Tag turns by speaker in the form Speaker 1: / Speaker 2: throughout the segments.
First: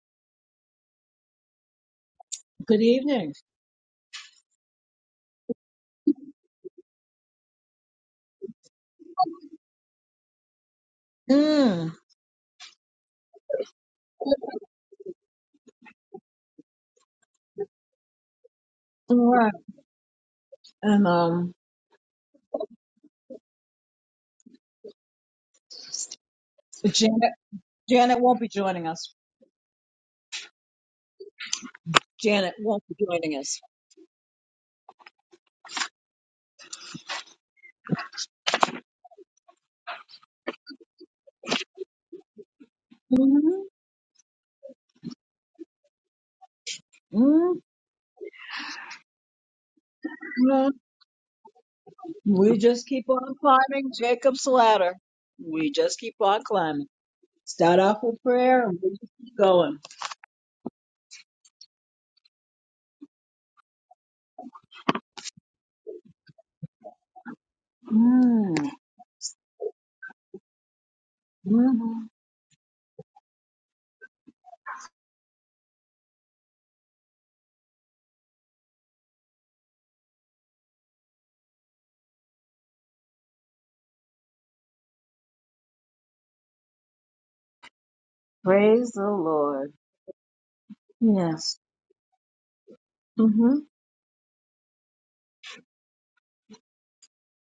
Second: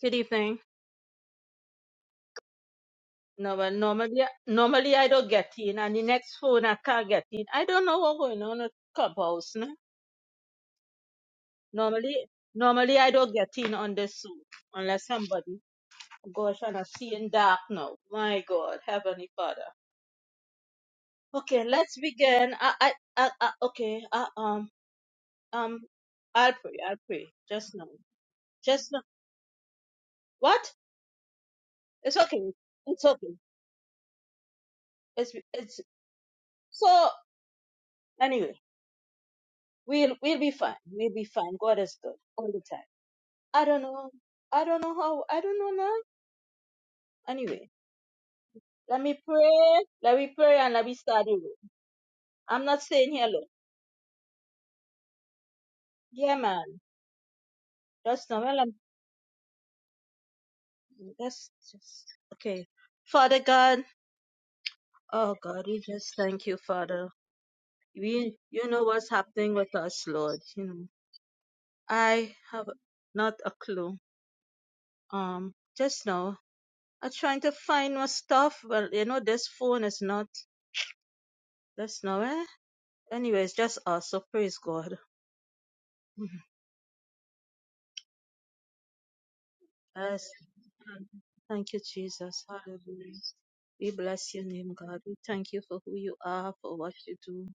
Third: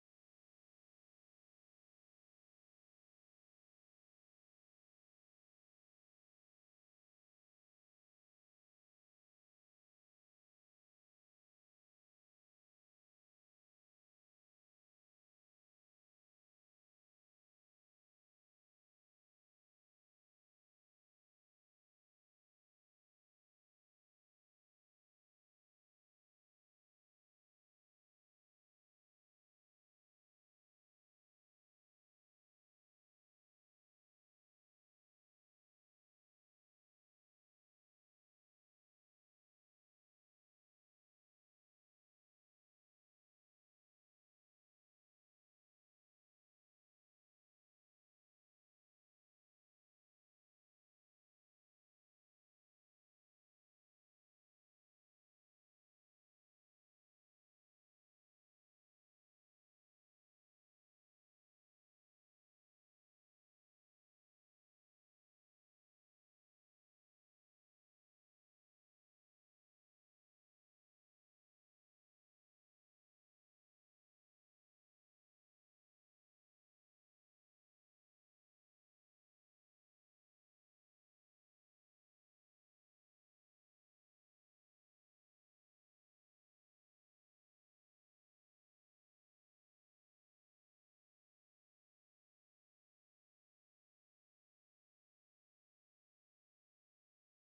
Speaker 1: Good evening.
Speaker 2: Good evening.
Speaker 1: No, well, normally, normally I don't get in, and the next phone I can't get in. I don't know what's going on at Clubhouse. No?
Speaker 2: Mm.
Speaker 1: Normally, normally I don't get in on this Zoom unless somebody. Gosh, and I'm seeing dark now. My God, Heavenly
Speaker 2: All right.
Speaker 1: Father.
Speaker 2: And um,
Speaker 1: Okay, let's begin. I, I, I, I okay. I, um, um, I'll pray. I'll pray.
Speaker 2: Janet,
Speaker 1: Just now.
Speaker 2: Janet won't be joining
Speaker 1: Just now.
Speaker 2: us.
Speaker 1: What? It's okay.
Speaker 2: Janet won't be
Speaker 1: It's okay.
Speaker 2: joining us.
Speaker 1: It's it's so anyway. We'll we'll be fine. We'll be fine. God is good all the time. I
Speaker 2: Mm-hmm.
Speaker 1: don't know. I don't know how. I don't know now. Anyway, let me pray. Let me pray
Speaker 2: mm
Speaker 1: and let me study.
Speaker 2: We
Speaker 1: I'm not
Speaker 2: just keep
Speaker 1: saying
Speaker 2: on
Speaker 1: hello.
Speaker 2: climbing Jacob's ladder. We just keep
Speaker 1: Yeah,
Speaker 2: on
Speaker 1: man.
Speaker 2: climbing. Start off with
Speaker 1: That's not well.
Speaker 2: prayer
Speaker 1: I'm,
Speaker 2: and we just keep going.
Speaker 1: that's just okay. Father God, oh God, we just thank you, Father. We, you
Speaker 2: Mm.
Speaker 1: know what's happening with us, Lord. You know,
Speaker 2: hmm
Speaker 1: I have not a clue. Um, just now, I'm trying to find my stuff, but you know, this phone is not. That's not eh? Anyway, it's just us. So praise God.
Speaker 2: Praise the Lord.
Speaker 1: Yes.
Speaker 2: Yes.
Speaker 1: Thank you, Jesus. Hallelujah.
Speaker 2: Mm-hmm.
Speaker 1: We bless your name, God. We thank you for who you are, for what you do.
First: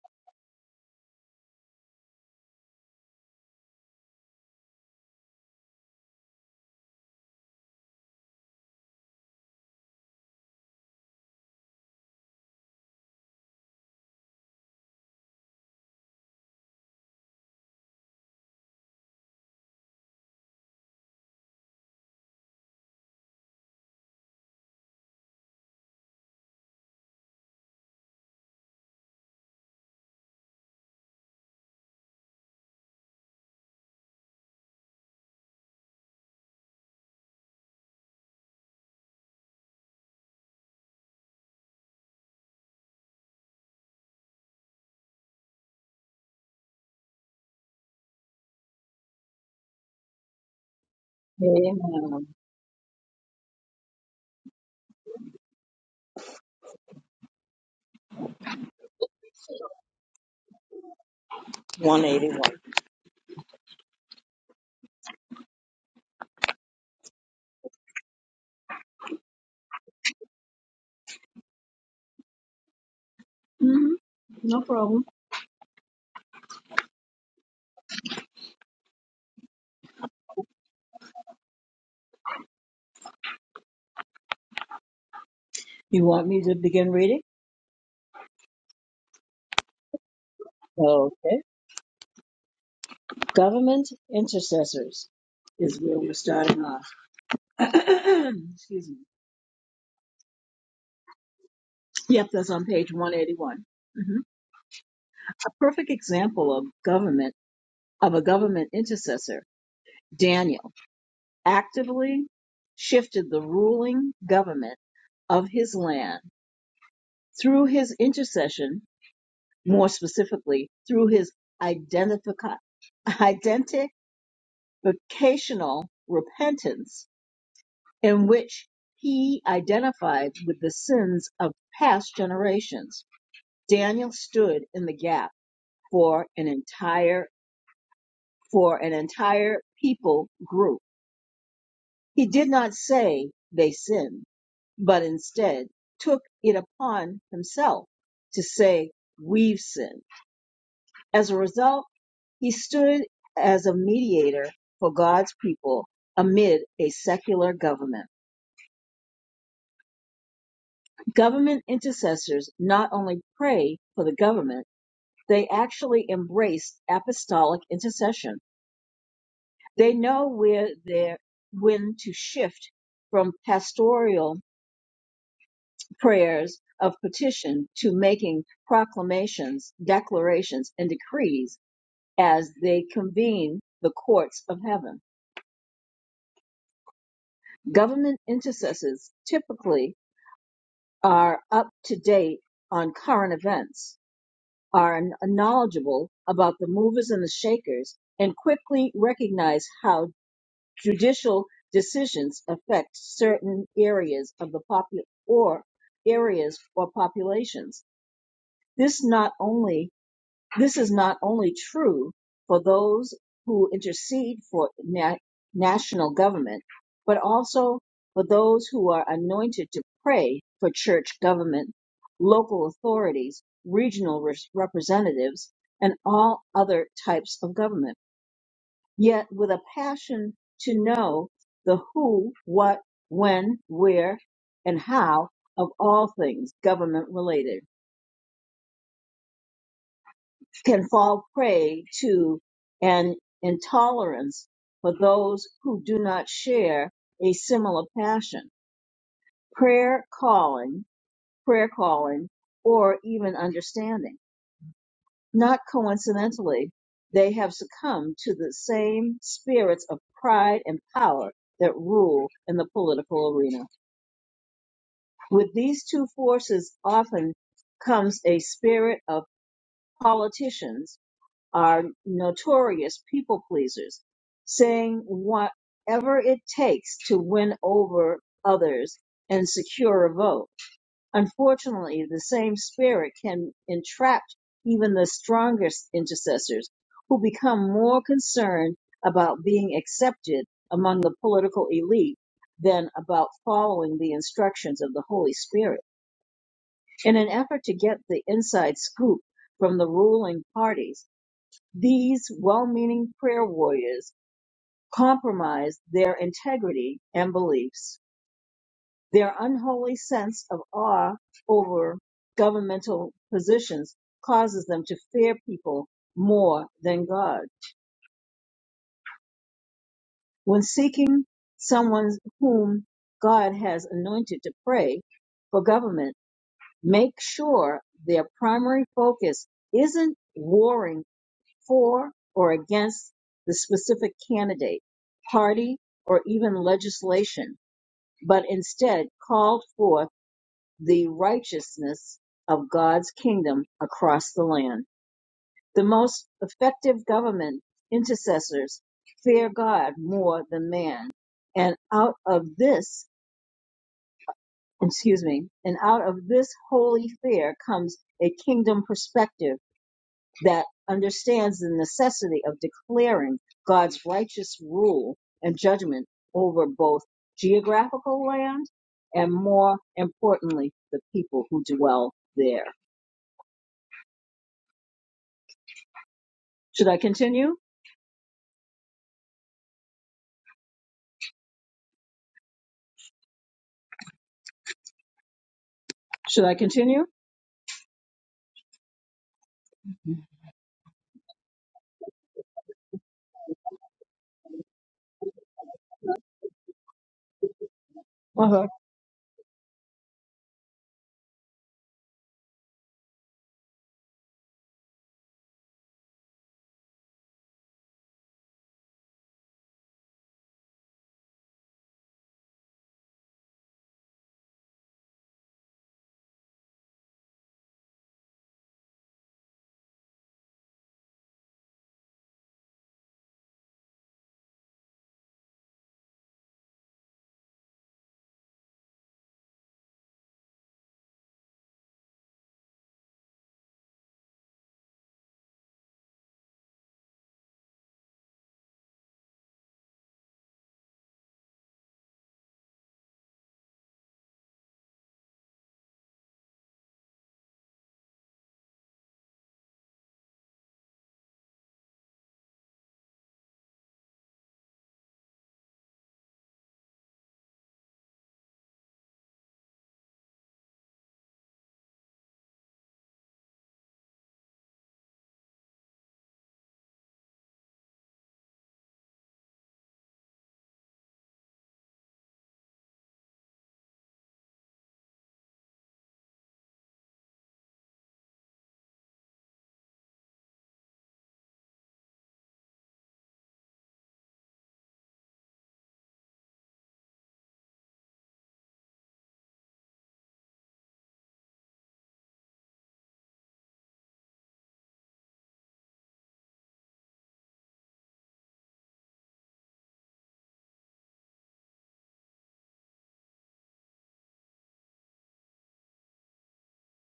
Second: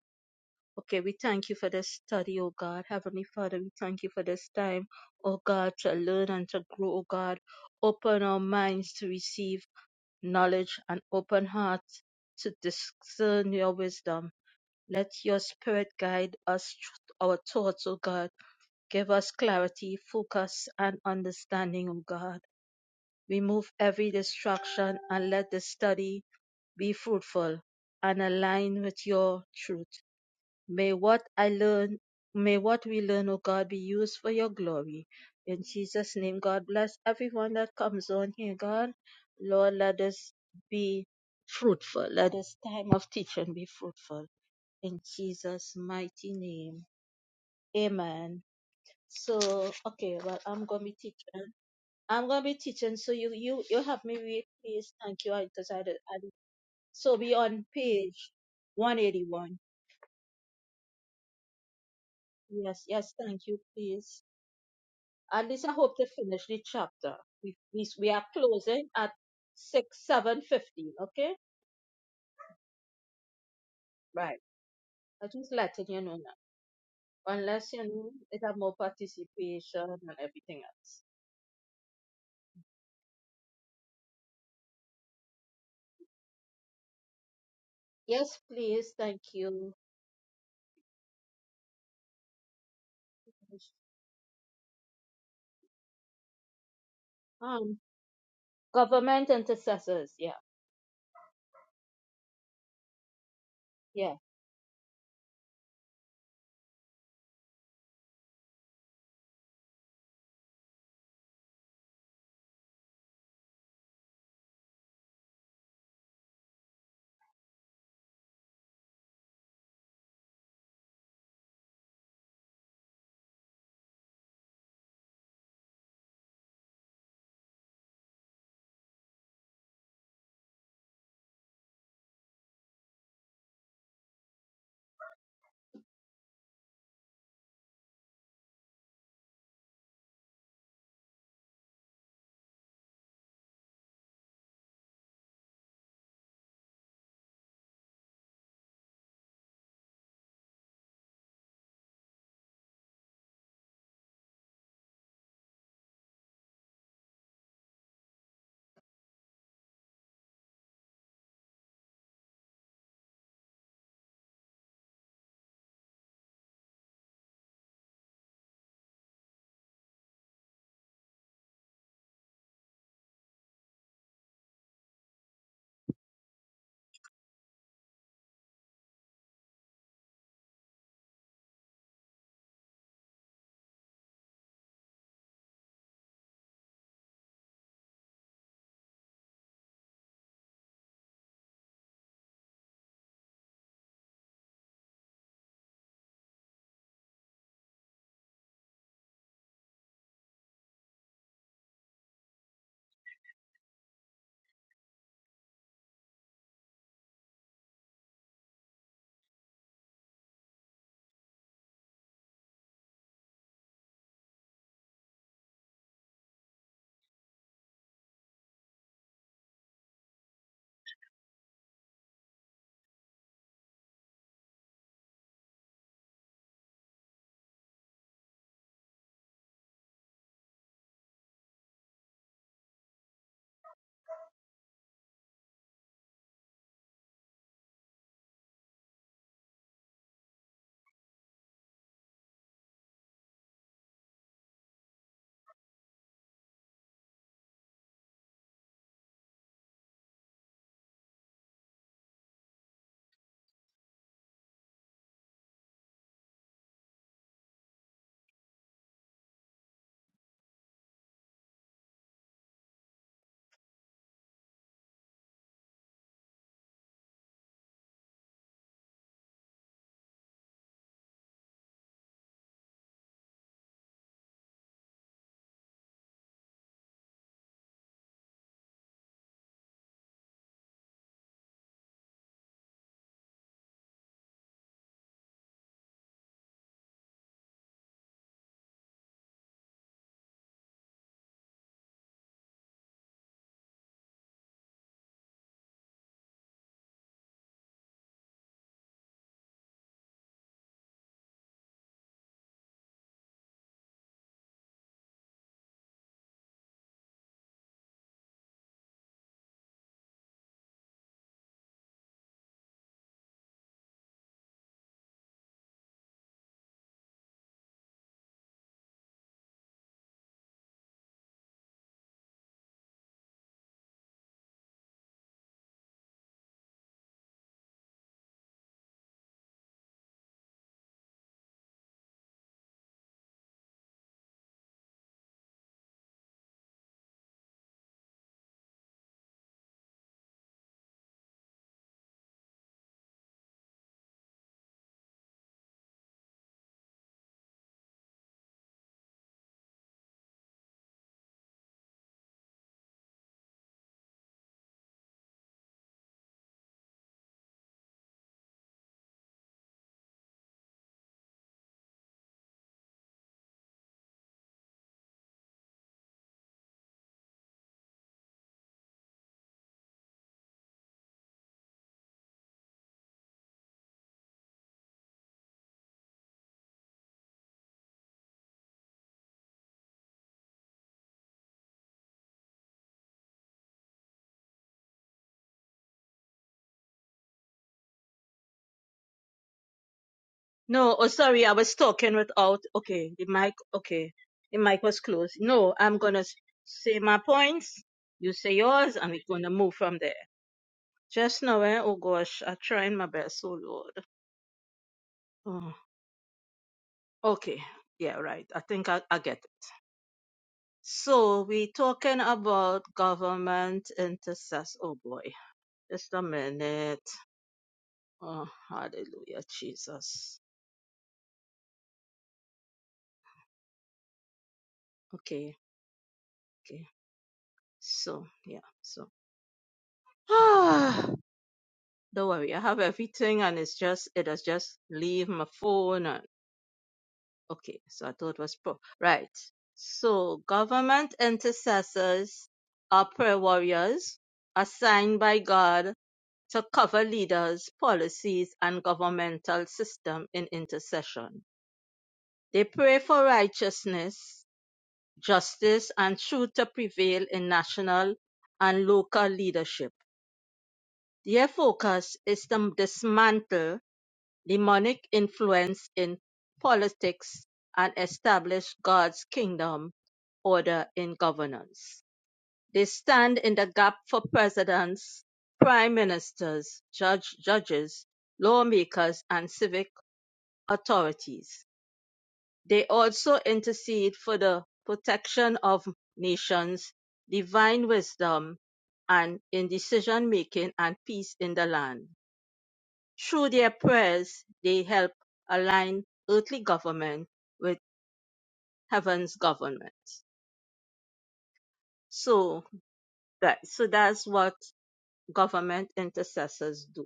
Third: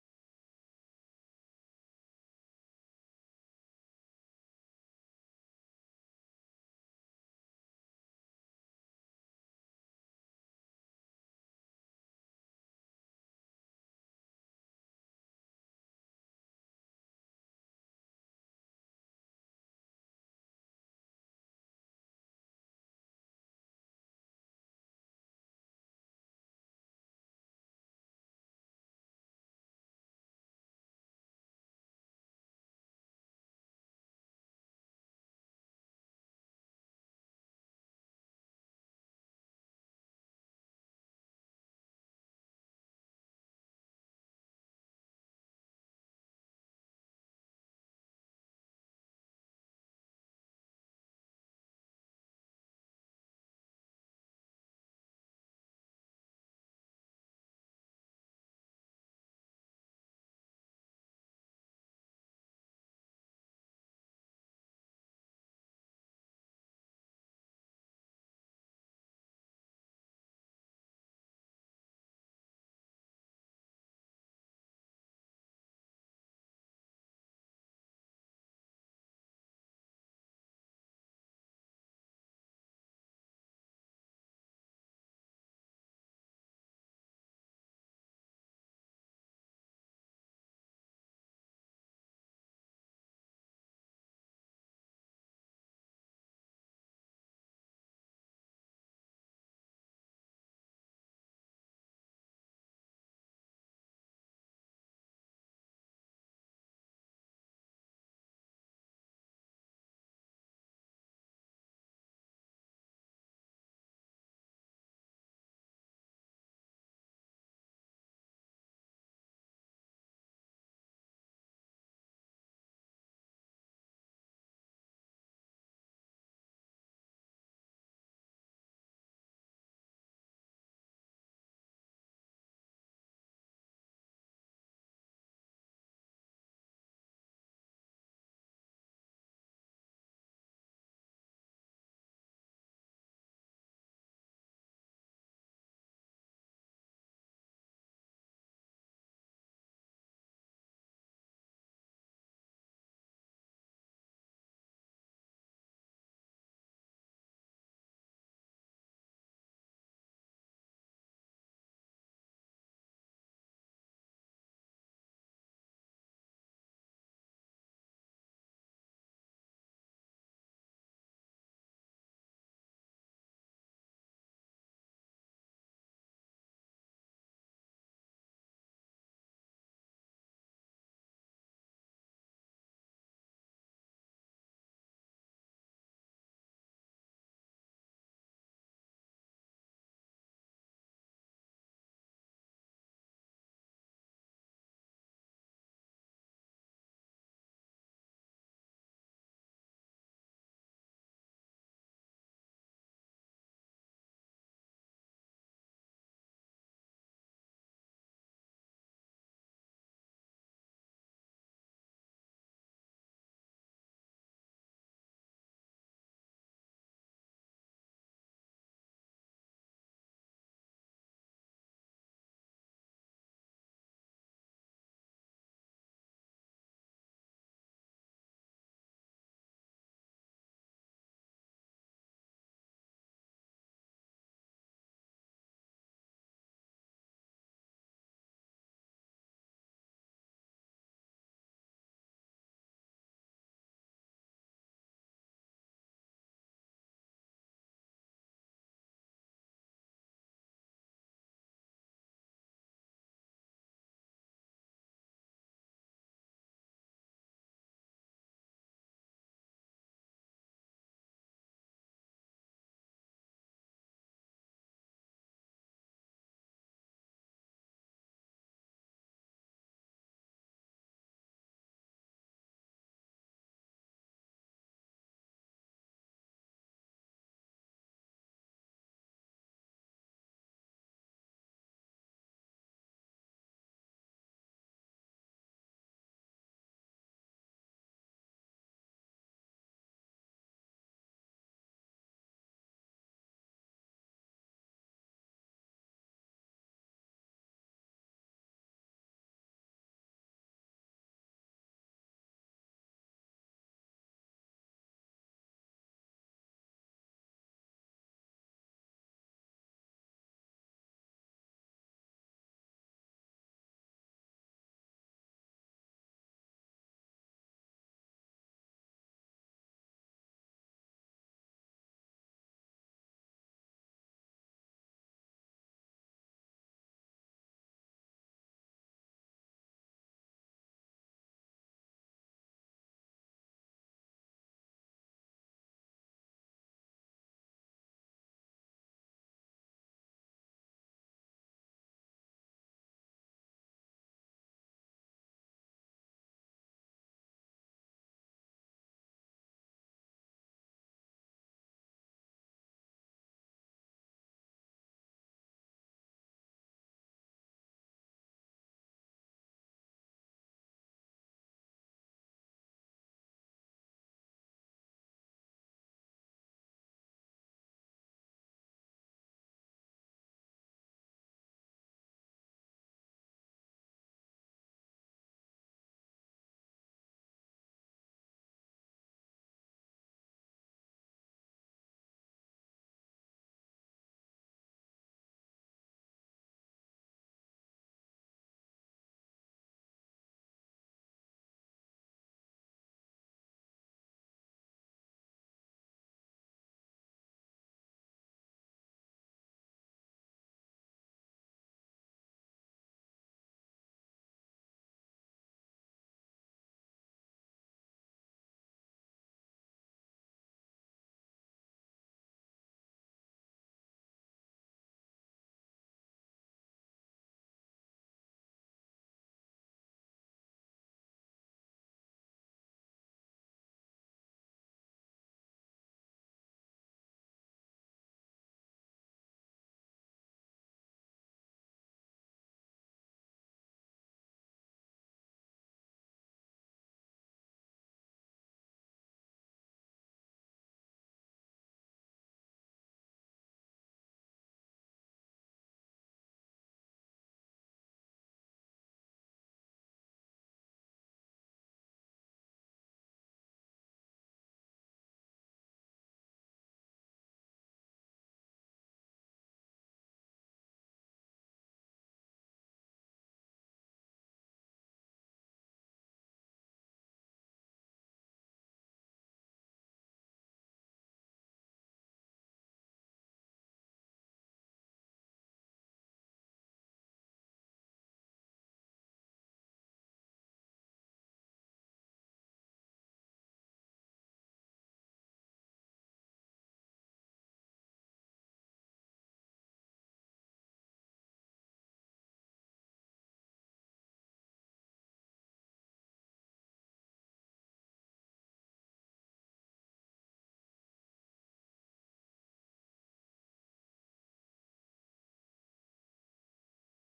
Speaker 1: Okay, we thank you for this study, oh God. Heavenly Father, we thank you for this time, oh God, to learn and to grow, oh God. Open our minds to receive knowledge and open hearts to discern your wisdom. Let your spirit guide us, our thoughts, oh God. Give us clarity, focus, and understanding, oh God. Remove every distraction and let the study be fruitful and align with your truth. May what I learn, may what we learn, O God, be used for your glory. In Jesus' name, God bless everyone that comes on here, God. Lord, let us be fruitful. Let this time of teaching be fruitful. In Jesus' mighty name. Amen. So, okay, well, I'm going to be teaching. I'm
Speaker 2: Amen.
Speaker 1: gonna be teaching, so you you you help me read, please. Thank you, because I, do I don't- so be on page one eighty one.
Speaker 2: 181.
Speaker 1: Yes, yes, thank you, please. At least I hope to finish the chapter. We we, we are closing at six seven fifteen. Okay,
Speaker 2: Mm-hmm.
Speaker 1: right.
Speaker 2: No problem.
Speaker 1: I just letting you know now. Unless you know it have more participation and everything else.
Speaker 2: You want me to begin reading?
Speaker 1: Yes, please. Thank you.
Speaker 2: Okay. Government intercessors is where we're starting off.
Speaker 1: Um,
Speaker 2: Excuse me.
Speaker 1: government intercessors. Yeah,
Speaker 2: Yep, that's on page 181.
Speaker 1: Yeah,
Speaker 2: Mhm. A perfect example of government of a government intercessor, Daniel actively shifted the ruling government of his land through his intercession, more specifically through his identifica- identificational repentance in which he identified with the sins of past generations. Daniel stood in the gap for an entire for an entire people group. He did not say they sinned, but instead took it upon himself to say we've sinned. As a result, he stood as a mediator for God's people amid a secular government. Government intercessors not only pray for the government, they actually embrace apostolic intercession. They know where they're, when to shift from pastoral prayers of petition to making proclamations, declarations, and decrees as they convene the courts of heaven. Government intercessors typically are up to date on current events are knowledgeable about the movers and the shakers and quickly recognize how judicial decisions affect certain areas of the popu- or areas or populations. This not only this is not only true for those who intercede for na- national government, but also for those who are anointed to pray for church government, local authorities, regional res- representatives, and all other types of government. Yet with a passion to know the who, what, when, where, and how of all things government related can fall prey to an intolerance for those who do not share a similar passion, prayer calling, prayer calling, or even understanding. Not coincidentally, they have succumbed to the same spirits of pride and power that rule in the political arena. With these two forces often comes a spirit of politicians are notorious people pleasers, saying whatever it takes to win over others and secure a vote. Unfortunately, the same spirit can entrap even the strongest intercessors who become more concerned about being accepted among the political elite than about following the instructions of the Holy Spirit. In an effort to get the inside scoop from the ruling parties, these well-meaning prayer warriors compromised their integrity and beliefs. Their unholy sense of awe over governmental positions causes them to fear people more than God. When seeking someone whom God has anointed to pray for government, make sure their primary focus isn't warring for or against the specific candidate, party, or even legislation, but instead called forth the righteousness of God's kingdom across the land. The most effective government intercessors fear God more than man. And out of this, excuse me, and out of this holy fear comes a kingdom perspective that understands the necessity of declaring God's righteous rule and judgment over both geographical land and more importantly, the people who dwell there. Should I continue? Should I continue?
Speaker 1: No, oh sorry, I was talking without. Okay, the mic. Okay, the mic was closed. No, I'm gonna s- say my points. You say
Speaker 2: Uh-huh.
Speaker 1: yours, and we're gonna move from there. Just now, eh? Oh gosh, I'm trying my best. Oh Lord. Oh, okay. Yeah, right. I think I, I get it. So we talking about government intercess. Oh boy, just a minute. Oh, hallelujah, Jesus. Okay, okay. So yeah, so. Don't worry, I have everything and it's just it has just leave my phone and okay, so I thought it was pro right. So government intercessors are prayer warriors assigned by God to cover leaders, policies, and governmental system in intercession. They pray for righteousness, justice, and truth to prevail in national and local leadership. Their focus is to dismantle Demonic influence in politics and establish God's kingdom order in governance. They stand in the gap for presidents, prime ministers, judge, judges, lawmakers, and civic authorities. They also intercede for the protection of nations, divine wisdom, and in decision making and peace in the land. Through their prayers, they help align earthly government with heaven's government. So that so that's what government intercessors do.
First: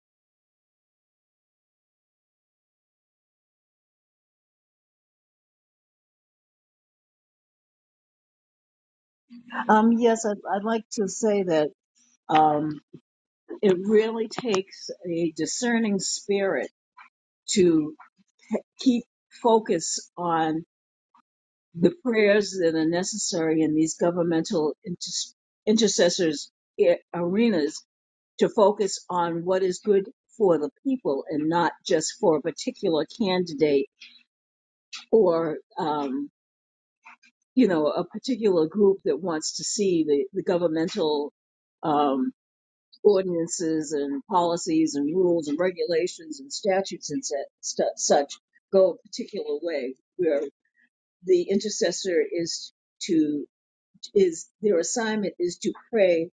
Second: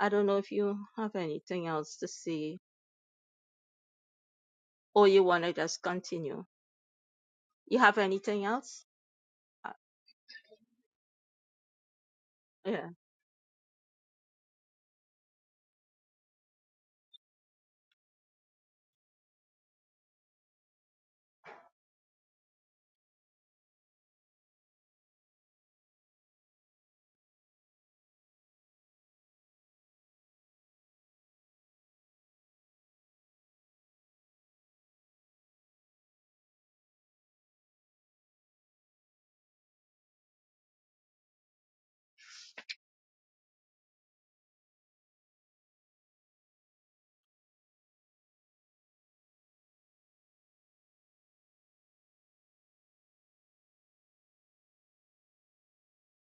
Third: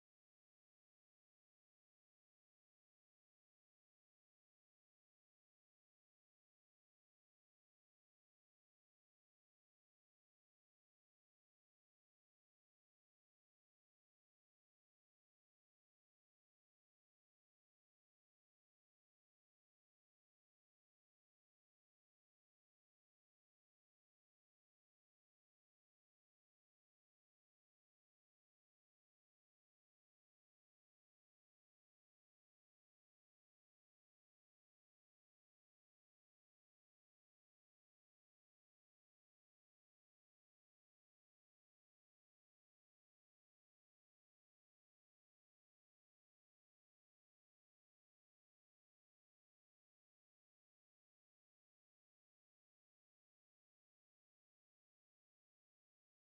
Speaker 1: I don't know if you have anything else to say or you want to just continue. You have anything else? Uh,
Speaker 2: Um, yes, I'd, I'd like to say that um,
Speaker 1: yeah.
Speaker 2: it really takes a discerning spirit to keep focus on the prayers that are necessary in these governmental inter- intercessors a- arenas to focus on what is good for the people and not just for a particular candidate or um, you know a particular group that wants to see the, the governmental um, ordinances and policies and rules and regulations and statutes and set, stu such go a particular way where the intercessor is to is their assignment is to pray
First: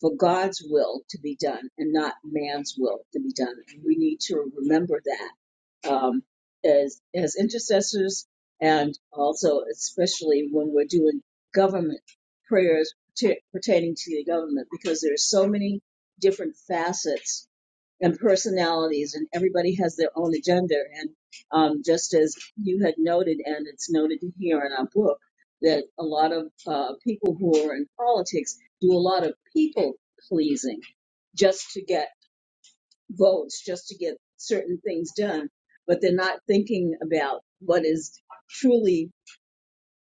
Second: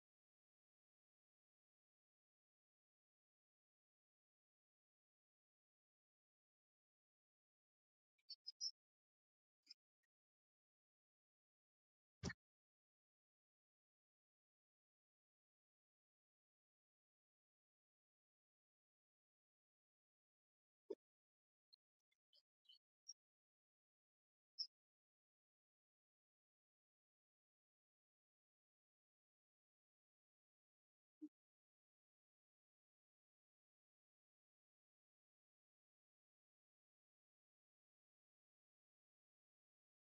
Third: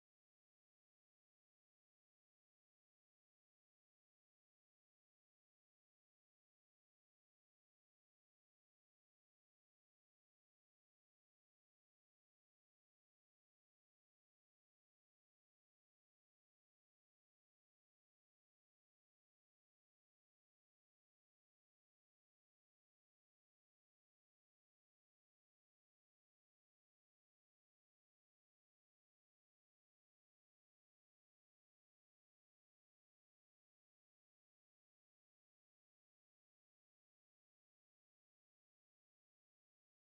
Speaker 2: for God's will to be done and not man's will to be done. And we need to remember that um, as as intercessors, and also especially when we're doing government prayers pertaining to the government, because there are so many different facets and personalities and everybody has their own agenda and um, just as you had noted and it's noted here in our book that a lot of uh, people who are in politics do a lot of people pleasing just to get votes just to get certain things done but they're not thinking about what is truly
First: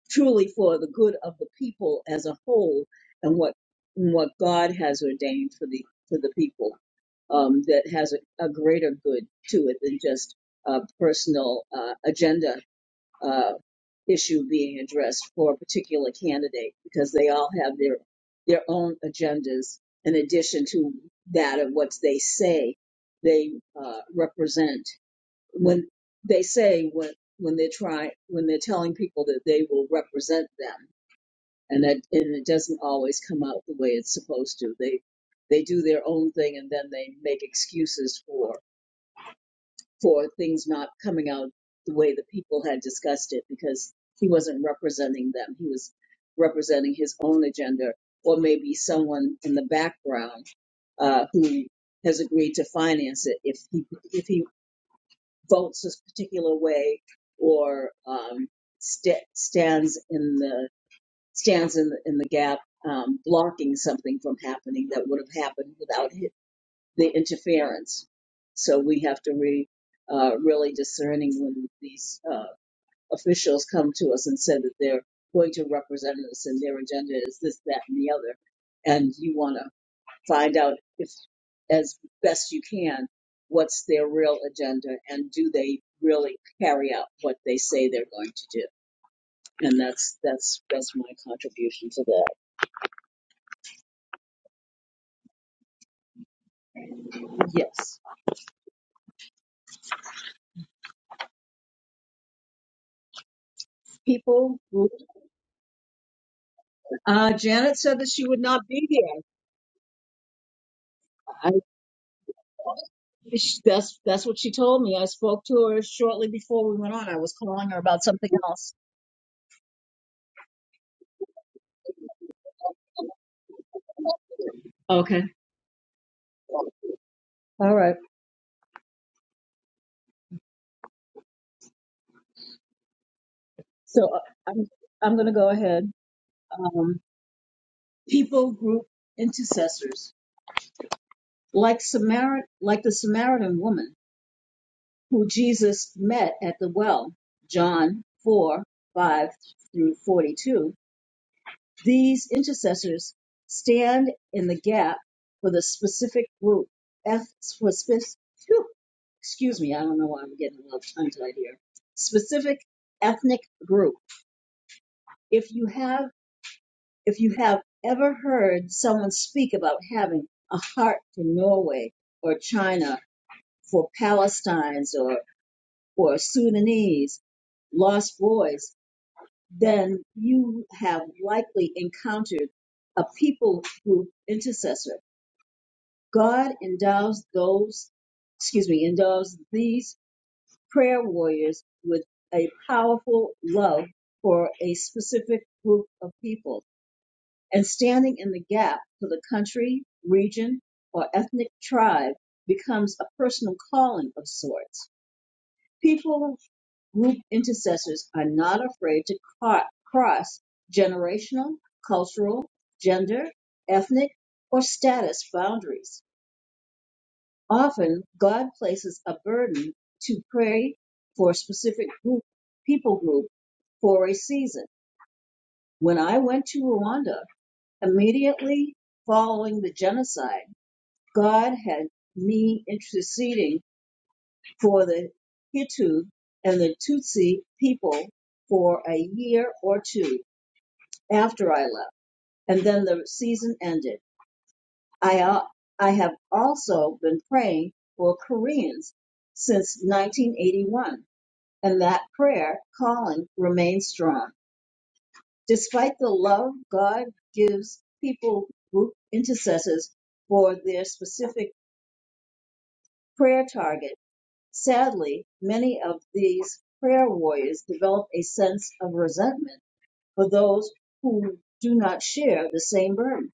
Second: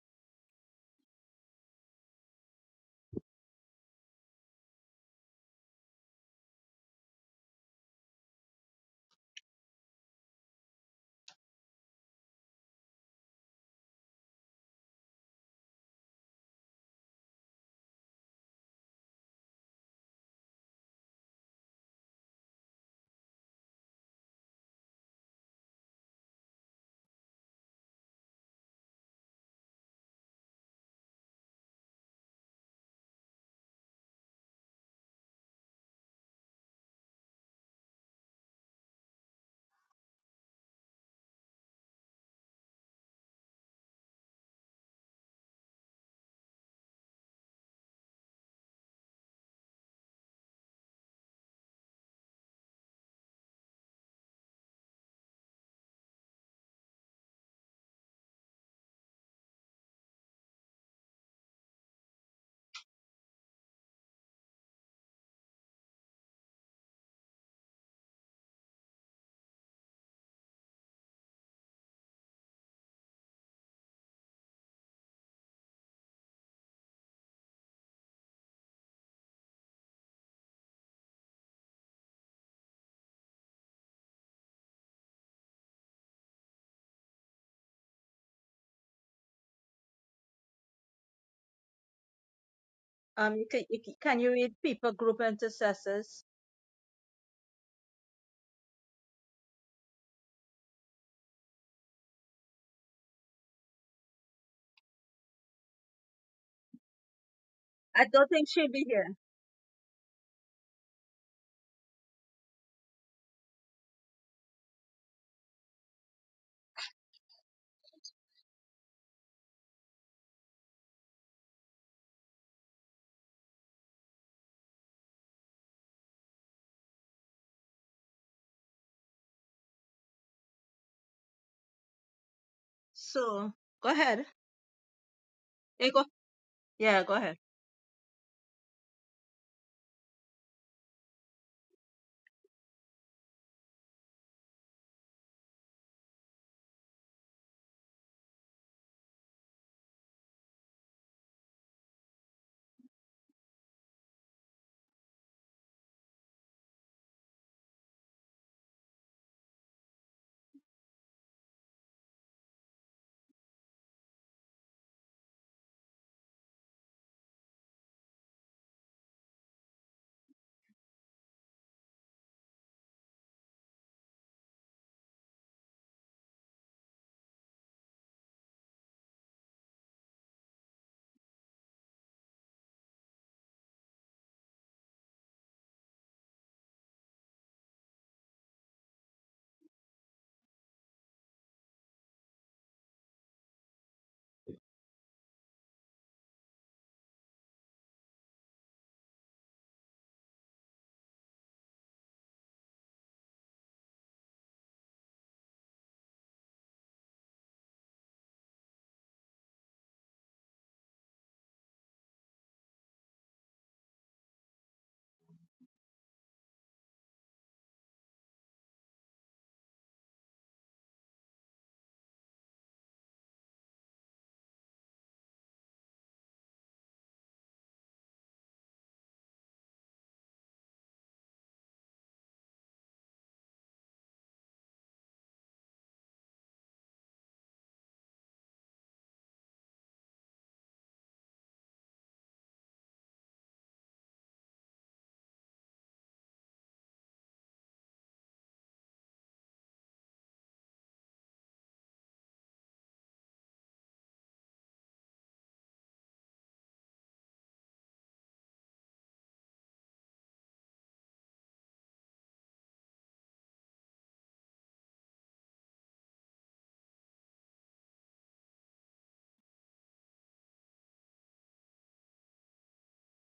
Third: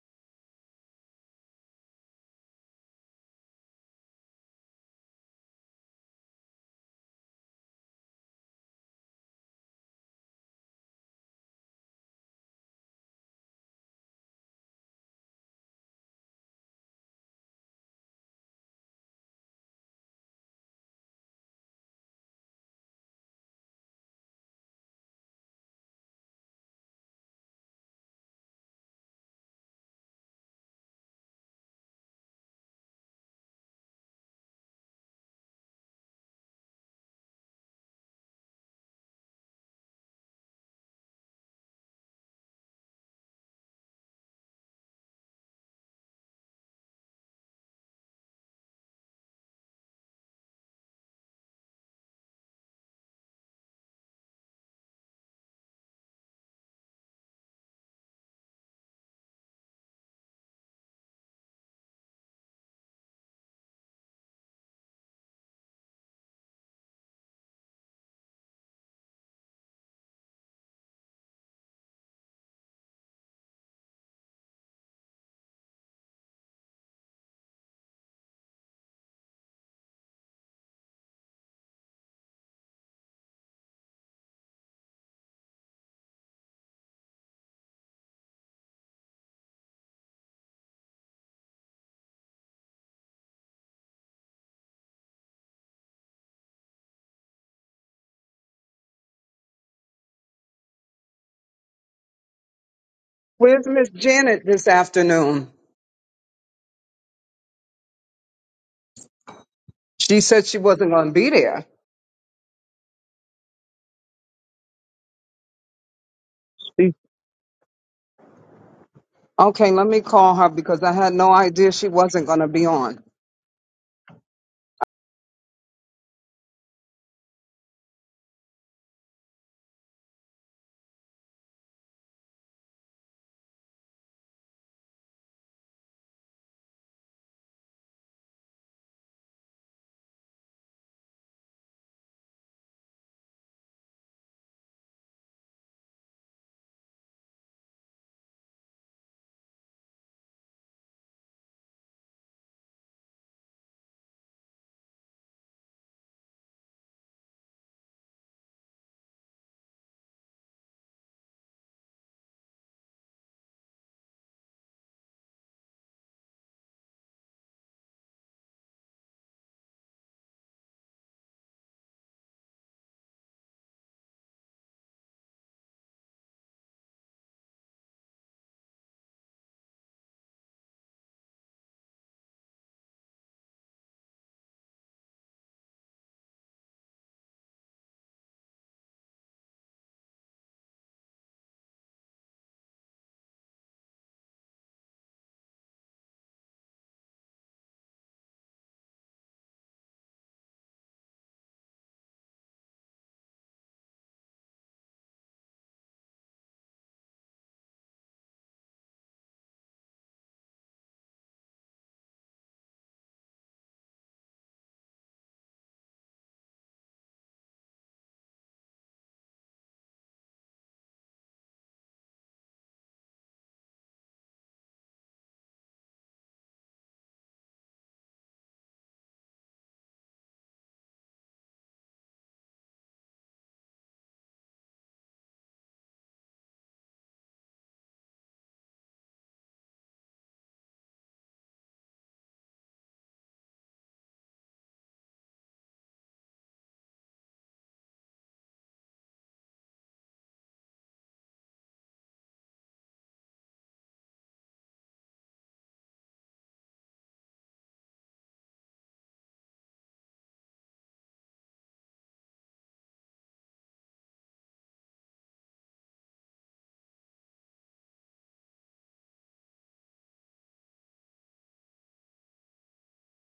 Speaker 2: truly for the good of the people as a whole and what and what God has ordained for the for the people um, that has a, a greater good to it than just a personal uh, agenda uh, issue being addressed for a particular candidate because they all have their their own agendas in addition to that of what they say they uh, represent when they say when when they're trying when they're telling people that they will represent them and that and it doesn't always come out the way it's supposed to they they do their own thing and then they make excuses for for things not coming out the way the people had discussed it because he wasn't representing them he was representing his own agenda or maybe someone in the background uh, who has agreed to finance it if he if he votes this particular way or um, sta stands in the stands in the, in the gap, um, blocking something from happening that would have happened without hi- the interference. So we have to be uh, really discerning when these uh, officials come to us and say that they're going to represent us and their agenda is this, that, and the other, and you want to find out if as best you can what's their real agenda and do they really carry out what they say they're going to do and that's that's that's my contribution to that
Speaker 1: Um. You can, you can can you read people group intercessors?
Speaker 2: yes
Speaker 3: Where's Miss Janet
Speaker 2: people
Speaker 3: this afternoon?
Speaker 2: uh, janet said
Speaker 1: I
Speaker 2: that she
Speaker 1: don't
Speaker 2: would
Speaker 1: think
Speaker 2: not
Speaker 1: she'll be
Speaker 2: be
Speaker 1: here.
Speaker 2: there
Speaker 3: She said she wasn't going to be
Speaker 2: I,
Speaker 3: there.
Speaker 2: that's that's what she told me i spoke to her shortly before we
Speaker 3: She-
Speaker 2: went on i was calling her about something else
Speaker 3: Okay, let me call her because I had no idea she wasn't going to be on.
Speaker 2: okay all right
Speaker 1: So go
Speaker 2: so uh,
Speaker 1: ahead.
Speaker 2: i'm i'm going to go ahead
Speaker 1: Eh, go-
Speaker 2: Um,
Speaker 1: Yeah. Go ahead.
Speaker 2: people group intercessors, like Samar- like the Samaritan woman who Jesus met at the well, John 4, 5 through 42. These intercessors stand in the gap for the specific group, F, for spec- phew, excuse me, I don't know why I'm getting a little tongue tied here, specific ethnic group. If you have If you have ever heard someone speak about having a heart for Norway or China, for Palestinians or, or Sudanese, lost boys, then you have likely encountered a people group intercessor. God endows those, excuse me, endows these prayer warriors with a powerful love for a specific group of people and standing in the gap for the country, region, or ethnic tribe becomes a personal calling of sorts. People group intercessors are not afraid to cro- cross generational, cultural, gender, ethnic, or status boundaries. Often, God places a burden to pray for a specific group, people group for a season. When I went to Rwanda, immediately following the genocide, God had me interceding for the Hitu and the Tutsi people for a year or two after I left, and then the season ended. I al- I have also been praying for Koreans since 1981, and that prayer calling remains strong. Despite the love God gives people group intercessors for their specific prayer target, Sadly, many of these prayer warriors develop a sense of resentment for those who do not share the same burden.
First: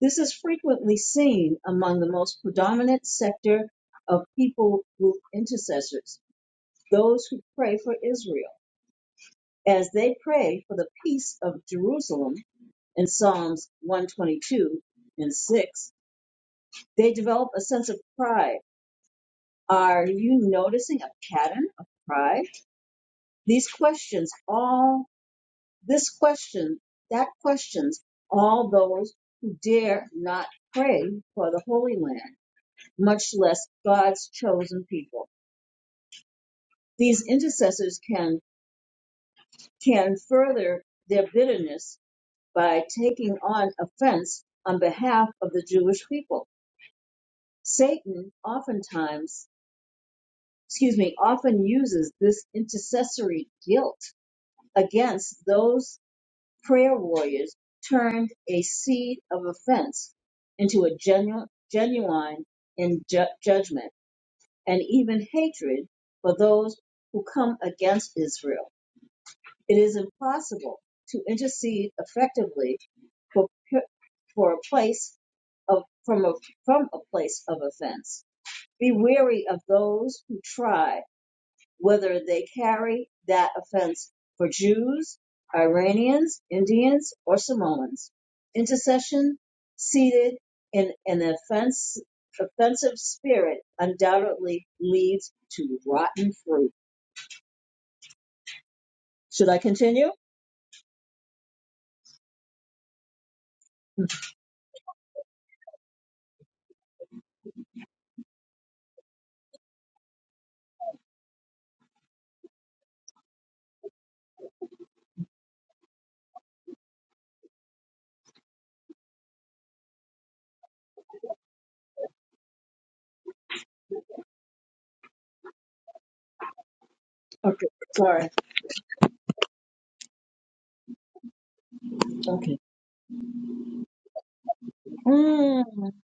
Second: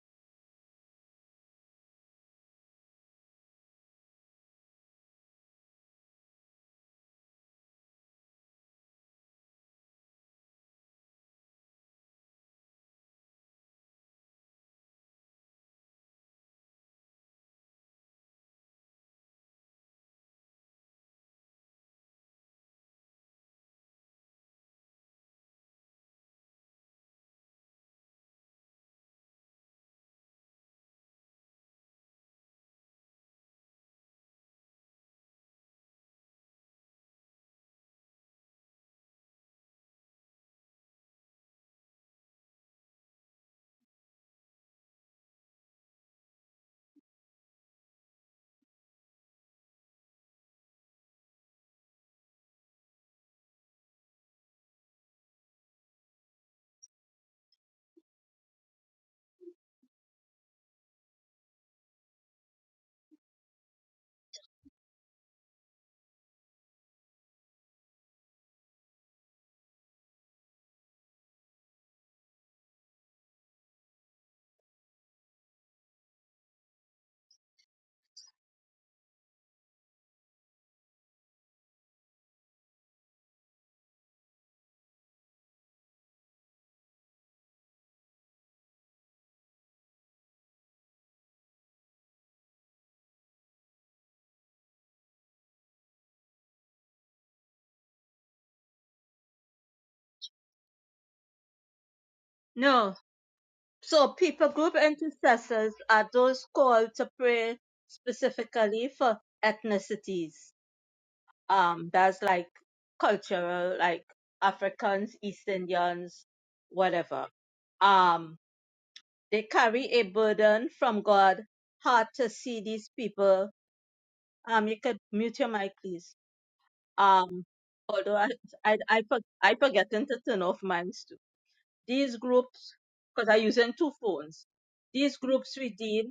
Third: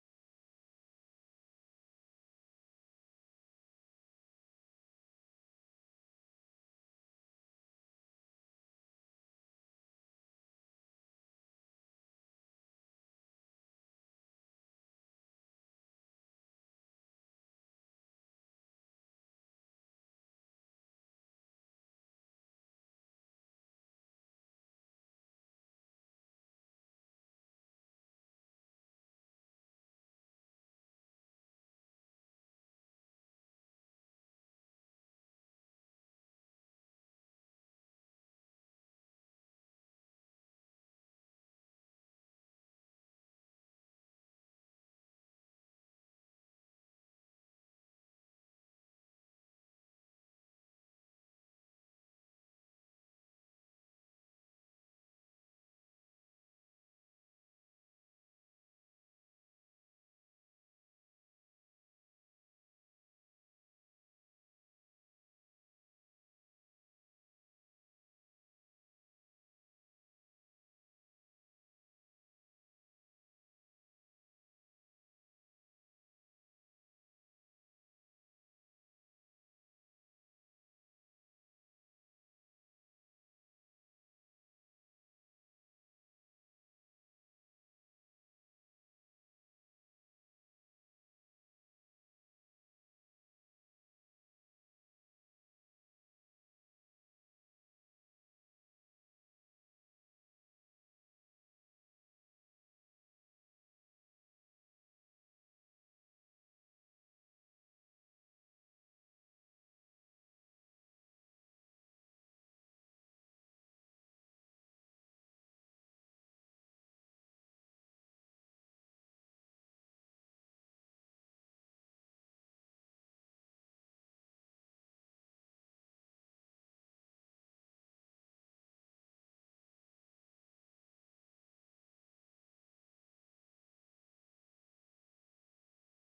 Speaker 2: This is frequently seen among the most predominant sector of people group intercessors, those who pray for Israel, as they pray for the peace of Jerusalem in Psalms 122 and 6. They develop a sense of pride. Are you noticing a pattern of pride? These questions, all this question, that questions all those who dare not pray for the Holy Land, much less God's chosen people. These intercessors can can further their bitterness by taking on offense on behalf of the Jewish people. Satan oftentimes, excuse me, often uses this intercessory guilt against those prayer warriors turned a seed of offense into a genu- genuine in ju- judgment and even hatred for those who come against Israel. It is impossible to intercede effectively for, for a place of from a from a place of offense. Be wary of those who try whether they carry that offense for Jews, Iranians, Indians, or Samoans. Intercession seated in an offense, offensive spirit undoubtedly leads to rotten fruit. Should I continue?
Speaker 1: No. So people group intercessors are those called to pray specifically for ethnicities. Um, that's like cultural, like Africans, East Indians, whatever. Um, they carry a burden from God. Hard to see these people. Um, you could mute your mic, please. Um,
Speaker 2: Okay,
Speaker 1: although
Speaker 2: sorry.
Speaker 1: I I I, for, I forgetting to turn off mine too. These
Speaker 2: Okay.
Speaker 1: groups, because I'm using two phones. These groups
Speaker 2: Mm. I
Speaker 1: redeem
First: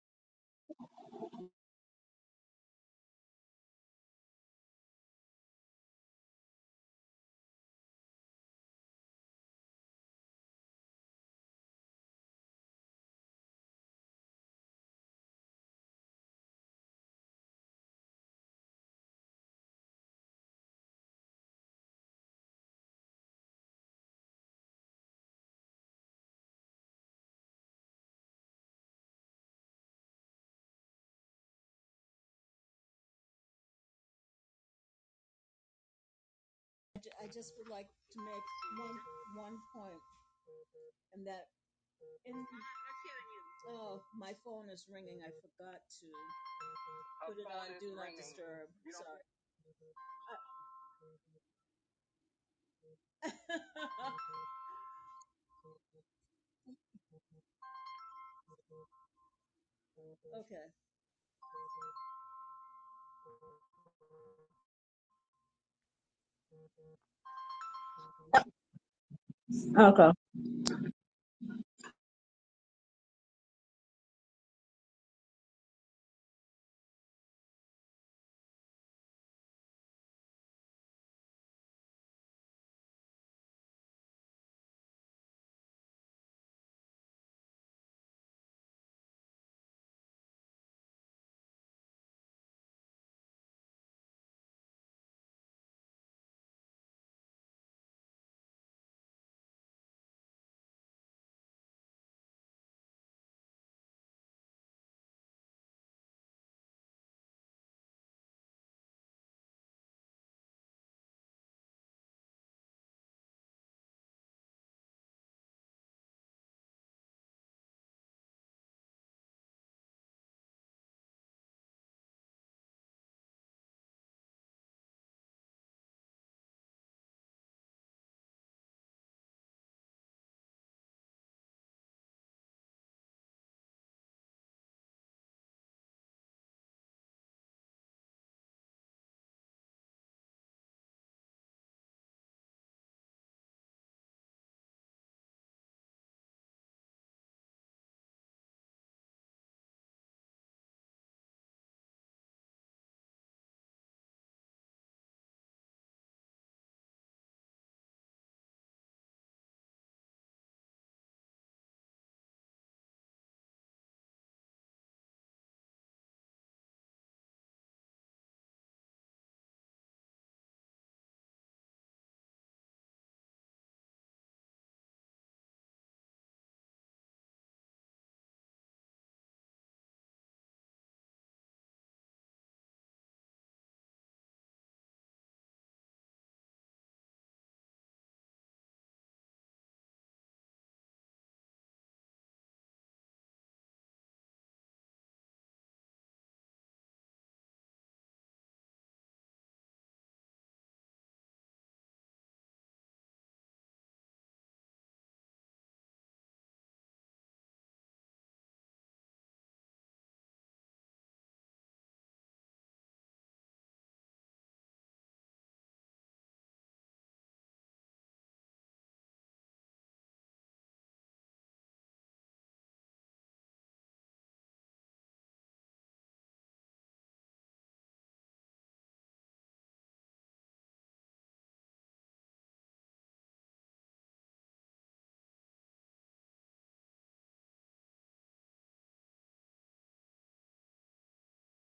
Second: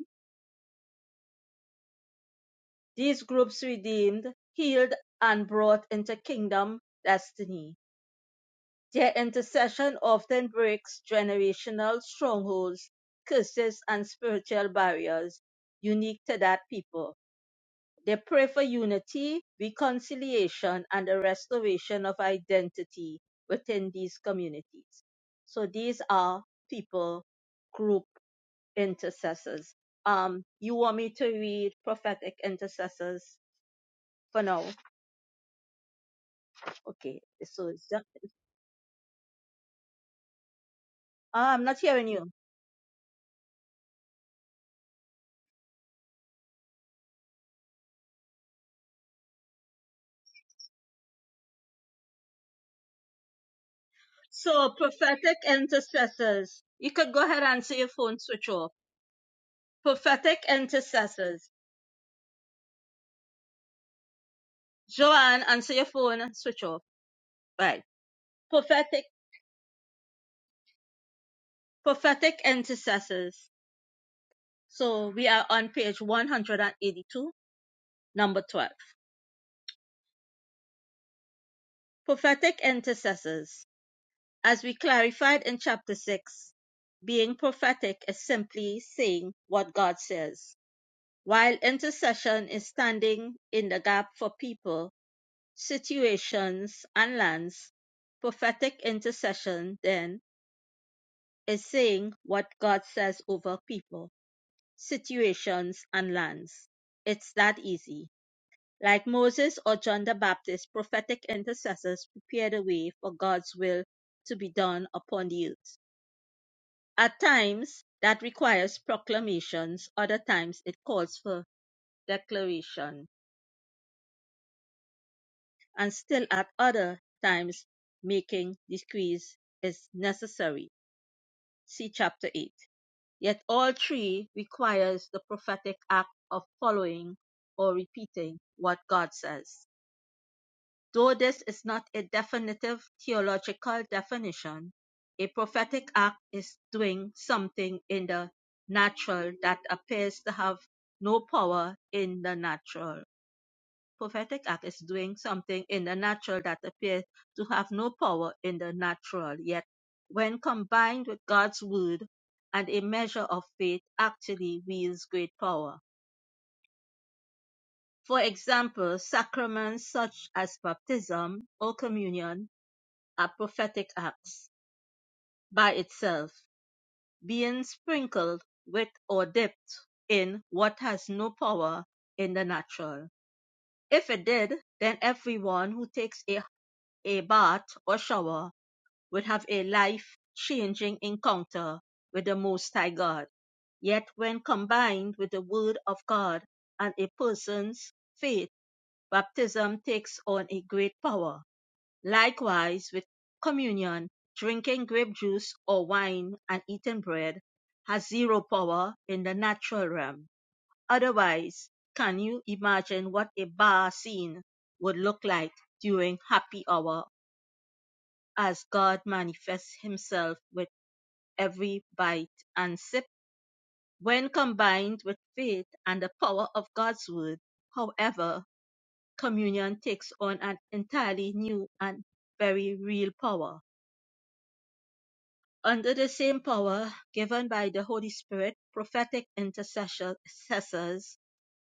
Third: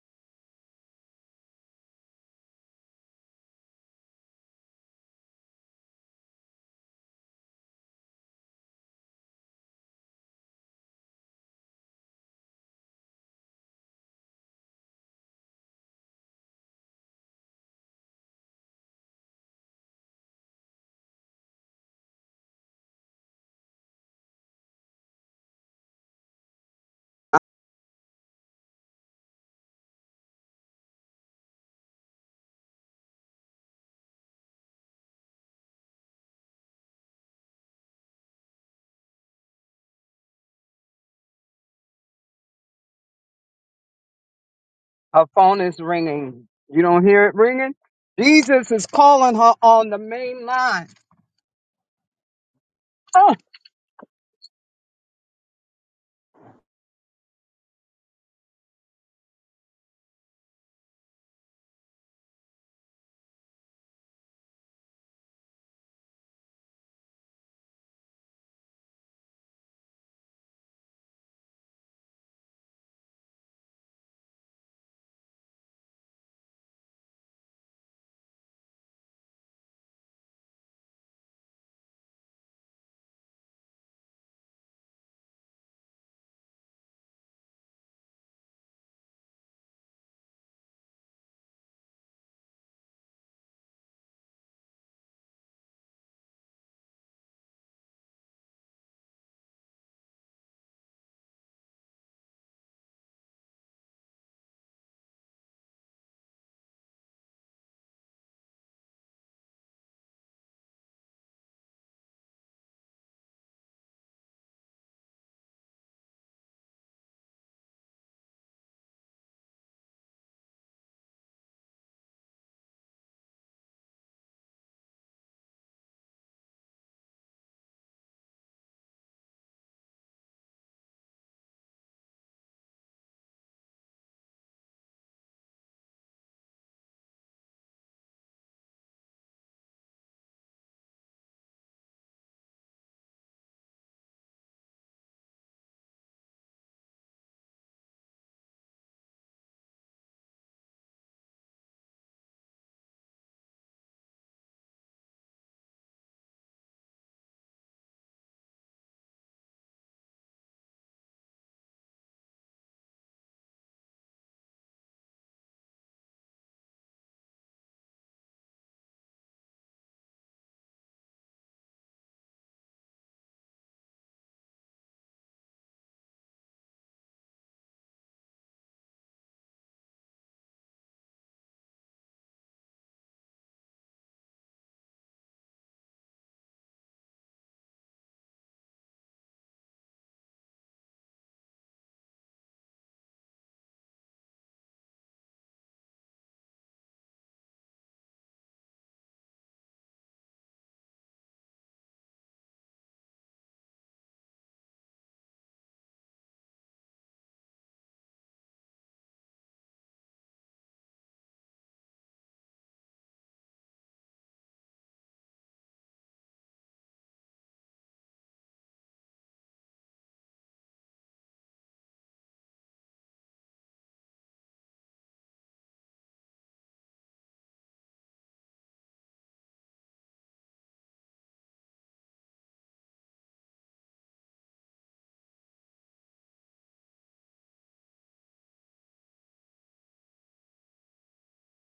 Speaker 1: These groups redeemed, healed, and brought into kingdom destiny. Their intercession often breaks generational strongholds, curses, and spiritual barriers unique to that people. They pray for unity, reconciliation, and the restoration of identity within these communities. So these are people group intercessors. Um, you want me to read prophetic intercessors for now? Okay,
Speaker 2: just
Speaker 1: so
Speaker 2: would
Speaker 1: it's
Speaker 2: like
Speaker 1: just,
Speaker 2: to make one one point, and that
Speaker 1: ah, I'm not hearing you.
Speaker 2: in, oh, my phone is ringing.
Speaker 3: Her
Speaker 2: I
Speaker 3: phone
Speaker 2: forgot
Speaker 3: is
Speaker 2: to
Speaker 3: ringing. You don't hear it
Speaker 2: put it on
Speaker 3: ringing?
Speaker 2: do not disturb.
Speaker 3: Jesus is
Speaker 2: Sorry.
Speaker 3: calling her on the main line. Oh,
Speaker 1: So prophetic intercessors. You could go ahead and say your phone switch off. Prophetic
Speaker 2: Okay.
Speaker 1: intercessors. Joanne, answer your phone and switch off. Right. Prophetic,
Speaker 2: Okay.
Speaker 1: prophetic intercessors. So we are on page 182, number 12. Prophetic intercessors. As we clarified in chapter 6, being prophetic is simply saying what God says While intercession is standing in the gap for people, situations, and lands, prophetic intercession, then, is saying what God says over people, situations, and lands. It's that easy. Like Moses or John the Baptist, prophetic intercessors prepare the way for God's will to be done upon the earth. At times, that requires proclamations, other times, it calls for declaration and still at other times making decrees is necessary. See chapter 8. Yet all three requires the prophetic act of following or repeating what God says. Though this is not a definitive theological definition, a prophetic act is doing something in the natural that appears to have no power in the natural Prophetic act is doing something in the natural that appears to have no power in the natural, yet, when combined with God's word and a measure of faith, actually wields great power. For example, sacraments such as baptism or communion are prophetic acts by itself, being sprinkled with or dipped in what has no power in the natural. If it did, then everyone who takes a A bath or shower would have a life changing encounter with the Most High God. Yet, when combined with the Word of God and a person's faith, baptism takes on a great power. Likewise, with communion, drinking grape juice or wine and eating bread has zero power in the natural realm. Otherwise, can you imagine what a bar scene would look like during happy hour as God manifests himself with every bite and sip. When combined with faith and the power of God's word, however, communion takes on an entirely new and very real power. Under the same power given by the Holy Spirit, prophetic intercessors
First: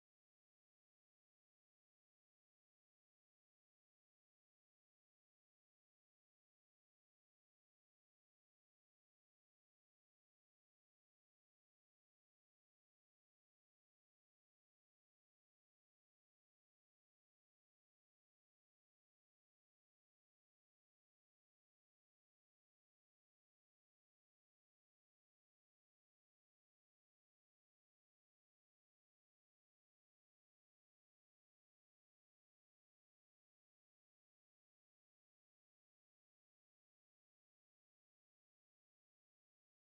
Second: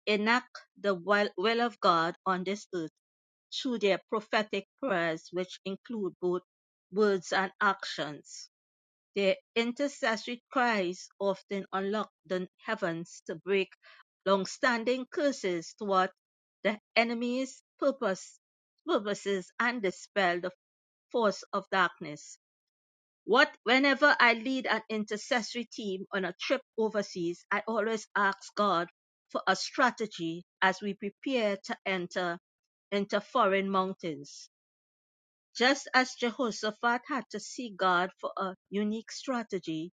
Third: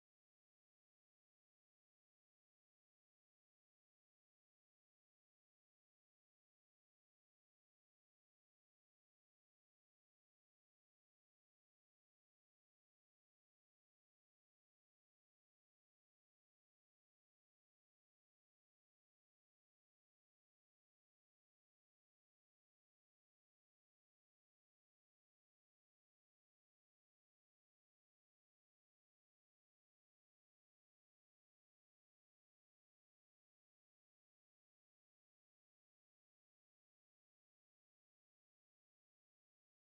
Speaker 1: enact the will of God on this earth through their prophetic prayers, which include both words and actions. Their intercessory cries often unlock the heavens to break long-standing curses toward the enemy's purpose, purposes and dispel the force of darkness. What whenever I lead an intercessory team on a trip overseas, I always ask God for a strategy as we prepare to enter into foreign mountains. Just as Jehoshaphat had to seek God for a unique strategy,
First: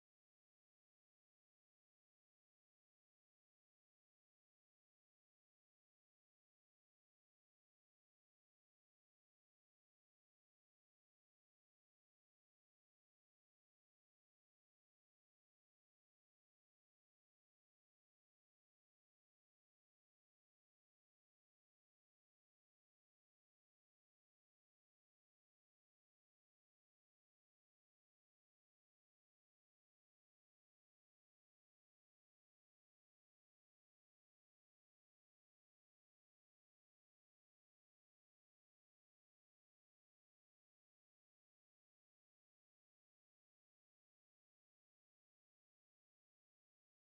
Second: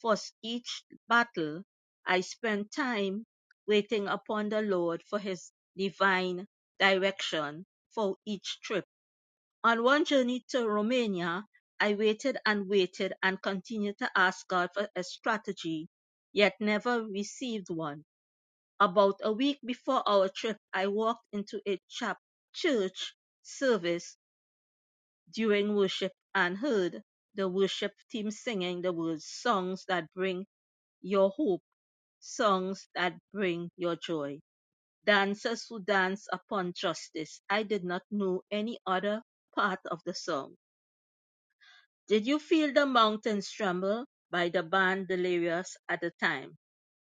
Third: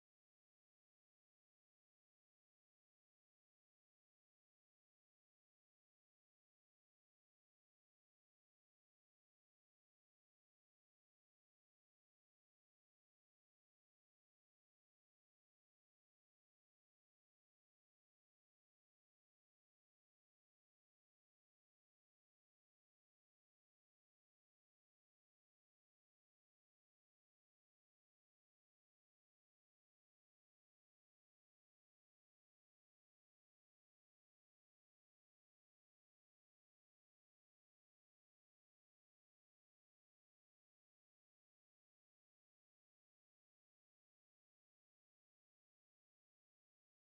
Speaker 1: for each battle, I spent time waiting upon the Lord for his divine direction for each trip. On one journey to Romania, I waited and waited and continued to ask God for a strategy, yet never received one. About a week before our trip, I walked into a chap church service during worship and heard the worship team singing the words songs that bring your hope songs that bring your joy. Dancers who dance upon justice. I did not know any other part of the song. Did you feel the mountains tremble by the band delirious at the time?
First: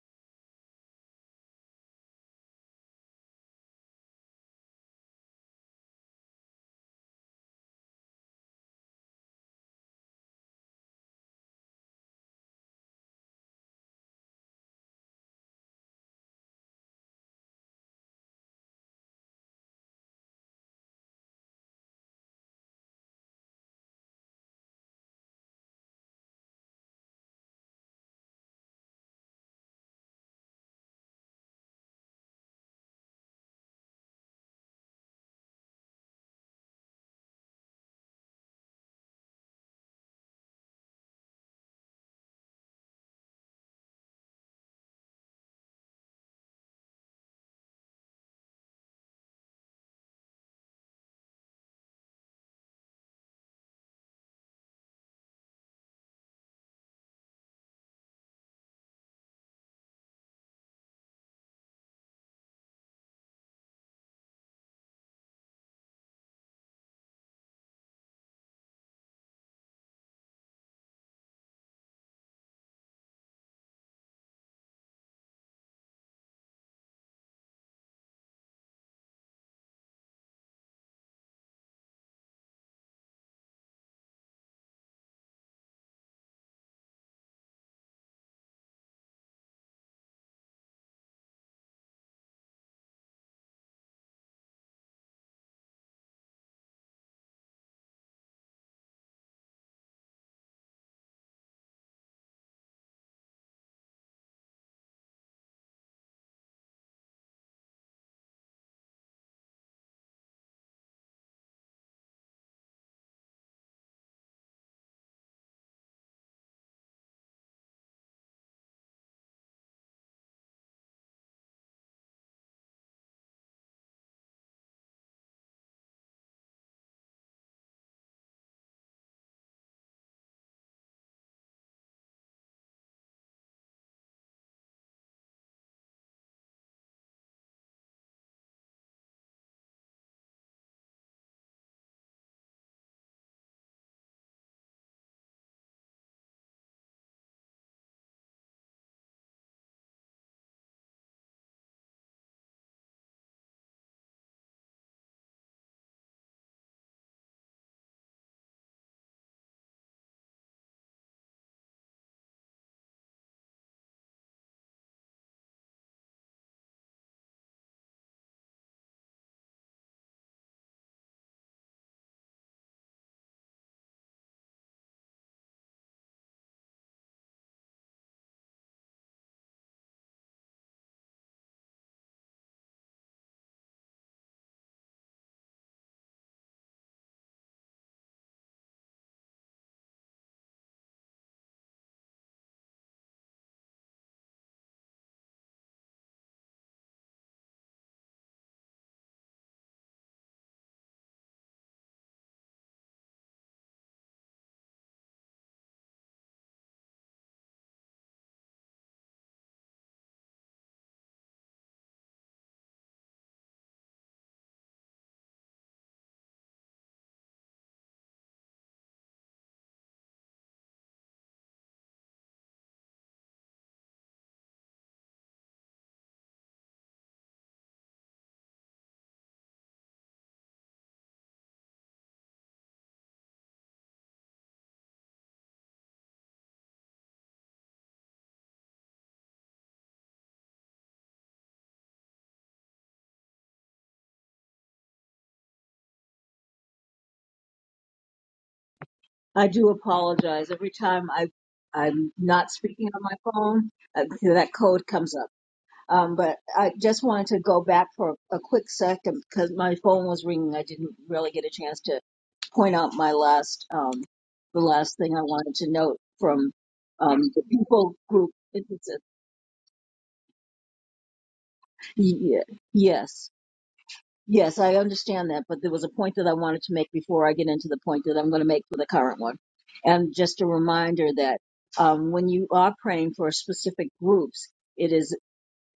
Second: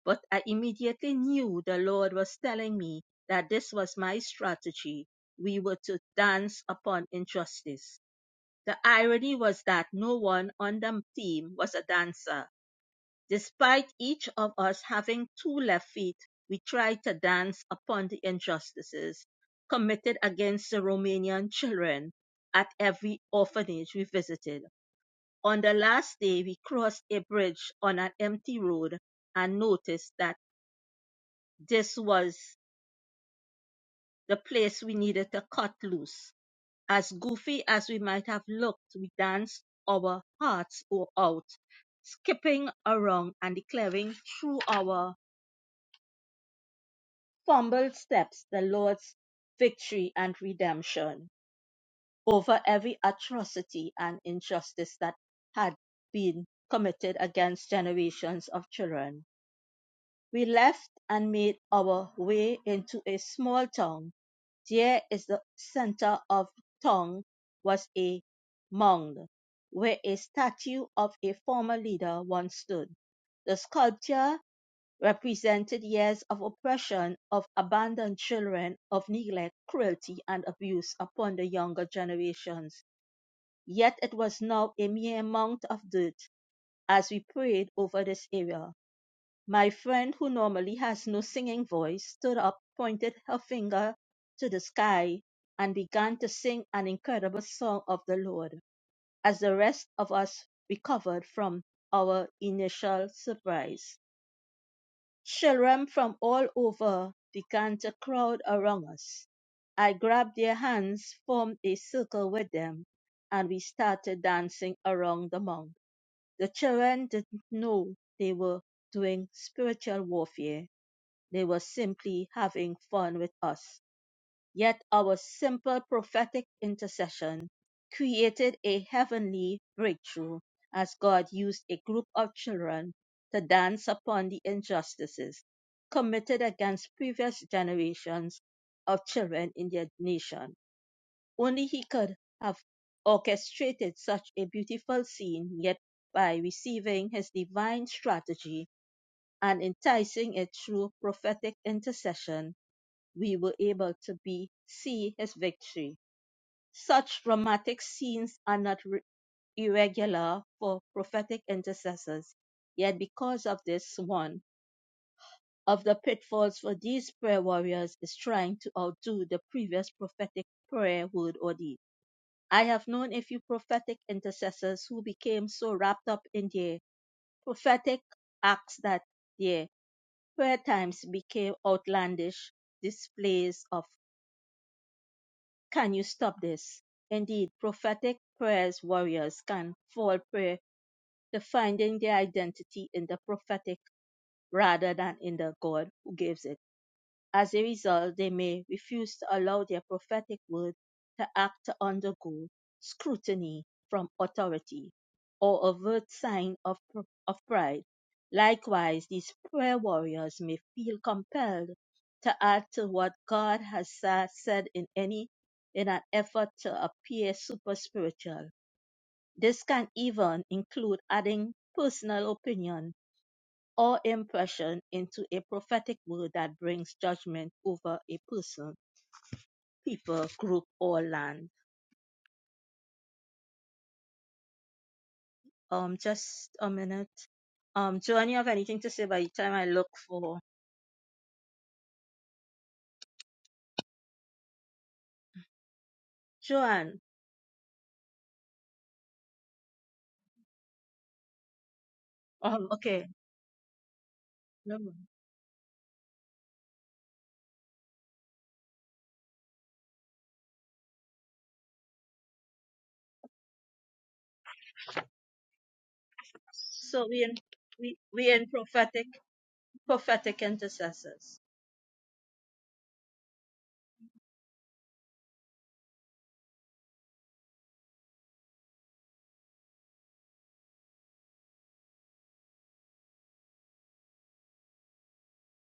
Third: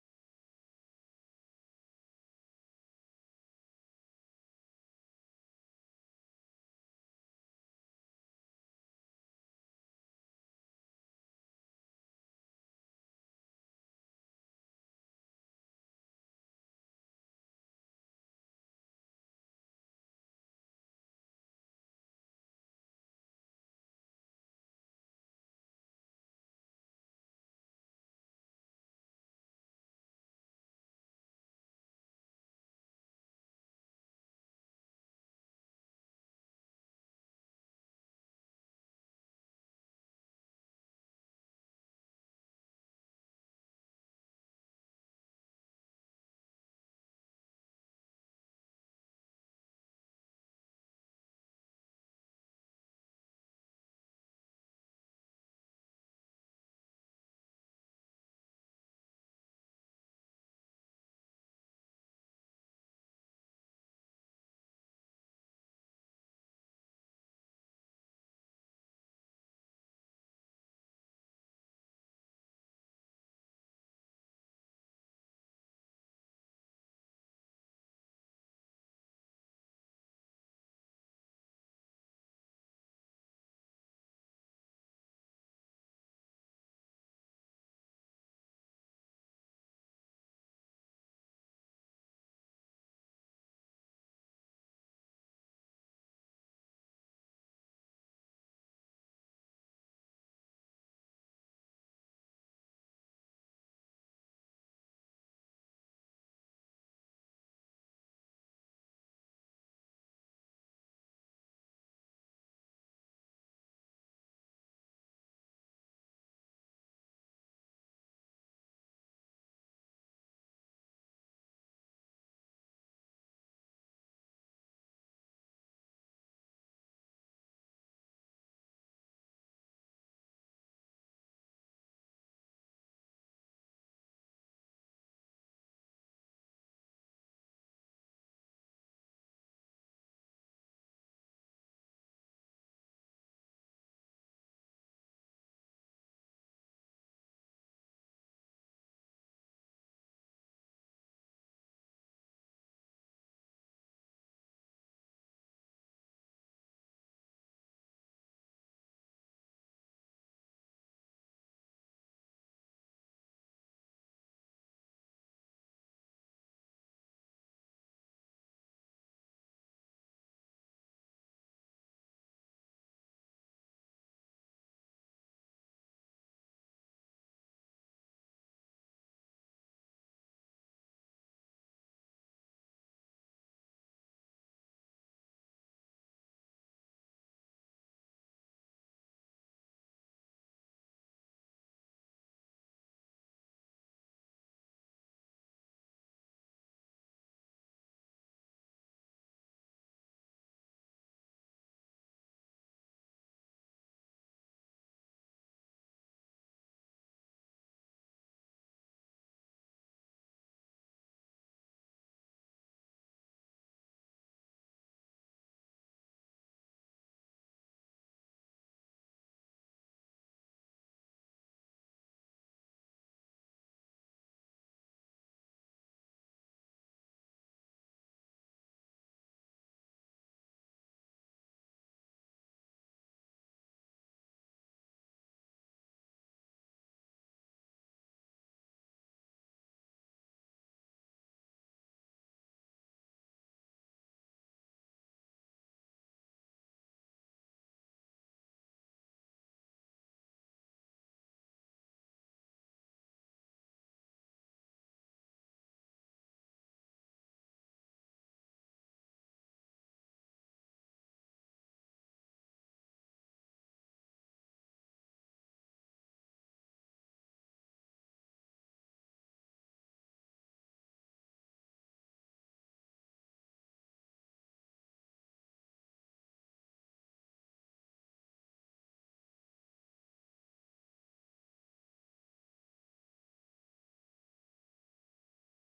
Speaker 1: But I immediately knew the Lord was telling me that this was my strategy. We were to dance upon injustice. The irony was that no one on the team was a dancer Despite each of us having two left feet, we tried to dance upon the injustices committed against the Romanian children at every orphanage we visited. On the last day, we crossed a bridge on an empty road and noticed that this was the place we needed to cut loose. As goofy as we might have looked, we danced our hearts out, skipping around and declaring through our Fumbled steps the Lord's victory and redemption over every atrocity and injustice that had been committed against generations of children. We left and made our way into a small town. There is the center of town was a mound where a statue of a former leader once stood. The sculpture represented years of oppression, of abandoned children, of neglect, cruelty, and abuse upon the younger generations. Yet it was now a mere mound of dirt as we prayed over this area. My friend, who normally has no singing voice, stood up, pointed her finger to the sky, and began to sing an incredible song of the Lord as the rest of us recovered from our initial surprise. Children from all over began to crowd around us. I grabbed their hands, formed a circle with them, and we started dancing around the mound. The children didn't know they were doing spiritual warfare. They were simply having fun with us. Yet our simple prophetic intercession created a heavenly breakthrough as God used a group of children to dance upon the injustices committed against previous generations of children in their nation. Only He could have orchestrated such a beautiful scene, yet by receiving His divine strategy and enticing it through prophetic intercession, we were able to be see his victory. Such dramatic scenes are not re- irregular for prophetic intercessors. Yet because of this one of the pitfalls for these prayer warriors is trying to outdo the previous prophetic prayer word or deed. I have known a few prophetic intercessors who became so wrapped up in their prophetic acts that their prayer times became outlandish displays of Can you stop this? Indeed, prophetic prayers warriors can fall prey to finding their identity in the prophetic rather than in the God who gives it. As a result, they may refuse to allow their prophetic word to act to undergo scrutiny from authority or overt sign of, pr- of pride. Likewise, these prayer warriors may feel compelled to add to what God has sa- said in any in an effort to appear super spiritual. This can even include adding personal opinion or impression into a prophetic word that brings judgment over a person, people, group, or land. Um, just a minute. Um, Joanne, you have anything to say by the time I look for Joanne?
Speaker 2: I do apologize. Every time I, I'm not
Speaker 1: Um,
Speaker 2: speaking on
Speaker 1: okay.
Speaker 2: my phone, uh, that
Speaker 1: No.
Speaker 2: code
Speaker 1: no.
Speaker 2: comes up. Um, but I just wanted to go back for a quick second because my phone was ringing. I didn't really get a chance to point out my last, um, the last thing I wanted to note from
Speaker 1: So we in
Speaker 2: um, the people
Speaker 1: we
Speaker 2: group.
Speaker 1: we in
Speaker 2: It's a-
Speaker 1: prophetic prophetic intercessors.
Speaker 2: yeah, Yes. Yes, I understand that, but there was a point that I wanted to make before I get into the point that I'm going to make for the current one. And just a reminder that um, when you are praying for specific groups, it is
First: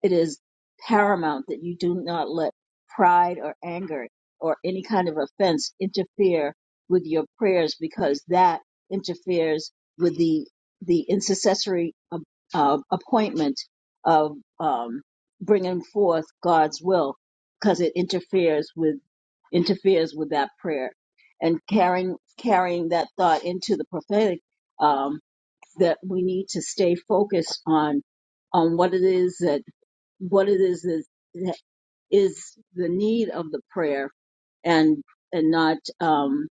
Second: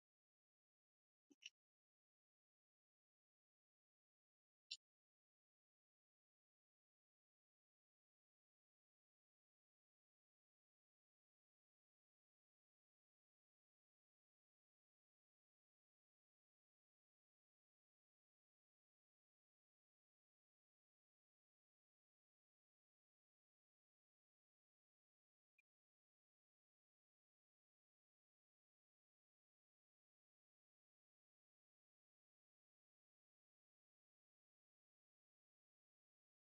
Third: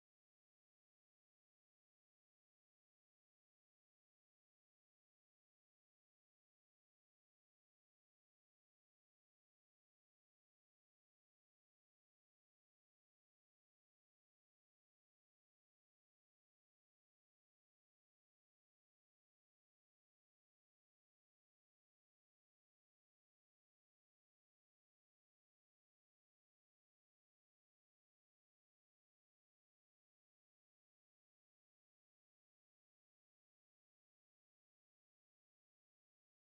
Speaker 2: it is paramount that you do not let pride or anger or any kind of offense interfere with your prayers because that interferes with the the intercessory uh, uh, appointment of um, bringing forth God's will because it interferes with interferes with that prayer and carrying carrying that thought into the prophetic um, that we need to stay focused on on what it is that what it is is, is the need of the prayer and and not um,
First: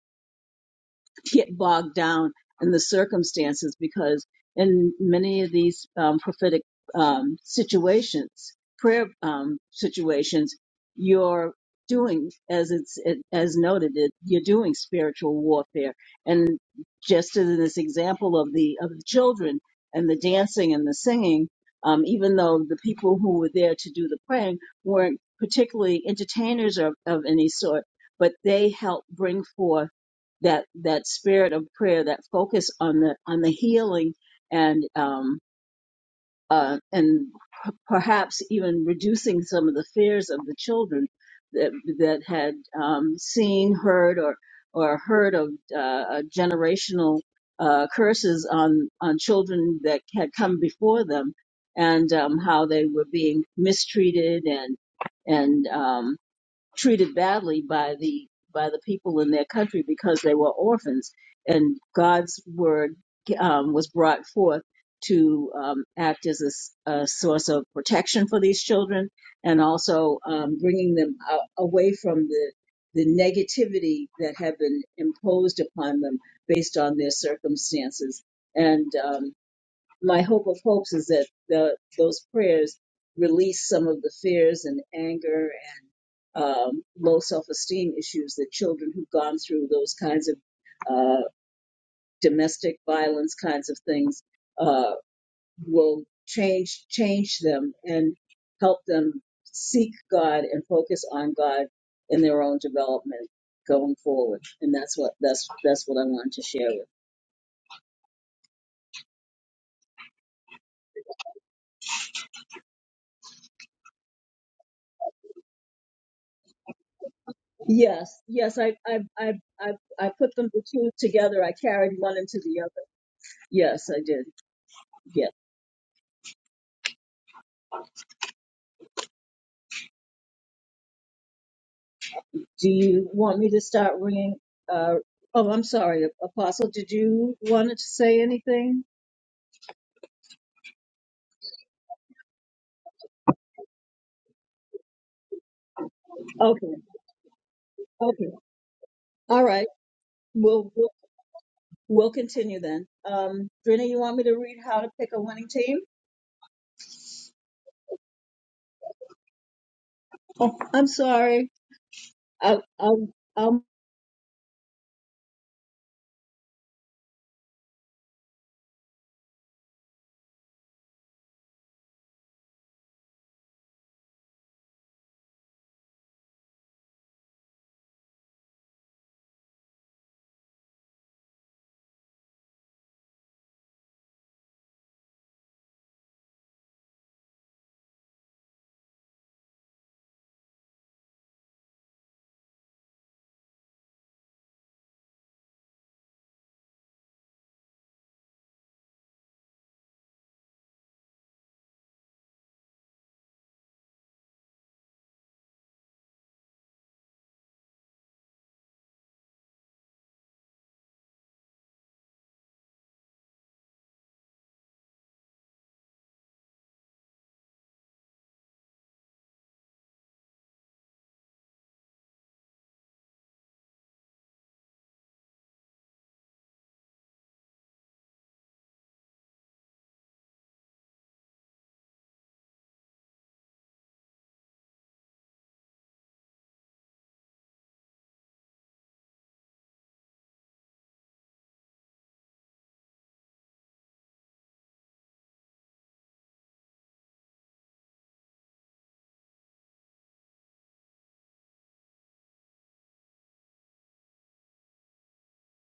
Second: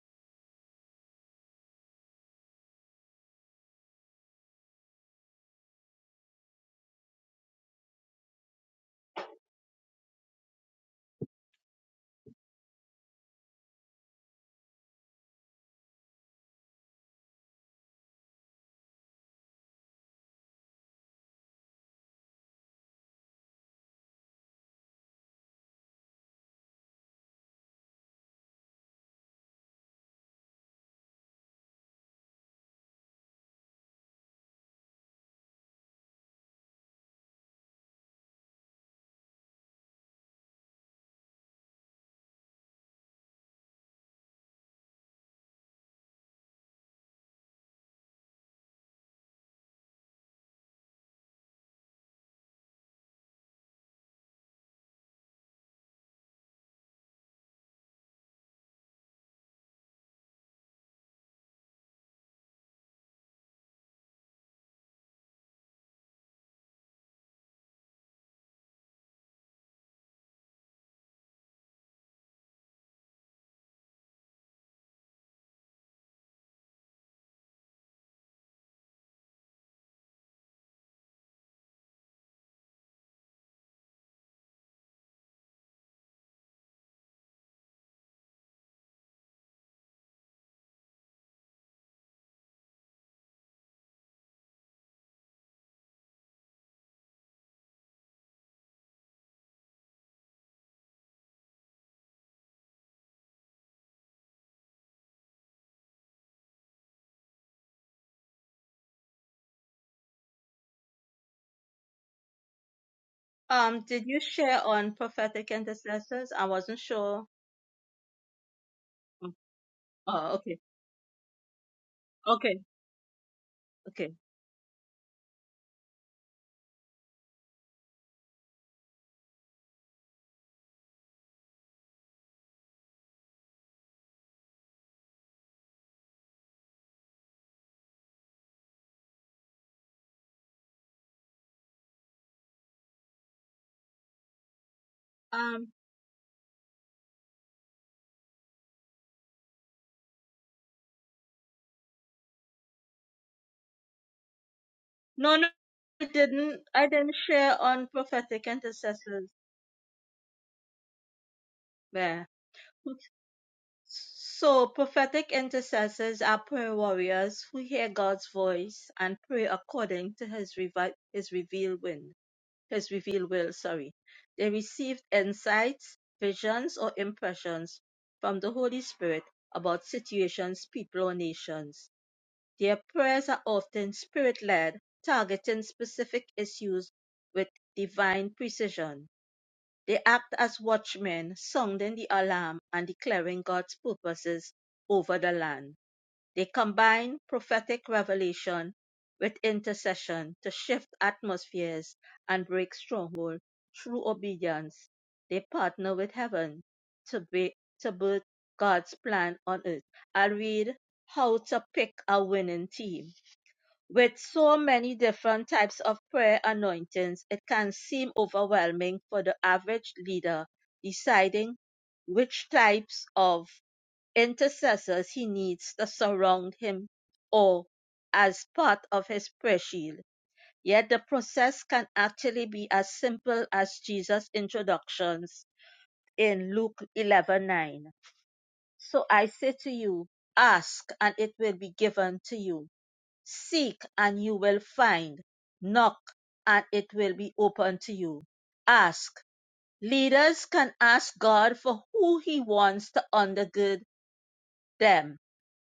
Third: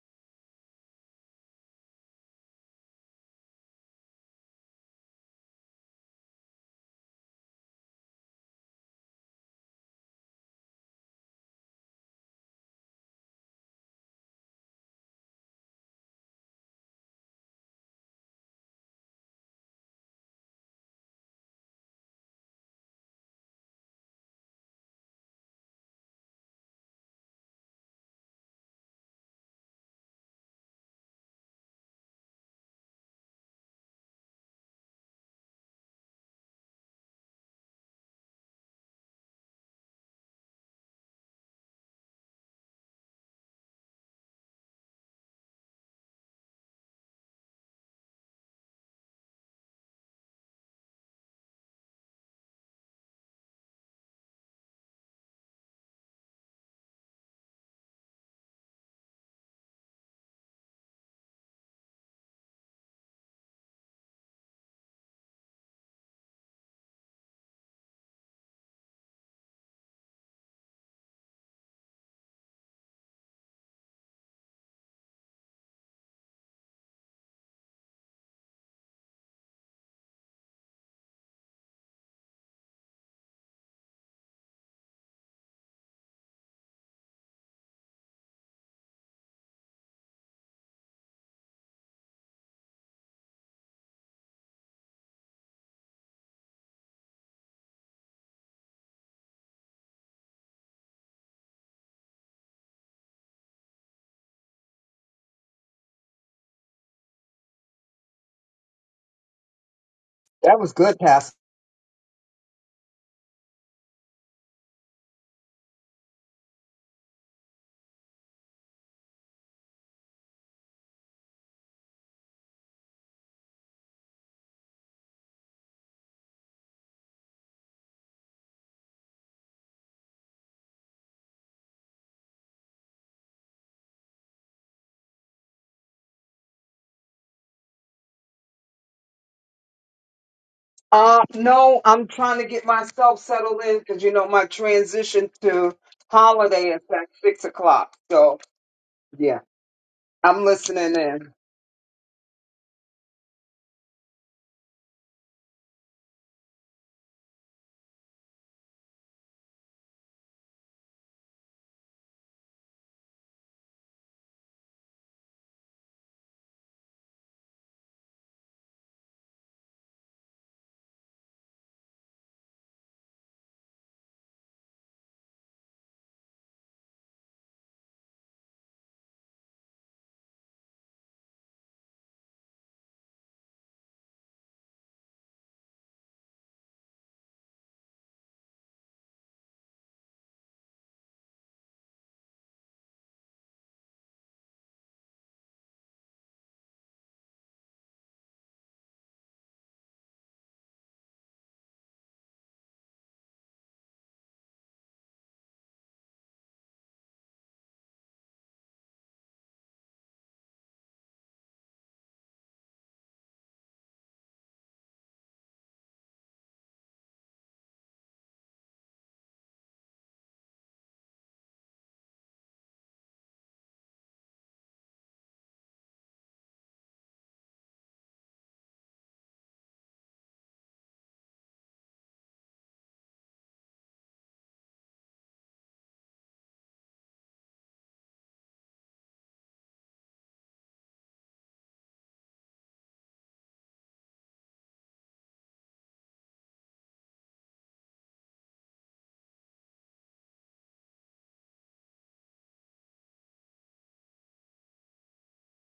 Speaker 2: get bogged down in the circumstances because in many of these um, prophetic um, situations, prayer um, situations, you're doing as it's it, as noted, it, you're doing spiritual warfare. And just as in this example of the of the children and the dancing and the singing, um, even though the people who were there to do the praying weren't particularly entertainers of, of any sort, but they helped bring forth that that spirit of prayer, that focus on the on the healing and um, uh, and p- perhaps even reducing some of the fears of the children that that had um, seen, heard, or or heard of uh, uh, generational uh, curses on on children that had come before them, and um, how they were being mistreated and and um, treated badly by the by the people in their country because they were orphans, and God's word um, was brought forth to um, act as a, s- a source of protection for these children, and also um, bringing them uh, away from the the negativity that had been imposed upon them based on their circumstances. And um, my hope of hopes is that the, those prayers release some of the fears and anger and um, low self-esteem issues that children who've gone through those kinds of uh, domestic violence kinds of things uh, will change change them and help them seek God and focus on God in their own development going forward. And that's what that's that's what I wanted to share with. you.
Speaker 3: that was good, Pastor.
Speaker 1: Um, did you share on prophetic intercessors? I wasn't sure.
Speaker 2: Yes, yes, I, I, I, I, I put
Speaker 1: Oh,
Speaker 2: them
Speaker 1: okay,
Speaker 2: the two together. I carried one into
Speaker 1: okay,
Speaker 2: the other. Yes, I
Speaker 1: okay.
Speaker 2: did. Yes. Do you want me to start ringing? Uh, oh, I'm sorry, Apostle. Did you want to say anything?
Speaker 3: Uh, no, I'm trying to get myself settled in because you know my transition
Speaker 1: Um,
Speaker 3: to holiday
Speaker 2: Okay,
Speaker 3: is at six o'clock.
Speaker 2: okay,
Speaker 3: So yeah,
Speaker 2: all right.
Speaker 3: I'm
Speaker 2: We'll we'll,
Speaker 3: listening in.
Speaker 2: we'll continue then. Um, Drina, you want me to read how to pick a
Speaker 1: No, no,
Speaker 2: winning team?
Speaker 1: I didn't. I didn't share on prophetic intercessors
Speaker 2: I'm sorry.
Speaker 1: there.
Speaker 2: I, I'll, I'll
Speaker 1: So, prophetic intercessors are prayer warriors who hear God's voice and pray according to His revi- His revealed will. His revealed will. Sorry, they receive insights, visions, or impressions from the Holy Spirit about situations, people, or nations. Their prayers are often spirit-led, targeting specific issues with divine precision. They act as watchmen, sounding the alarm and declaring God's purposes over the land. They combine prophetic revelation with intercession to shift atmospheres and break strongholds through obedience. They partner with heaven to, be, to birth God's plan on earth. I'll read how to pick a winning team. With so many different types of prayer anointings, it can seem overwhelming for the average leader deciding which types of intercessors he needs to surround him or as part of his prayer shield. Yet the process can actually be as simple as Jesus' introductions in Luke 11:9. So I say to you, ask and it will be given to you Seek and you will find. Knock and it will be open to you. Ask. Leaders can ask God for who he wants to undergird them.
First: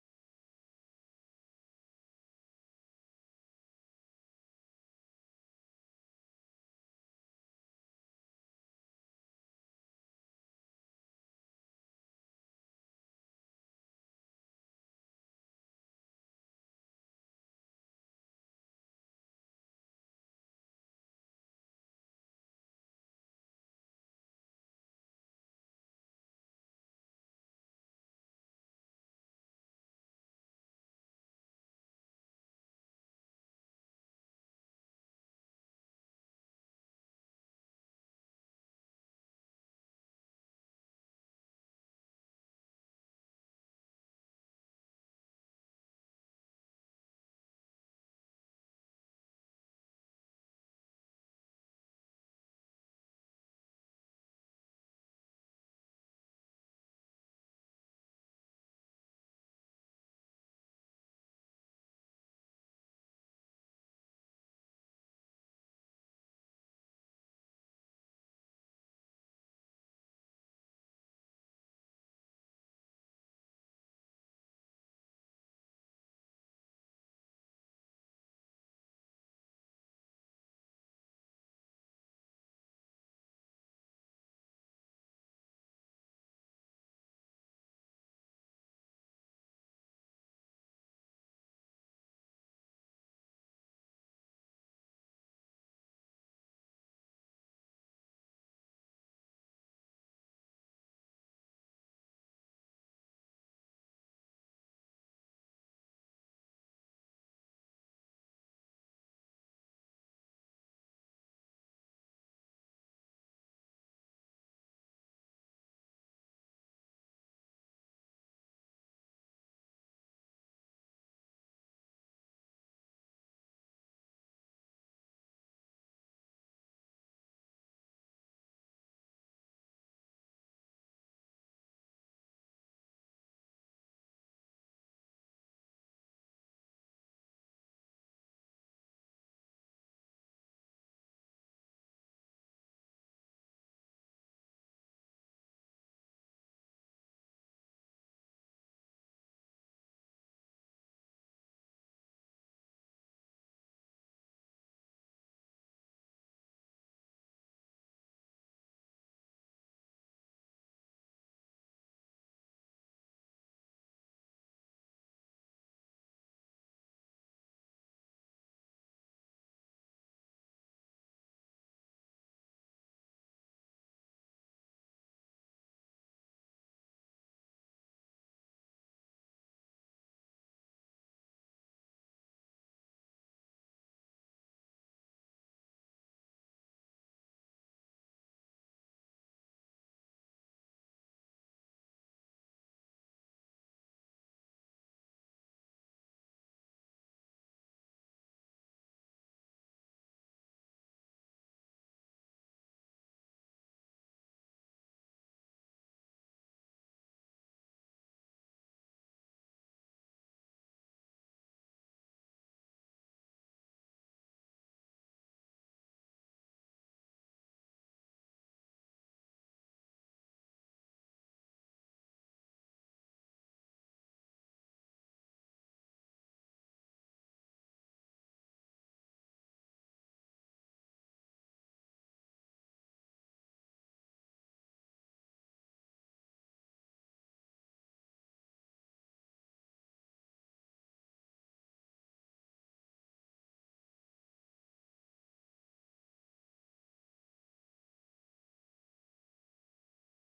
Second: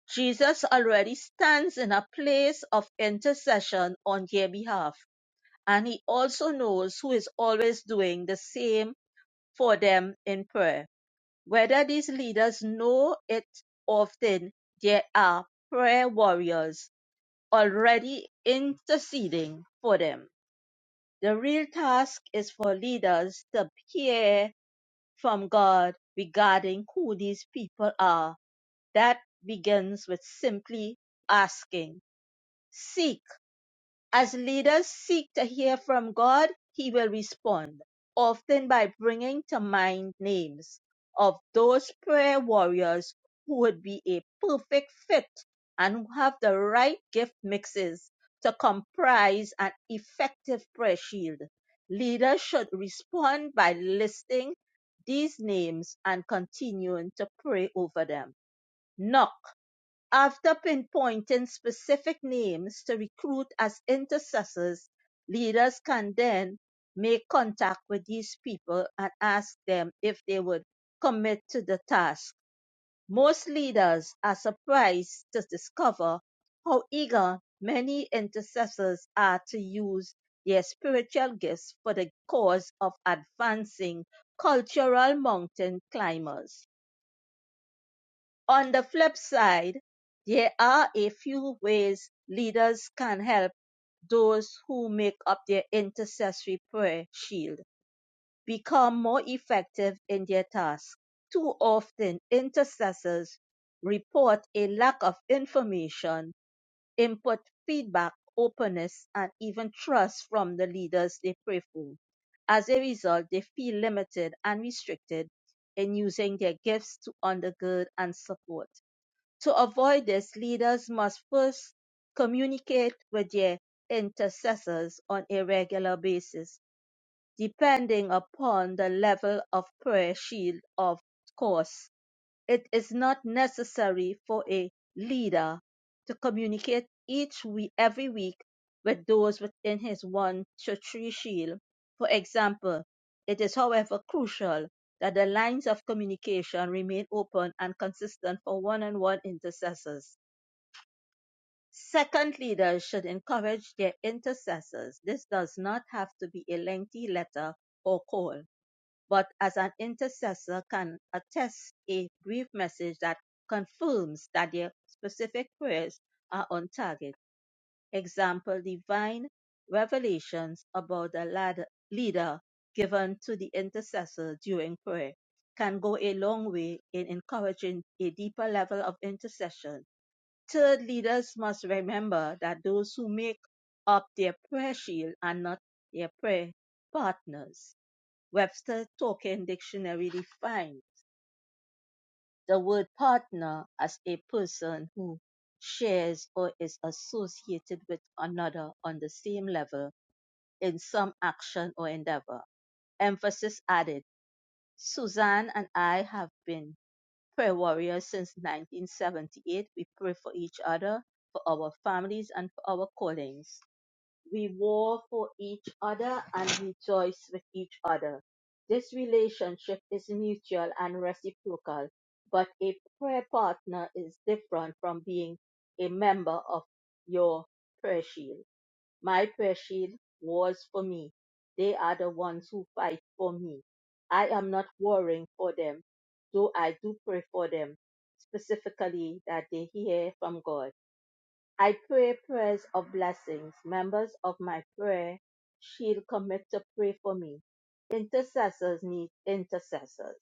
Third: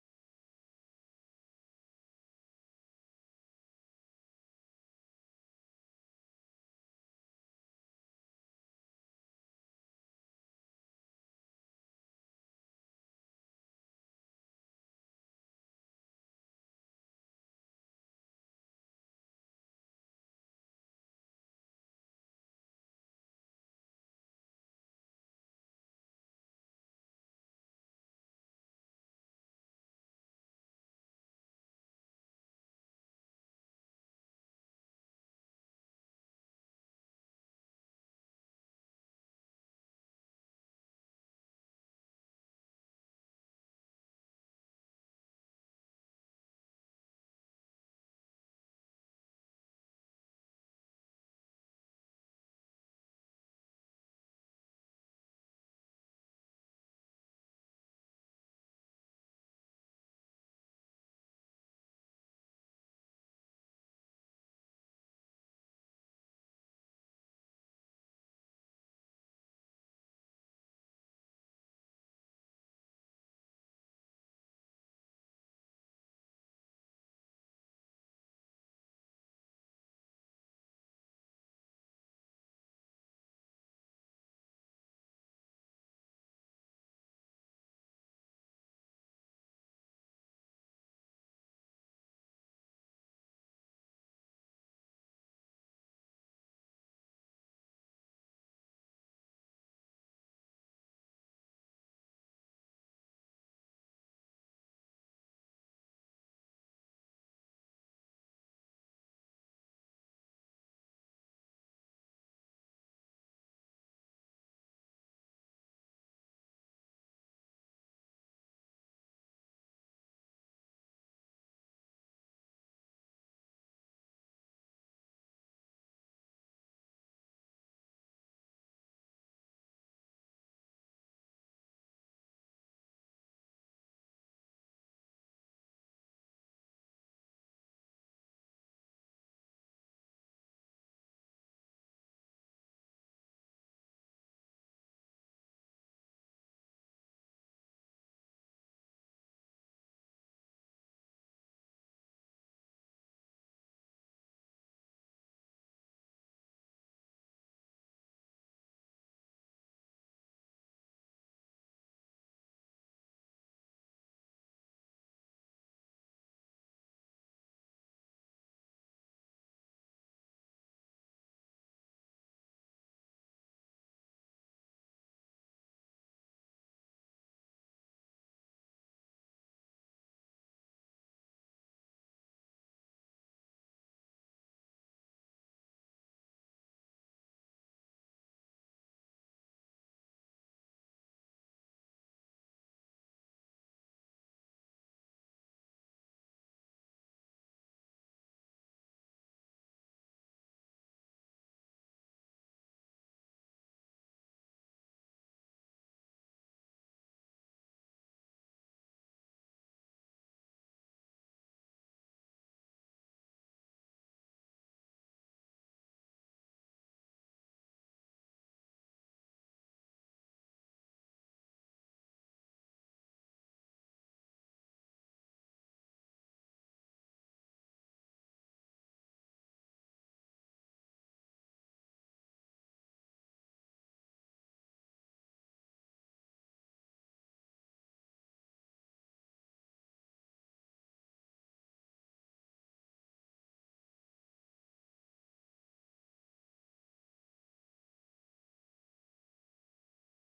Speaker 1: Jesus already stands in a place of intercession on their behalf, and he also knows who is always doing the same for them in prayer. Whether these leaders know it often, they are prayer warriors already interceding for them. The real task is for leaders to hear from God regarding who these people are. That begins with simply asking, Seek as leaders seek to hear from God, He will respond, often by bringing to mind names of those prayer warriors who would be a perfect fit and who have the right gift mixes to comprise an effective prayer shield. Leaders should respond by listing these names and continuing to pray over them. Knock after pinpointing specific names to recruit as intercessors, leaders can then make contact with these people and ask them if they would commit to the task. Most leaders are surprised to discover how eager many intercessors are to use their spiritual gifts for the cause of advancing cultural mountain climbers. On the flip side, there are a few ways leaders can help those who make up their intercessory prayer shield become more effective in their task. Too often, intercessors report a lack of information, input, feedback, openness, and even trust from the leaders they pray for. As a result, they feel limited and restricted in using their gifts to undergird and support. To avoid this, leaders must first communicate with their intercessors on a regular basis, depending upon the level of prayer shield, of course. It is not necessary for a leader to communicate each week, every week with those within his one to shield. For example, it is however crucial that the lines of communication remain open and consistent for one-on-one intercessors. Second, leaders should encourage their intercessors. This does not have to be a lengthy letter or call but as an intercessor can attest a brief message that confirms that their specific prayers are on target. Example, divine revelations about the leader given to the intercessor during prayer can go a long way in encouraging a deeper level of intercession. Third, leaders must remember that those who make up their prayer shield are not their prayer partners Webster's Talking Dictionary defines the word partner as a person who shares or is associated with another on the same level in some action or endeavor. Emphasis added. Suzanne and I have been prayer warriors since 1978. We pray for each other, for our families, and for our callings. We war for each other and rejoice with each other. This relationship is mutual and reciprocal, but a prayer partner is different from being a member of your prayer shield. My prayer shield wars for me. They are the ones who fight for me. I am not worrying for them, though I do pray for them, specifically that they hear from God I pray prayers of blessings. Members of my prayer shield commit to pray for me. Intercessors need intercessors.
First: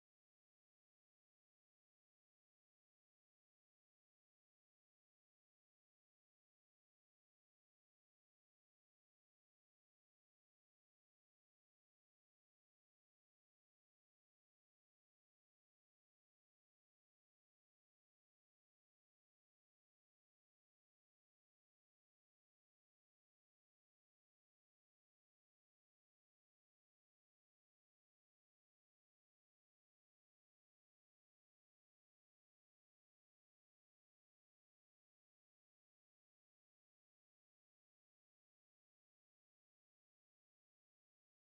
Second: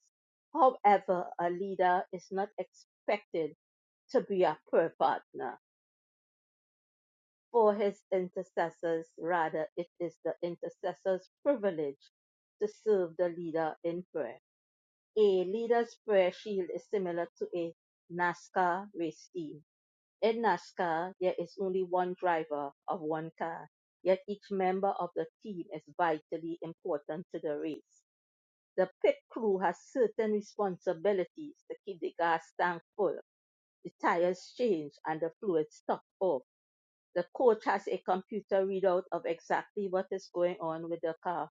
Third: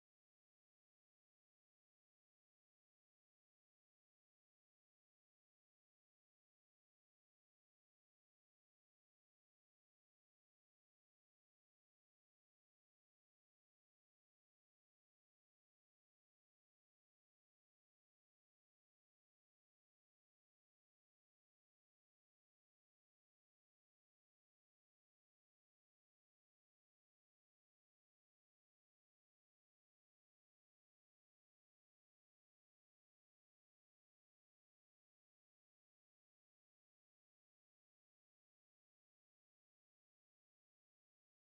Speaker 1: However, a leader is not expected to be a prayer partner for his intercessors. Rather, it is the intercessor's privilege to serve the leader in prayer. A leader's prayer shield is similar to a NASCAR race team in NASCAR, there is only one driver of one car, yet each member of the team is vitally important to the race. The pit crew has certain responsibilities to keep the gas tank full, the tires changed, and the fluids topped off. The coach has a computer readout of exactly what is going on with the car,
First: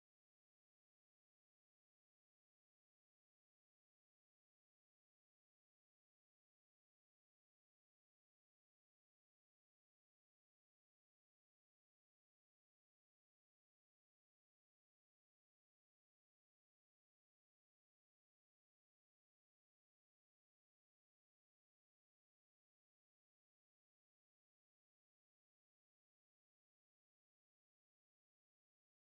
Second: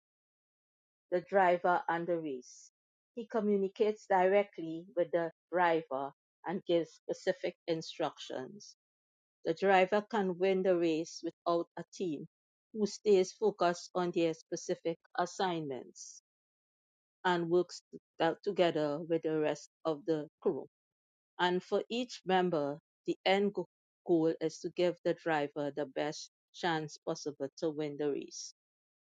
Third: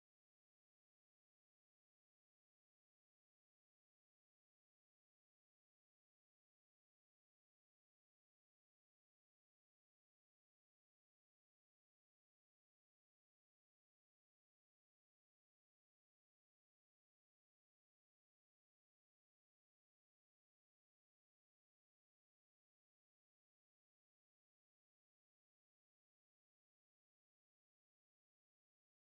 Speaker 1: the driver, and the race. He communicates directly with the driver and gives specific instructions. The driver can win the race without a team, who stays focused on their specific assignments and works to- together with the rest of the crew. And for each member, the end go- goal is to give the driver the best chance possible to win the race.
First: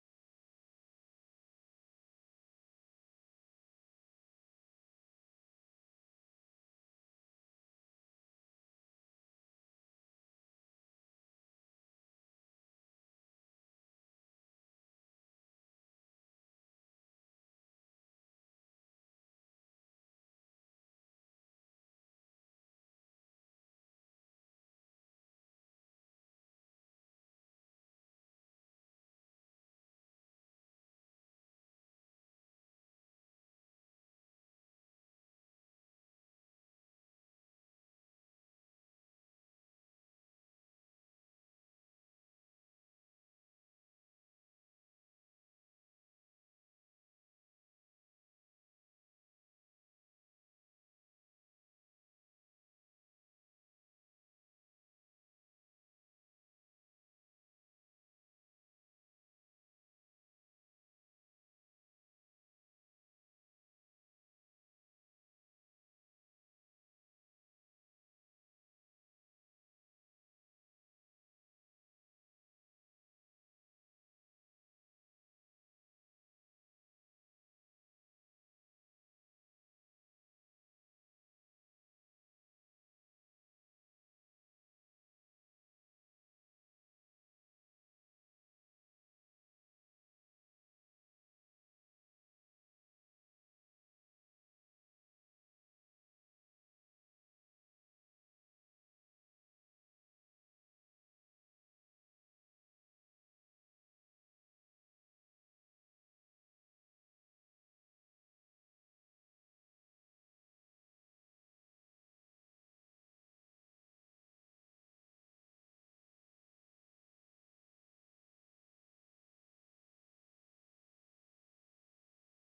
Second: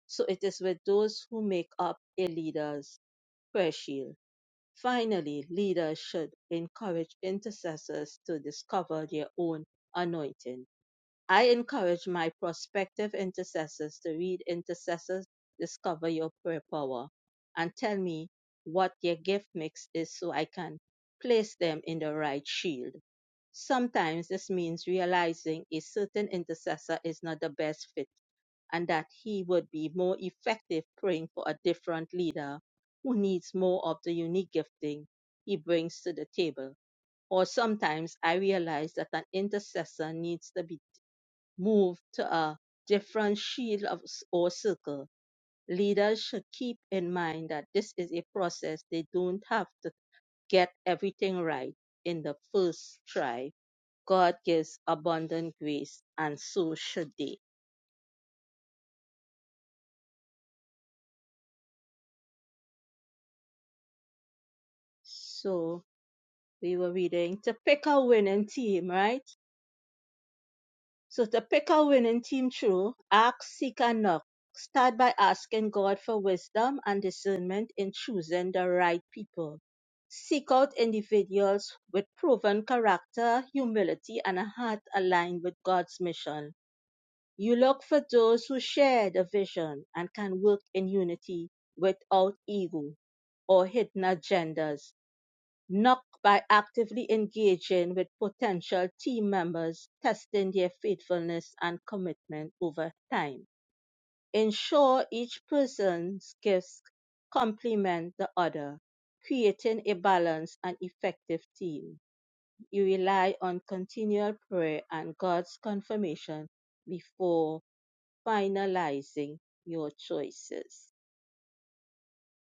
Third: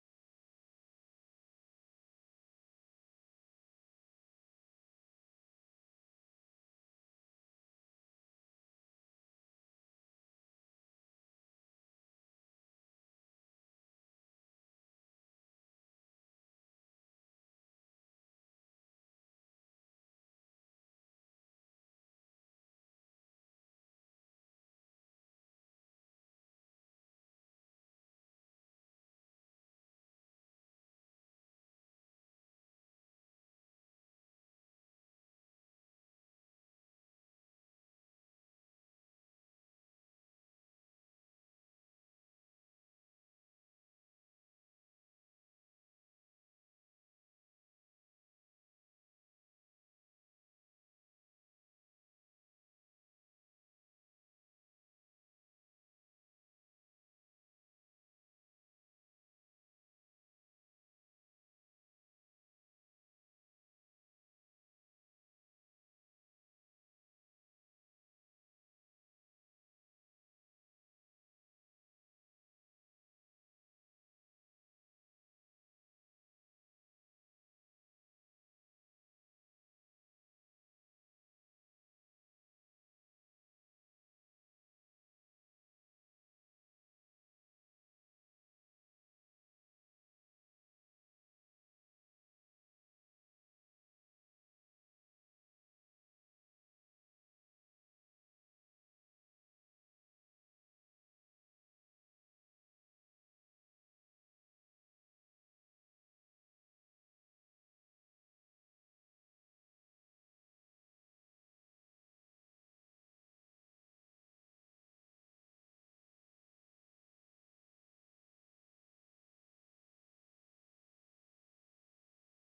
Speaker 1: So it is with those who make up a leader's prayer shield. Finally, leaders should encourage intercessors to discover their own anointing I encourage my prospective intercessors to read Intercessors Discover Your Prayer Power and tell me what their gift mix is so I can place them in the right shield. Sometimes this means realizing a certain intercessor is not the best fit and that he would be more effective praying for a different leader who needs more of the unique gifting he brings to the table. Or sometimes I realize that an intercessor needs to be move to a different shield of, s- or circle, leaders should keep in mind that this is a process. They don't have to get everything right in the first try. God gives abundant grace, and so should they. So we were reading to pick a winning team, right? So to pick a winning team through, ask, seek, and knock. Start by asking God for wisdom and discernment in choosing the right people. Seek out individuals with proven character, humility, and a heart aligned with God's mission. You look for those who share the vision and can work in unity without ego or hidden agendas NOC by actively engaging with potential team members, testing their faithfulness and commitment over time. Ensure each person's gifts complement the other, creating a balanced and effective team. You rely on continual prayer and God's confirmation before finalizing your choices.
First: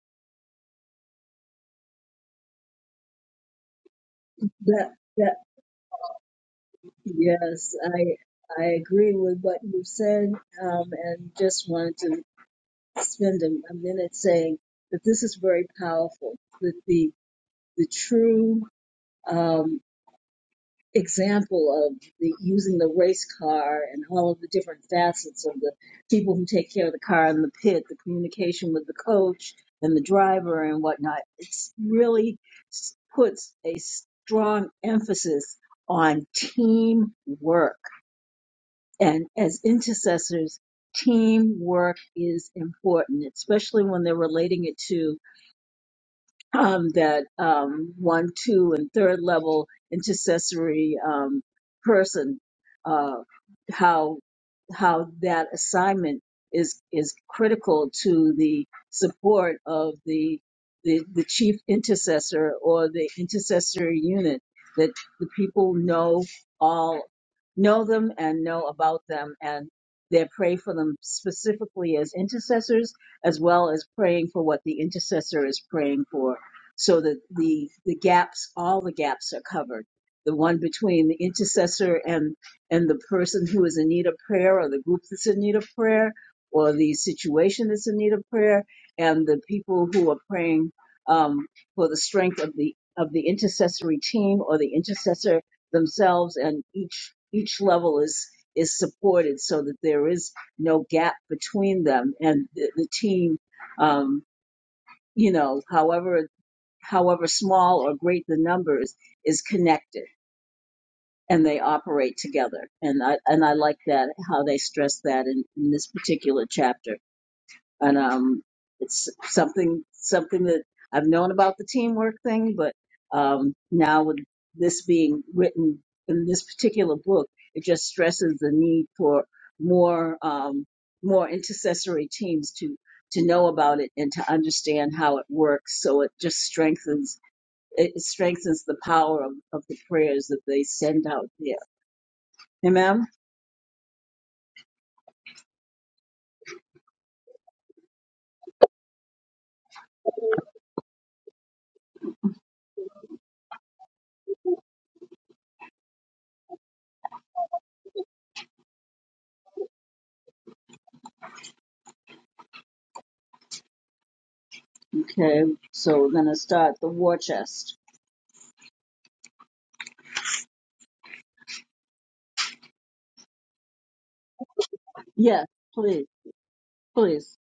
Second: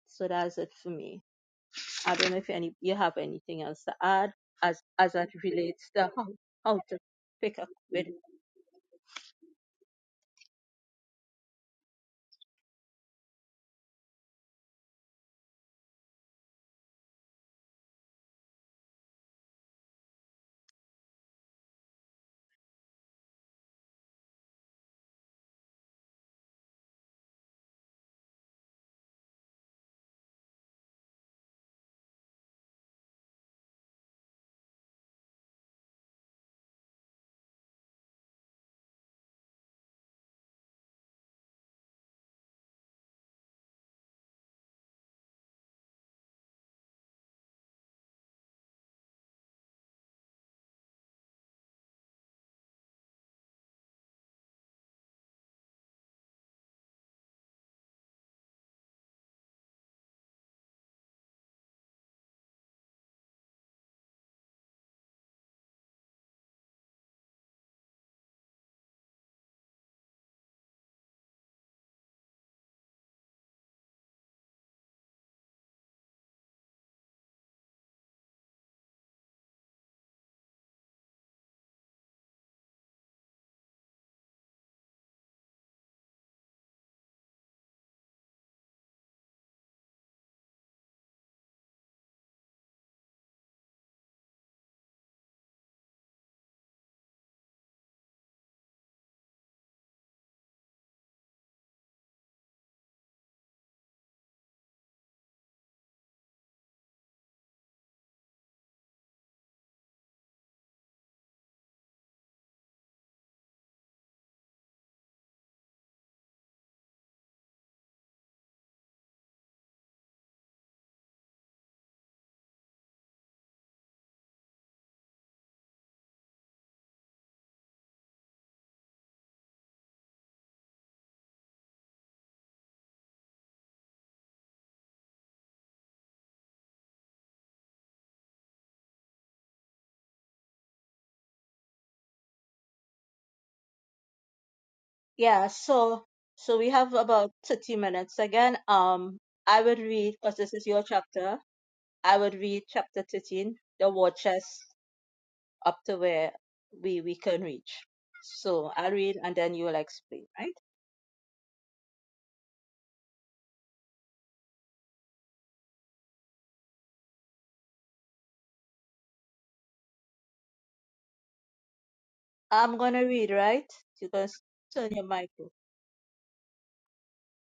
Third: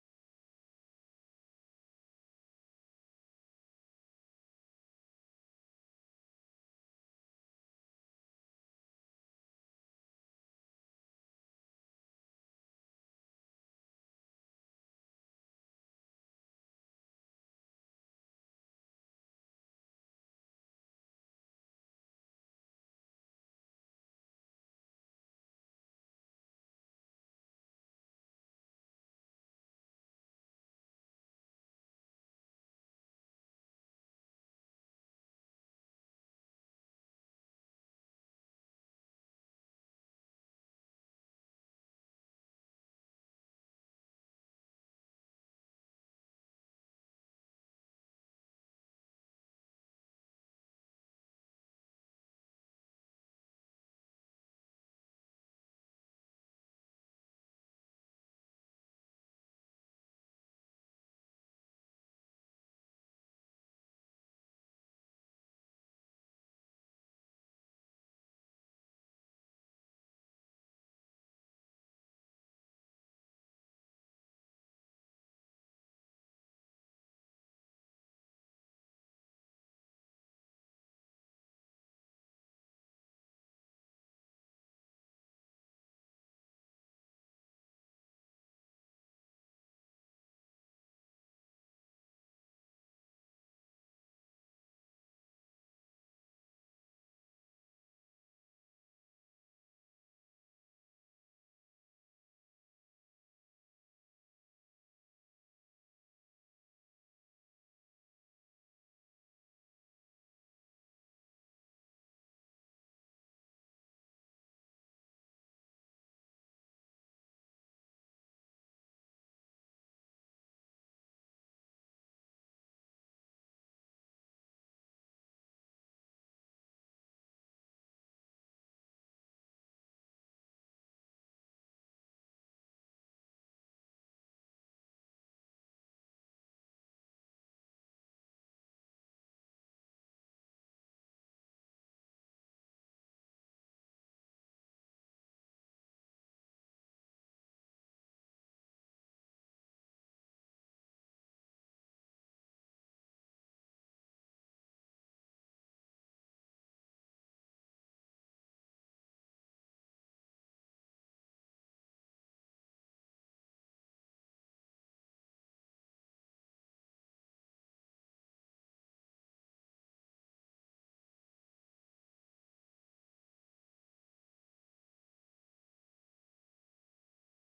Speaker 1: So that's it for me. I don't know if any you have anything else to add as
Speaker 2: that
Speaker 1: as it
Speaker 2: that
Speaker 1: relates to how, how to pick up
Speaker 2: yes,
Speaker 1: with
Speaker 2: I I agree with what you said, um, and just wanted to spend a, a minute saying that this is very powerful. That the the true um, example of the, using the race car and all of the different facets of the people who take care of the car in the pit, the communication with the coach and the driver and whatnot. It's really s- puts a strong emphasis on teamwork. And as intercessors, teamwork is important, especially when they're relating it to um, that um, one, two, and third level intercessory um, person, uh, how how that assignment is is critical to the support of the the, the chief intercessor or the intercessory unit that the people know all know them and know about them and they pray for them specifically as intercessors as well as praying for what the intercessor is praying for so that the the gaps, all the gaps are covered. The one between the intercessor and and the person who is in need of prayer, or the group that's in need of prayer, or the situation that's in need of prayer, and the people who are praying um, for the strength of the of the intercessory team or the intercessor themselves, and each each level is is supported so that there is no gap between them and the, the team um, you know, however however small or great the numbers is, is connected and they operate together. And I and I like that how they stress that in, in this particular chapter. And um, it's something something that I've known about the teamwork thing, but um, now with this being written in this particular book, it just stresses the need for more um, more intercessory teams to to know about it and to understand how it works. So it just strengthens it strengthens the power of, of the prayers that they send out there. Amen?
Speaker 1: yeah so so we have about 30 minutes again um I would read because this is your chapter I would read chapter 13 the war chest up to where we we can reach so I'll read and then you'll explain right
Speaker 2: Okay, so we're going to start the war chest.
Speaker 1: I'm gonna read right you can s- turn your mic
Speaker 2: Yes,
Speaker 1: off.
Speaker 2: please, please,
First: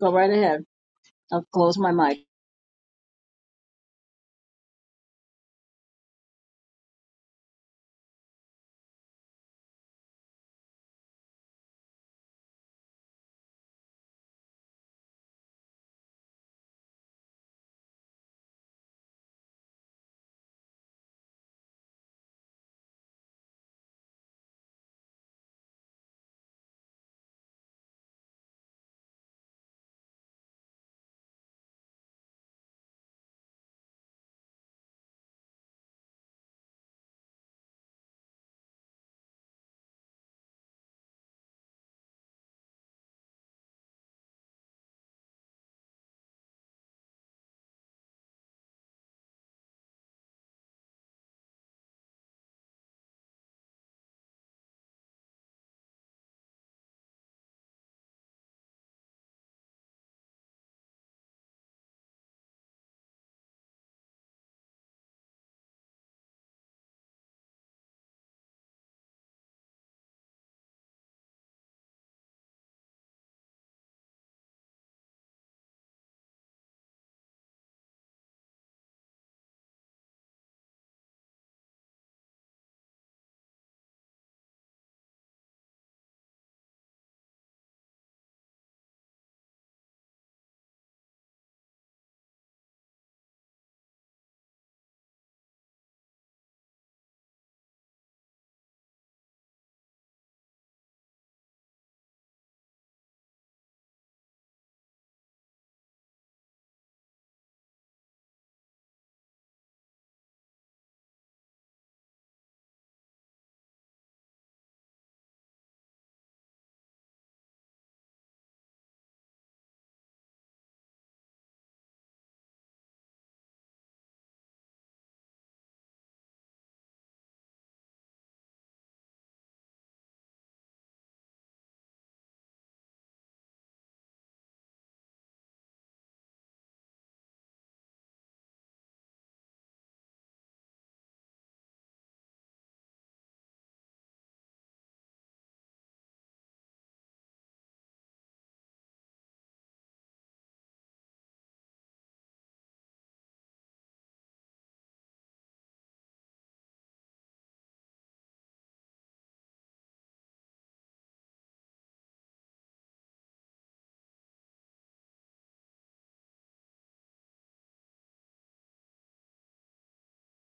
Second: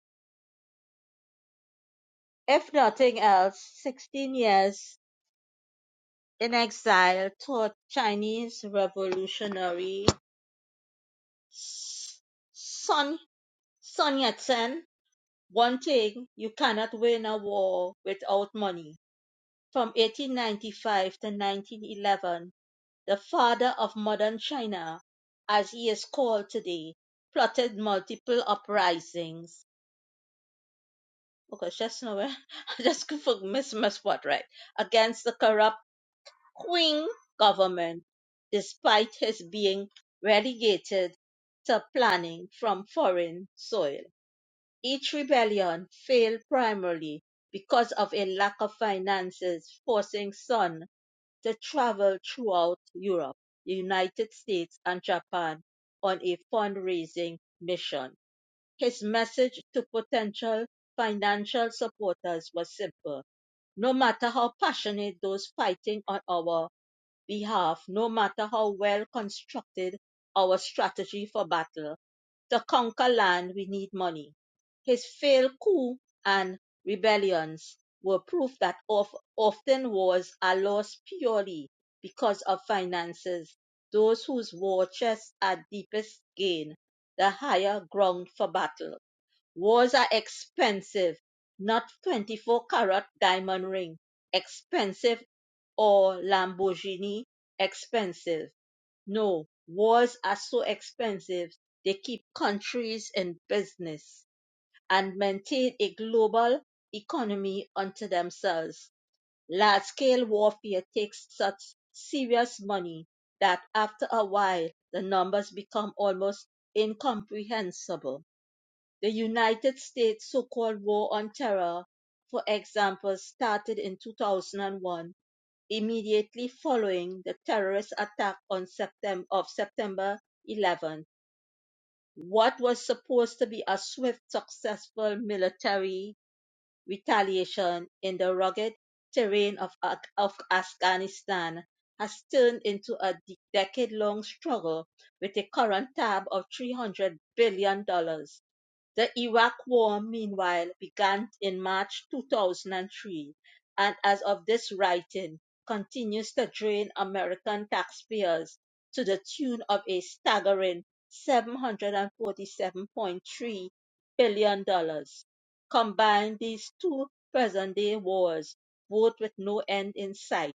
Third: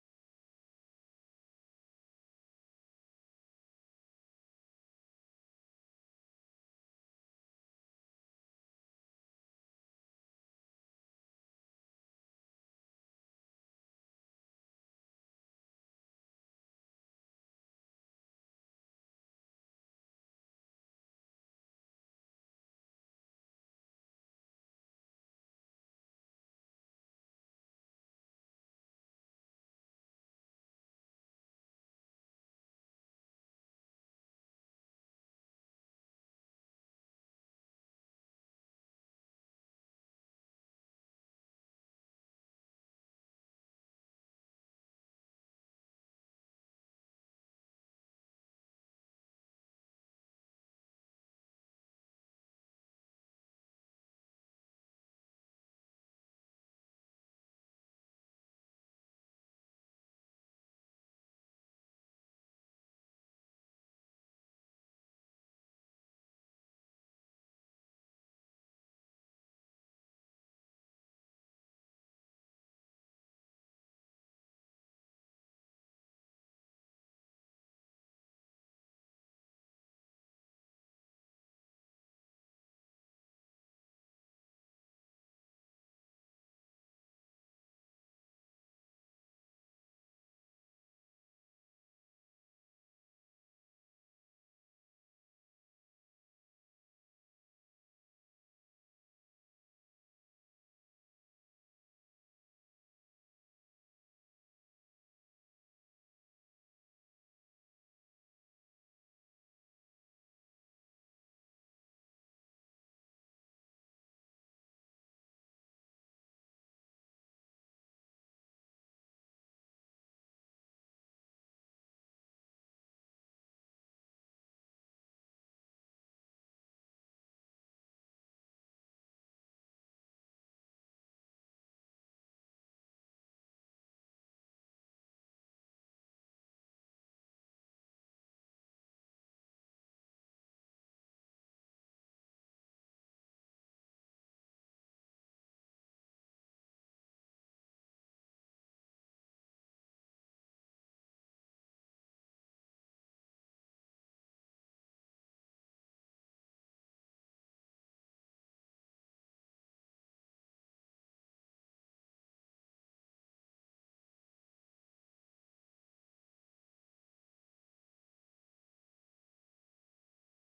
Speaker 2: go right ahead. I'll close my mic.
Speaker 1: if nothing else 16 years In exile, taught Chinese revolutionary Sun Sun Yat-sen one thing: you cannot win a war without money. From 1895 to 1911, the father of modern China, as he is called today, plotted multiple uprisings. Okay, just know eh? I just could miss miss what right against the corrupt Qing government, despite his being relegated to planning from foreign soil. Each rebellion failed primarily because of a lack of finances, forcing Sun to travel throughout Europe, the United States, and Japan on a fundraising mission. His message to potential financial supporters was simple no matter how passionate those fighting on our behalf, no matter how well constructed our strategy for battle. To conquer land, we need money. His failed coup and rebellions were proof that of, often wars are lost purely because of finances. Those whose war chests are deepest gain the higher ground for battle was a expensive, not 24 carat diamond ring, expensive or Lamborghini expensive. No, wars are so expensive they keep countries in business and maintain a global economy unto themselves. Large scale warfare takes such serious money that after a while the numbers become almost incomprehensible. The United States so-called War on Terror, for example, started in 2001, immediately following the terrorist attack on September, of September 11. What was supposed to be a swift, successful military retaliation in the rugged terrain of, of Afghanistan has turned into a decade long struggle with a current tab of $300 billion dollars the Iraq War, meanwhile, began in March 2003 and, as of this writing, continues to drain American taxpayers to the tune of a staggering $747.3 billion. dollars. Combine these two present day wars, both with no end in sight,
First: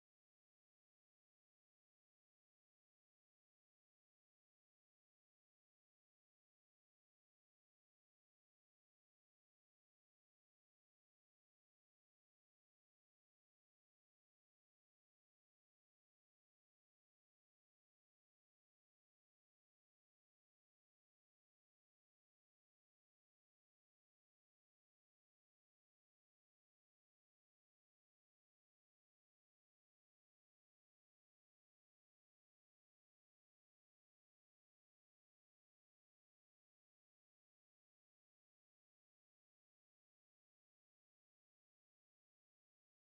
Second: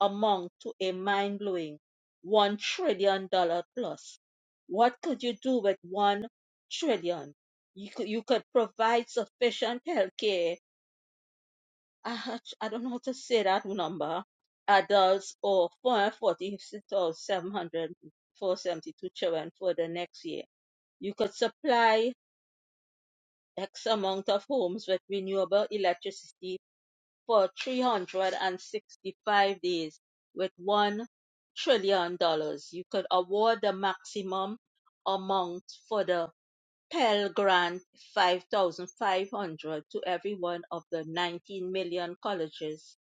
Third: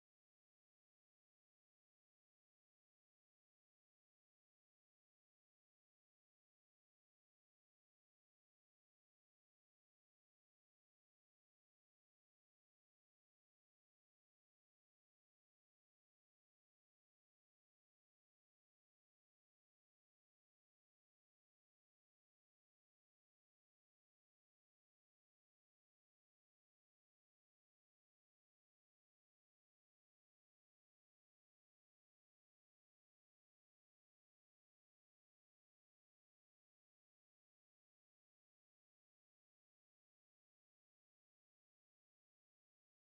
Speaker 1: amount to a mind blowing $1 trillion dollar plus. What could you do with $1 trillion? you could you could provide sufficient healthcare. I, I don't know how to say that number. Adults or 446,700 children for the next year. You could supply X amount of homes with renewable electricity for 365 days with $1 trillion. dollars. You could award the maximum amount for the Pell grant five thousand five hundred dollars to every one of the nineteen million colleges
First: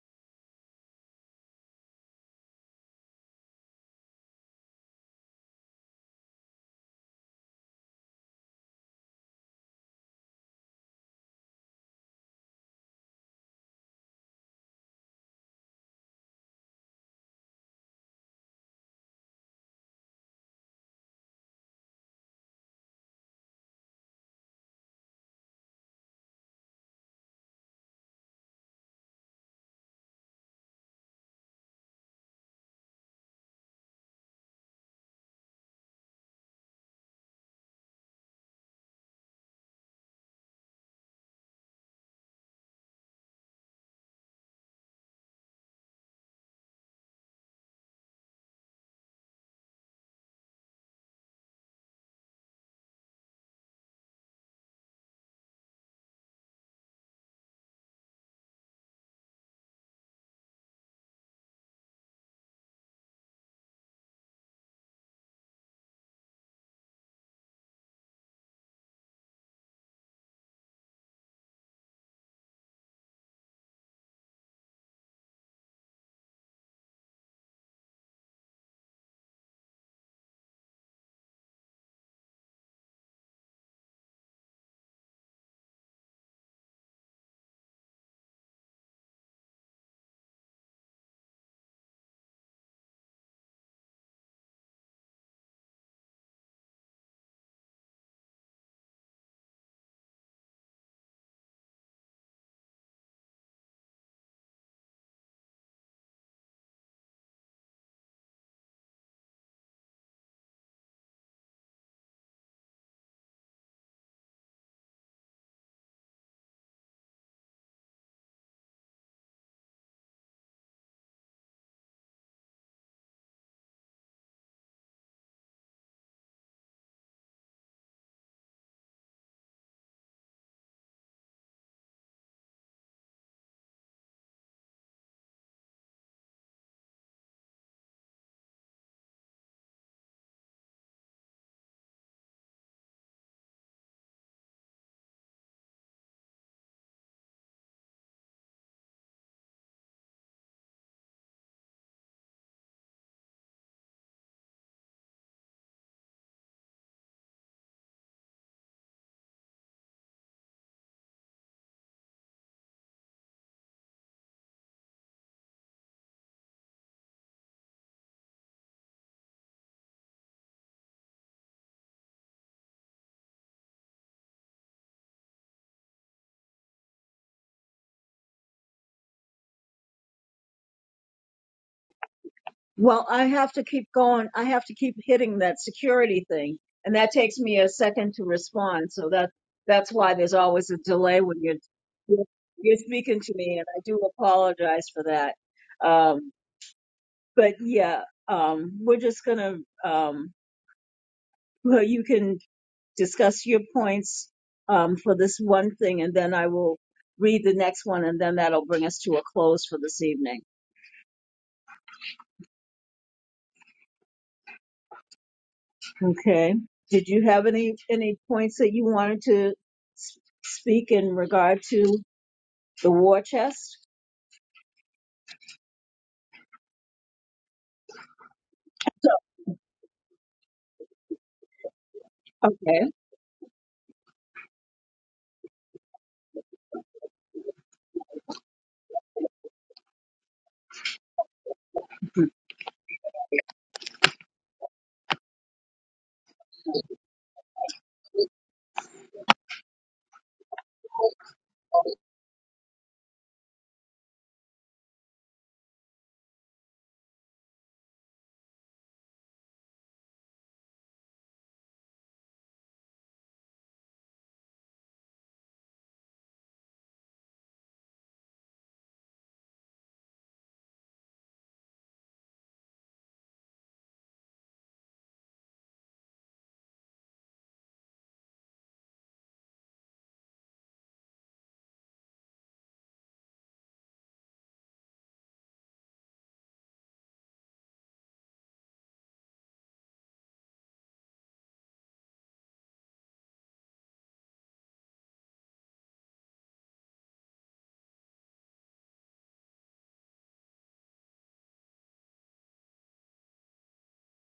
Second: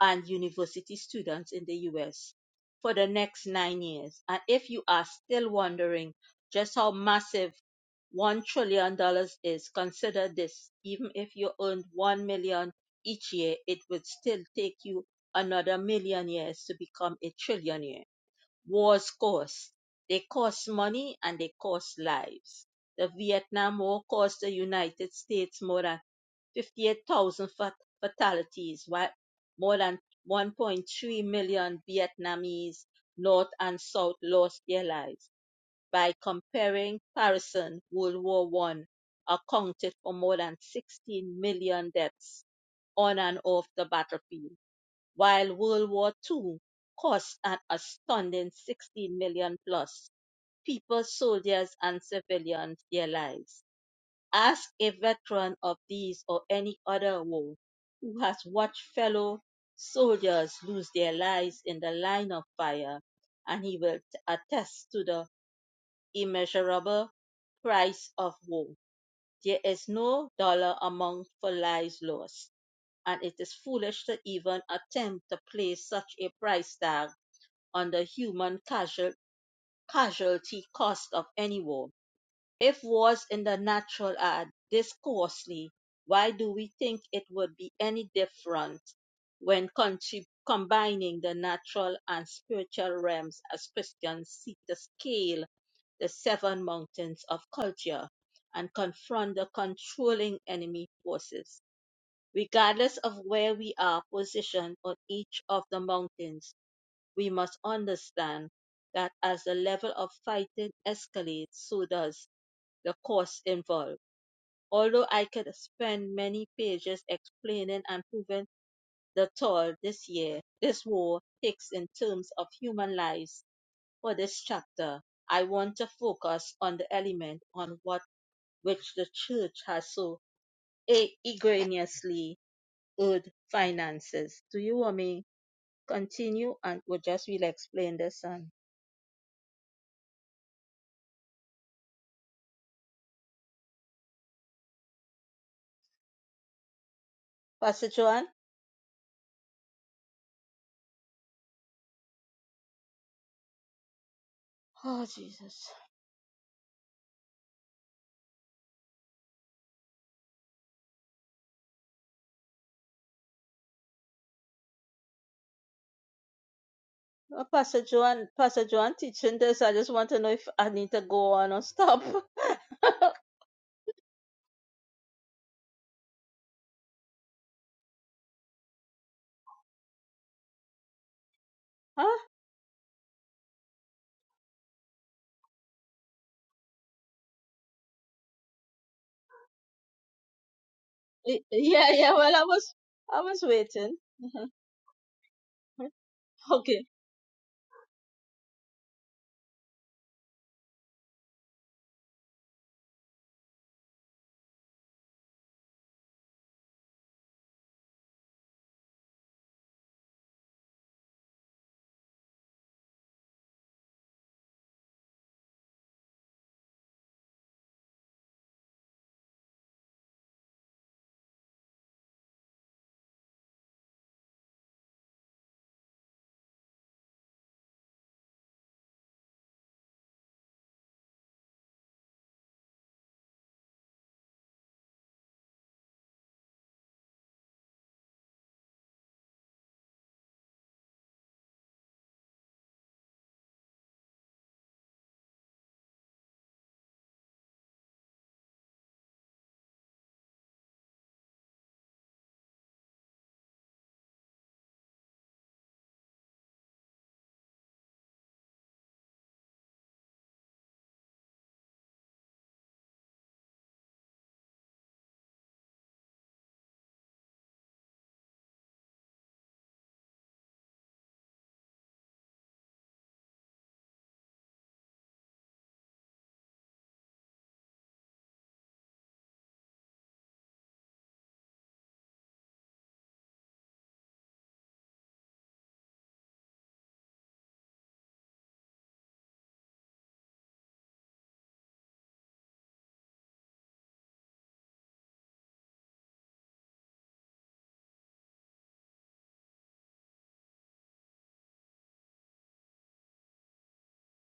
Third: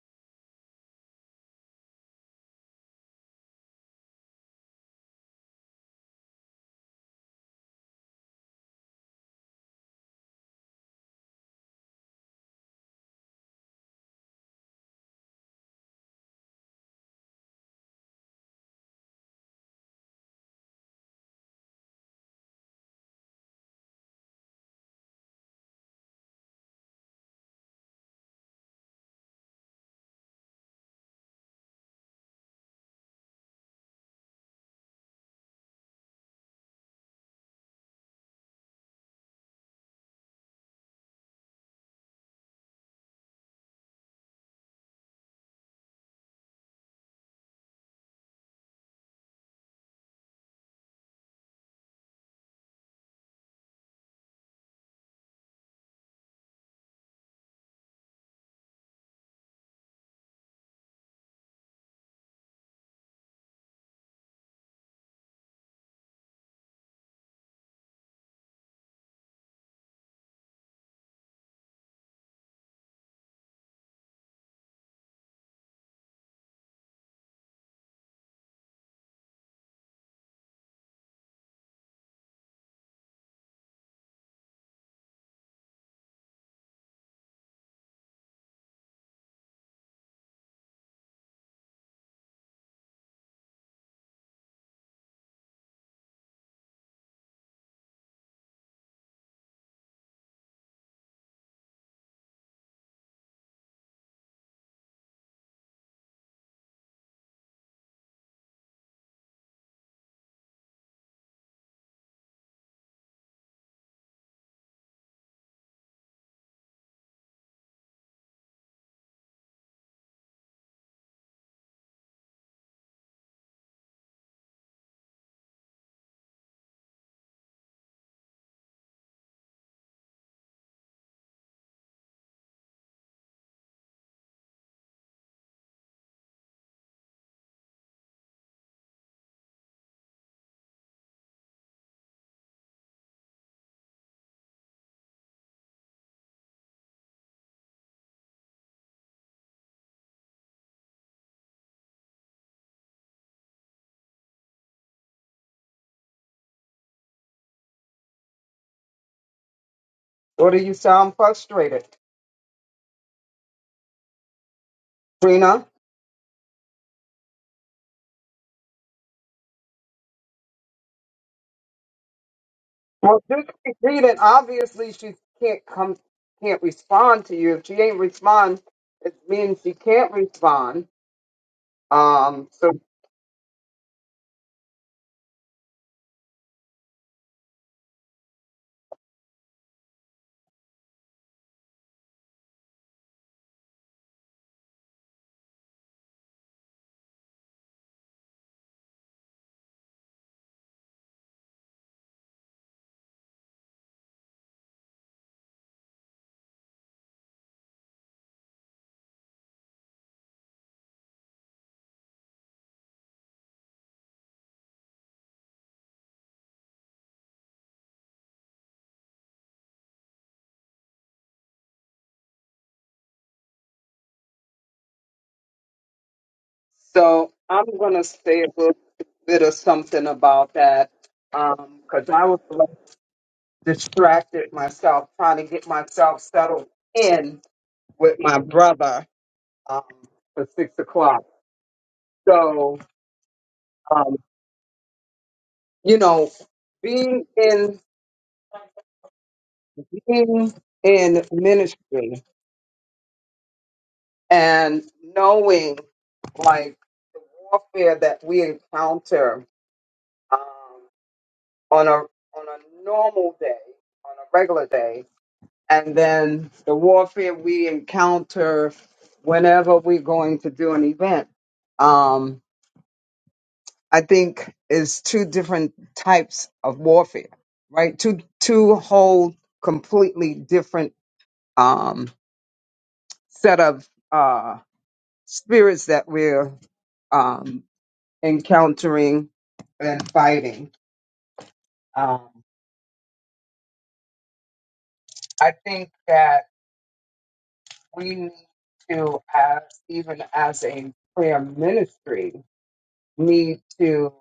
Speaker 1: and university students in the US for the next nine years. And if you are still wondering just how massive one trillion dollars is, consider this. Even if you earned one million dollars each year, it would still take you another million years to become a trillionaire wars cost. They cost money and they cost lives. The Vietnam War cost the United States more than 58,000 fatalities, while more than 1.3 million Vietnamese, North and South, lost their lives. By comparing comparison, World War One accounted for more than 16 million deaths on and off the battlefield while World War Two cost an astounding 16 million plus people, soldiers, and civilians their lives. Ask a veteran of these or any other war who has watched fellow soldiers lose their lives in the line of fire, and he will attest to the immeasurable price of war. There is no dollar amount for lives lost and it is foolish to even attempt to place such a price tag on the human casual, casualty cost of any war. If wars in the natural are this costly, why do we think it would be any different when contrib- combining the natural and spiritual realms as Christians seek to scale the seven mountains of culture and confront the controlling enemy forces? Regardless of where we are positioned on each of the mountains, we must understand that as the level of fighting escalates, so does the cost involved. Although I could spend many pages explaining and proving the toll this year, this war takes in terms of human lives for this chapter, I want to focus on the element on what which the church has so e- egregiously owed finances. Do you want me continue and we'll just will explain this and Pastor Joan? Oh Jesus.
Speaker 3: What do you sound frustrated, Trina?
Speaker 1: Uh, Pastor Joan Pastor Joan teaching this. I just want to know if I need to go on or stop.
Speaker 3: Well, since she's reading, obviously she can't come, can't respond to you. If she ain't respond, it means she can't respond.
Speaker 1: huh?
Speaker 3: Um, so,
Speaker 2: Well, I have to keep going. I have to keep hitting that security thing. And that takes me a second to respond. So that that's why there's always a delay when you're,
Speaker 1: Yeah, yeah, well I was
Speaker 2: you're
Speaker 1: I
Speaker 2: speaking to
Speaker 1: was
Speaker 2: me. And I
Speaker 1: waiting.
Speaker 2: do apologize for that. Um,
Speaker 1: okay.
Speaker 2: but yeah, um, we're just going to, um, well, you can discuss your points um, for this one thing, and then I will read the next one, and then that'll bring us to a close for this evening. Okay. Did you have any any points that you wanted to s- speak in regard to the war chest?
Speaker 3: so I'm gonna say a little
Speaker 2: So,
Speaker 3: bit of something about that, um, because I was like,
Speaker 2: okay,
Speaker 3: distracted myself trying to get myself settled in with my brother um, for six o'clock. So, um, you know, being in being in ministry. and knowing like the warfare that we encounter um, on a on a normal day, on a regular day, and then the warfare we encounter whenever we're going to do an event. Um, I think is two different types of warfare, right? Two two whole completely different um, set of uh, spirits that we're um, encountering and fighting. Um, I think that we need to, as even as a prayer ministry, need to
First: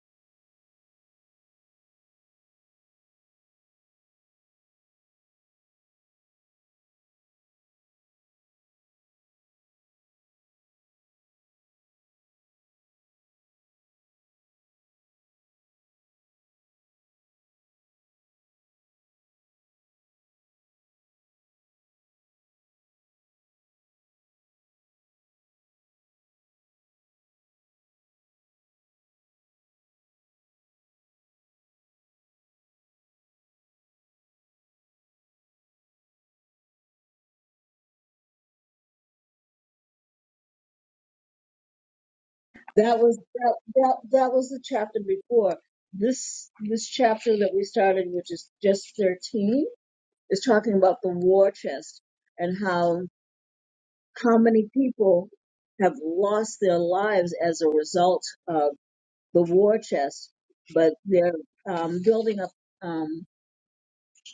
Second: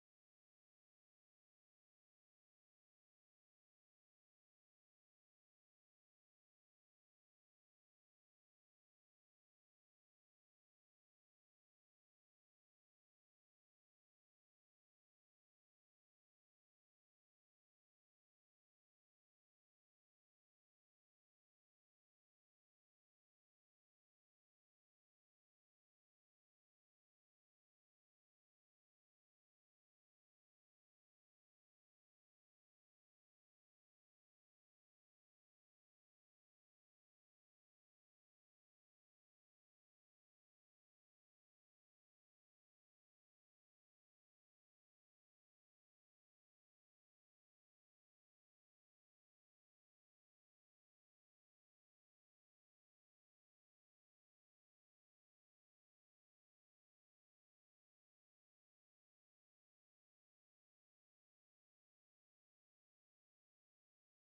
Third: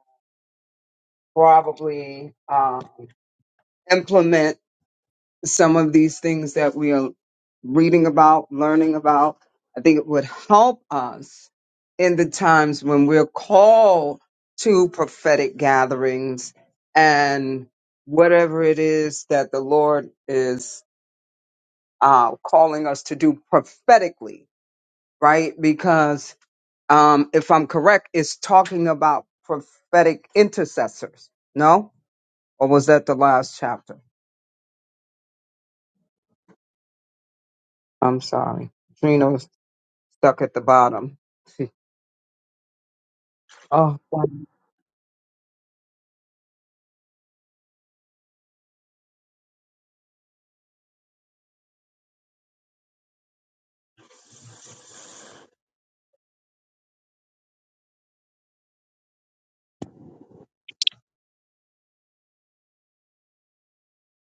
Speaker 3: probably um, implement some of these things that we are reading about, learning about. I think it would help us in the times when we're called to prophetic gatherings and whatever it is that the Lord is uh, calling us to do prophetically, right? Because um, if I'm correct, it's talking about prophetic intercessors. No, or was that the last chapter? I'm sorry, Trina's stuck at the bottom.
Speaker 2: that was that, that
Speaker 3: Oh,
Speaker 2: that
Speaker 3: fine.
Speaker 2: was the chapter before this this chapter that we started, which is just thirteen, is talking about the war chest and how How many people have lost their lives as a result of the war chest? But they're um, building up um,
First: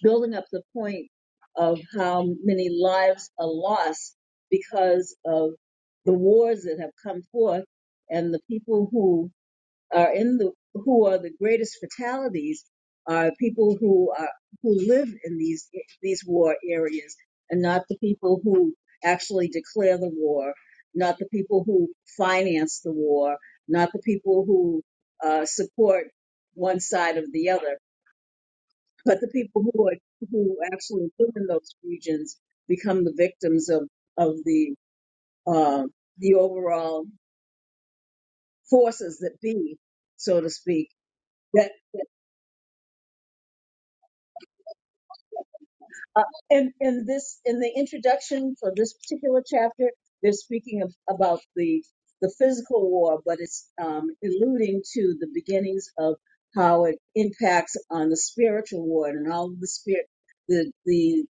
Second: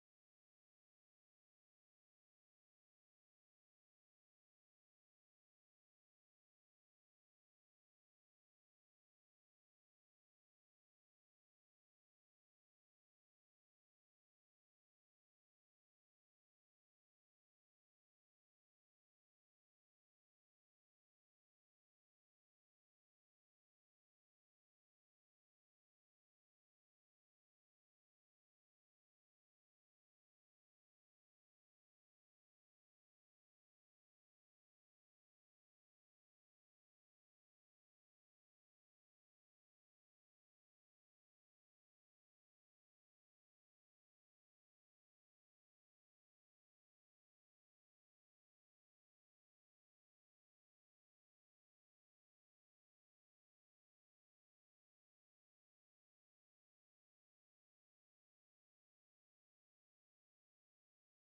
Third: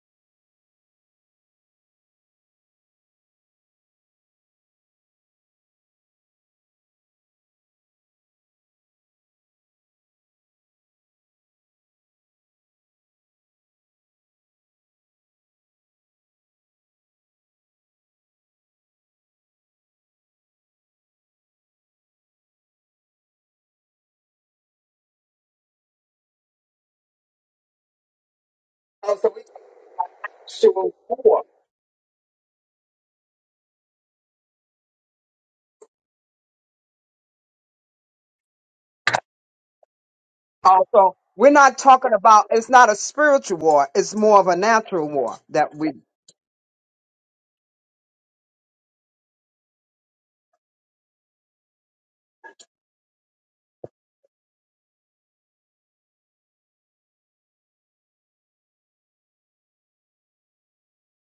Speaker 2: building up the point of how many lives are lost because of the wars that have come forth and the people who are in the who are the greatest fatalities are people who are who live in these these war areas and not the people who actually declare the war not the people who finance the war not the people who uh, support one side or the other
Speaker 3: oh
Speaker 2: but the
Speaker 3: so we
Speaker 2: people who are who
Speaker 3: spiritual
Speaker 2: actually live
Speaker 3: war.
Speaker 2: in those regions become the victims of of the uh, the overall forces that be so to speak
Speaker 3: Also, we're not
Speaker 2: that
Speaker 3: talking about. It's not a spiritual war. It's more of a natural war that we.
Speaker 2: Uh, in, in this, in the introduction for this particular chapter, they're speaking of, about the the physical war, but it's um, alluding to the beginnings of how it impacts on the spiritual war and all the spirit, the the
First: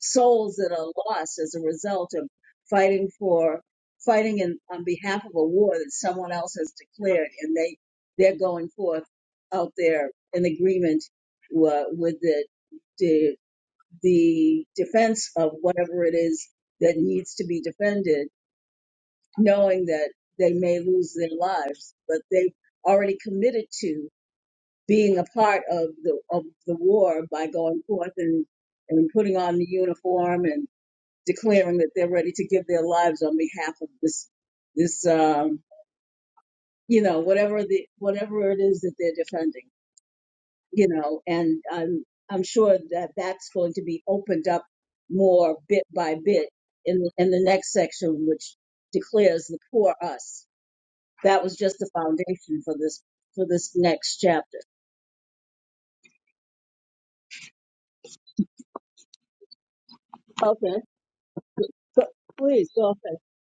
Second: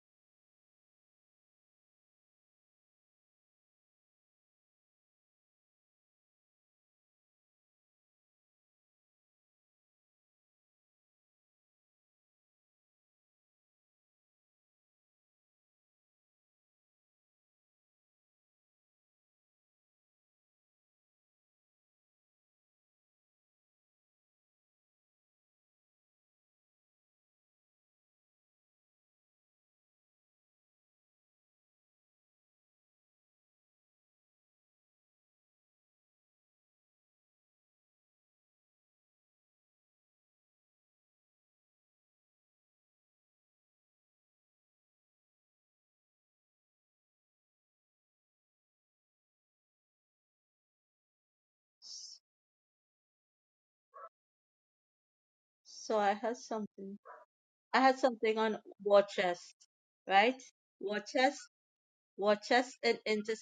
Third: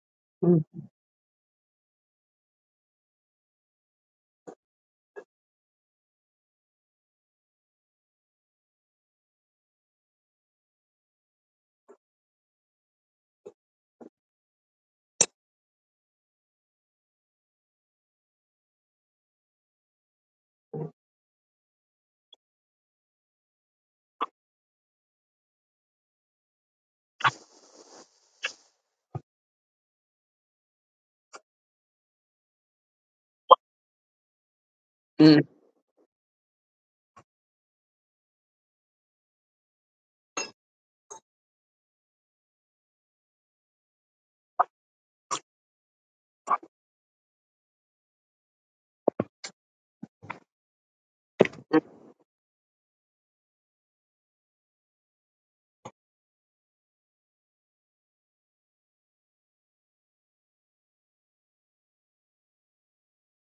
Speaker 2: souls
Speaker 3: Mm,
Speaker 2: that are lost as a result of fighting for fighting in, on behalf of a war that someone else has declared, and they they're going forth out there in agreement uh, with the the the defense of whatever it is that needs to be defended, knowing that they may lose their lives, but they've already committed to being a part of the of the war by going forth and and putting on the uniform and declaring that they're ready to give their lives on behalf of this this
Speaker 3: mm.
Speaker 2: um, you know whatever the whatever it is that they're defending. you know, and I'm I'm sure that that's going to be opened up more bit by bit in in the next section, which declares the poor us. That was just the foundation for this for this next chapter.
Speaker 1: So I had something. I had something on war chest, right?
Speaker 2: Okay,
Speaker 1: War chest,
Speaker 2: so
Speaker 1: war
Speaker 2: please
Speaker 1: chest
Speaker 2: go
Speaker 1: and
Speaker 2: ahead.
Speaker 1: inter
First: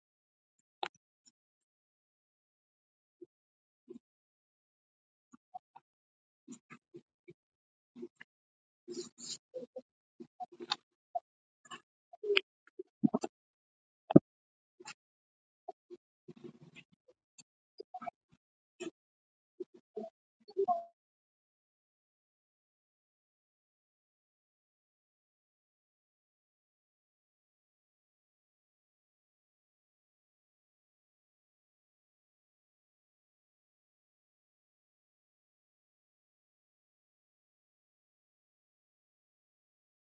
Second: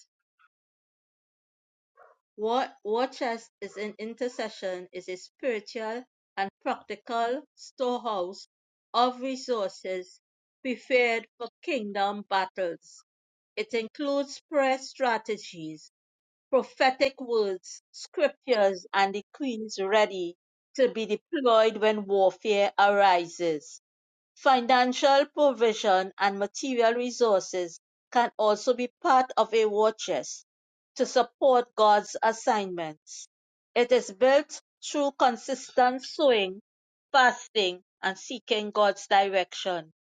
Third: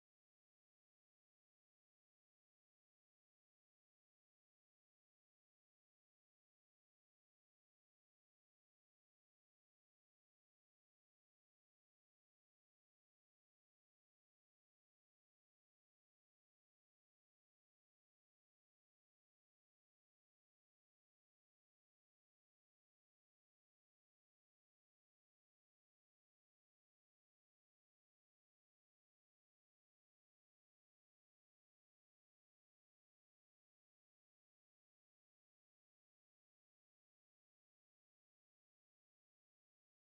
Speaker 1: War war chest is an intercession is a spiritual and practical storehouse of resources prepared for kingdom battles. It includes prayer strategies, prophetic words, scriptures, and decrees ready to be deployed when warfare arises. Financial provision and material resources can also be part of a war chest to support God's assignments. It is built through consistent sowing, fasting, and seeking God's direction.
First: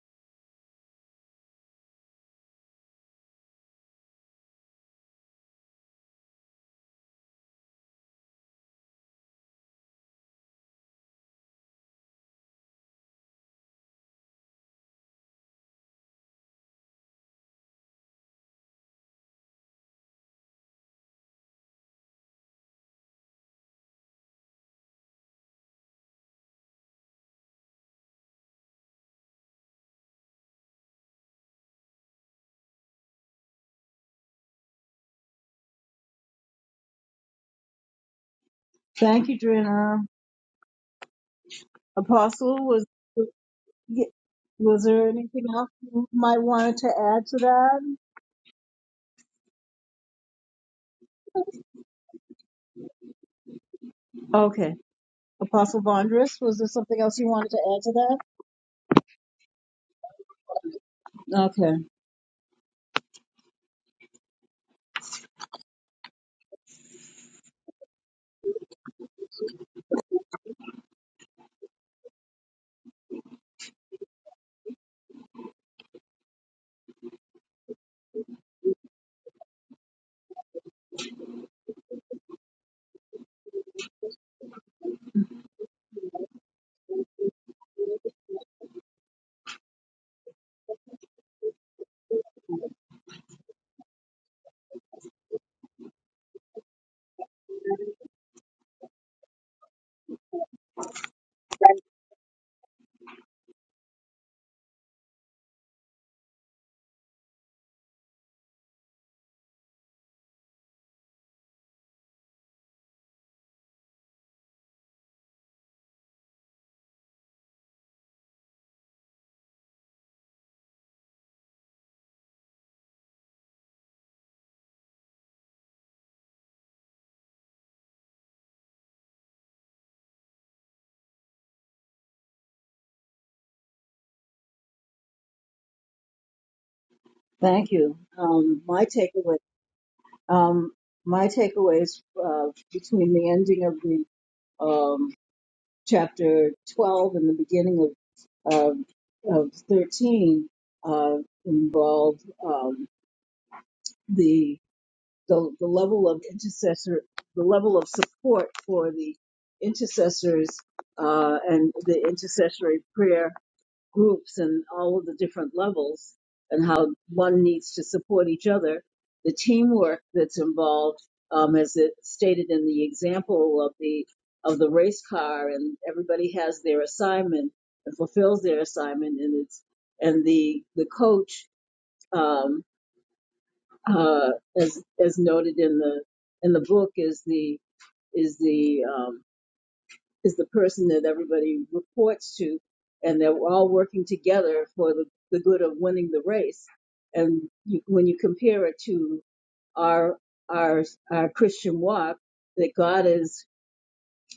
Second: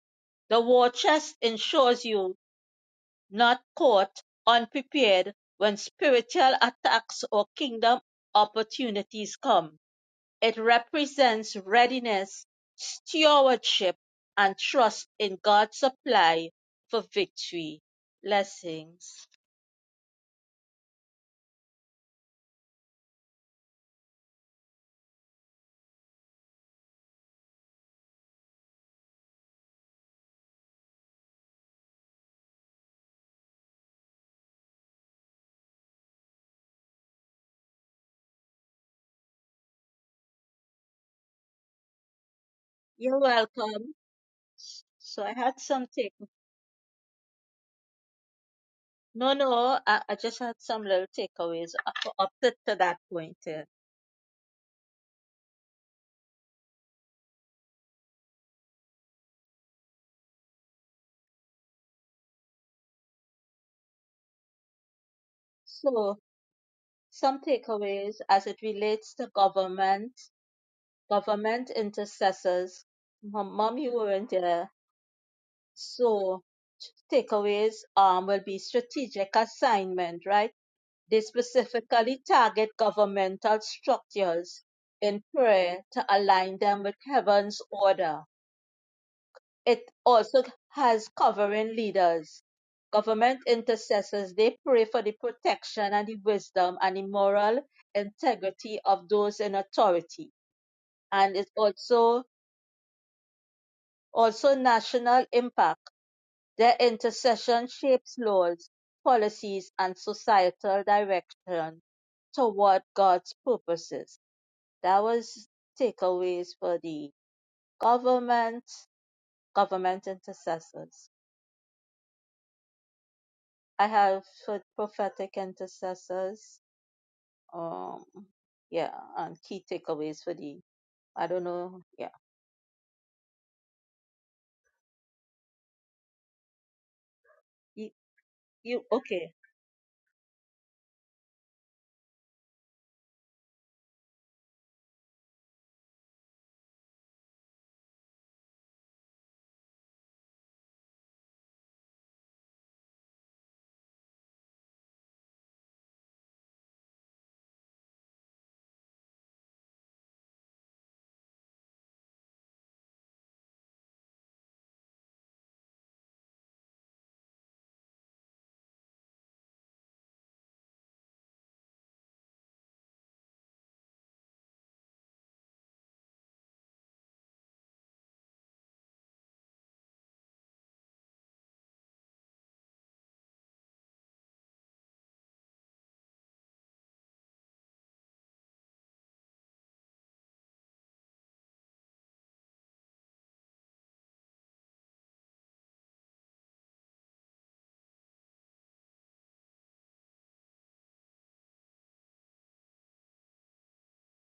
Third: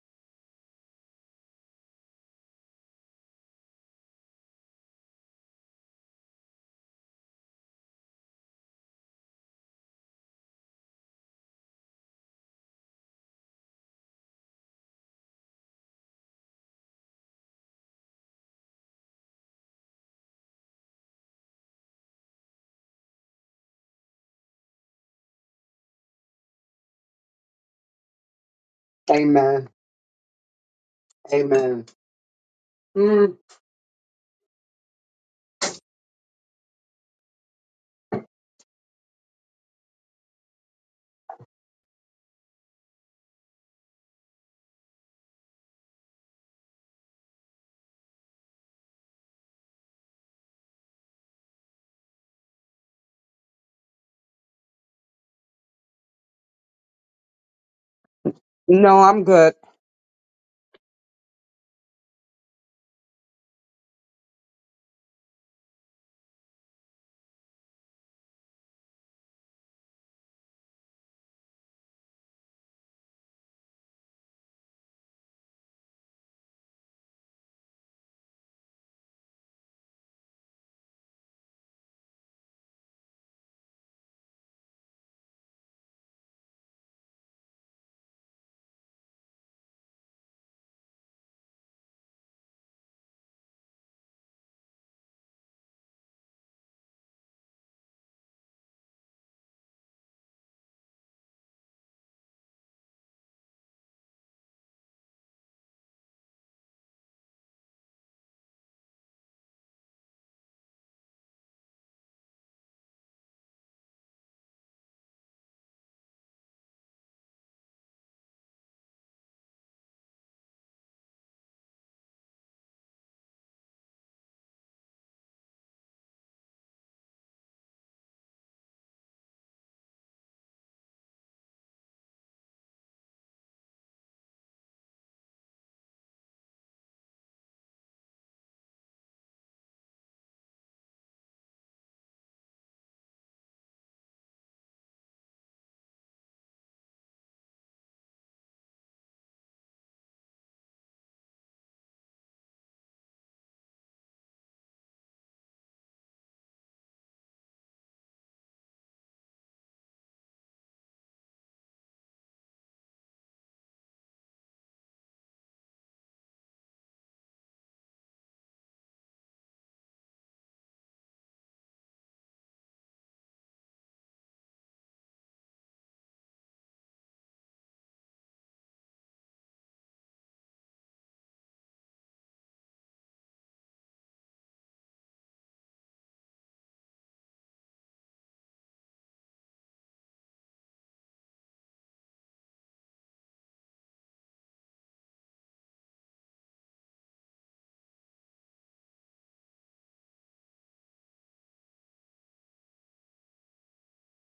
Speaker 1: The war chest ensures you not caught unprepared when spiritual attacks or kingdom opportunities come. It represents readiness, stewardship, and trust in God's supply for victory. Blessings.
Speaker 3: Amen. Amen. Mm,
Speaker 2: Thank you, Drina. Apostle, was
Speaker 1: You're welcome.
Speaker 2: was there
Speaker 1: So I
Speaker 2: anything
Speaker 1: had
Speaker 2: else
Speaker 1: some
Speaker 2: you
Speaker 1: take.
Speaker 2: might wanted to add to that?
Speaker 1: No, no, I, I just had some little takeaways up, up to, to that point. Here.
Speaker 2: Okay, Apostle Vondris, was there something else you wanted to add to
Speaker 3: No, I'm good.
Speaker 2: that? Okay,
Speaker 1: So some takeaways as it relates to government, government intercessors. Mom, Mom, you weren't there. So takeaways um will be strategic assignment, right? They specifically target governmental structures in prayer to align them with heaven's order. It also has covering leaders. Government intercessors, they pray for the protection and the wisdom and the moral integrity of those in authority. And it also also national impact. Their intercession shapes laws, policies, and societal direction toward God's purposes. That was takeaways for the government, government intercessors. I have for prophetic intercessors. Um, yeah, and key takeaways for the. I don't know. Yeah,
Speaker 2: thank
Speaker 1: you,
Speaker 2: you. Um,
Speaker 1: you
Speaker 2: my
Speaker 1: okay?
Speaker 2: takeaway. Um, my takeaways uh, between the ending of the um, chapter 12 and the beginning of of, of 13 uh, involved um, the, the the level of intercessor, the level of support for the intercessors uh, and the intercessory prayer groups and all of the different levels and how one needs to support each other. The teamwork that's involved, um, as it stated in the example of the of the race car, and everybody has their assignment and fulfills their assignment, and it's and the the coach, um, uh, as as noted in the in the book, is the is the um, is the person that everybody reports to, and they're all working together for the, the good of winning the race. And you, when you compare it to our our our Christian walk, that God is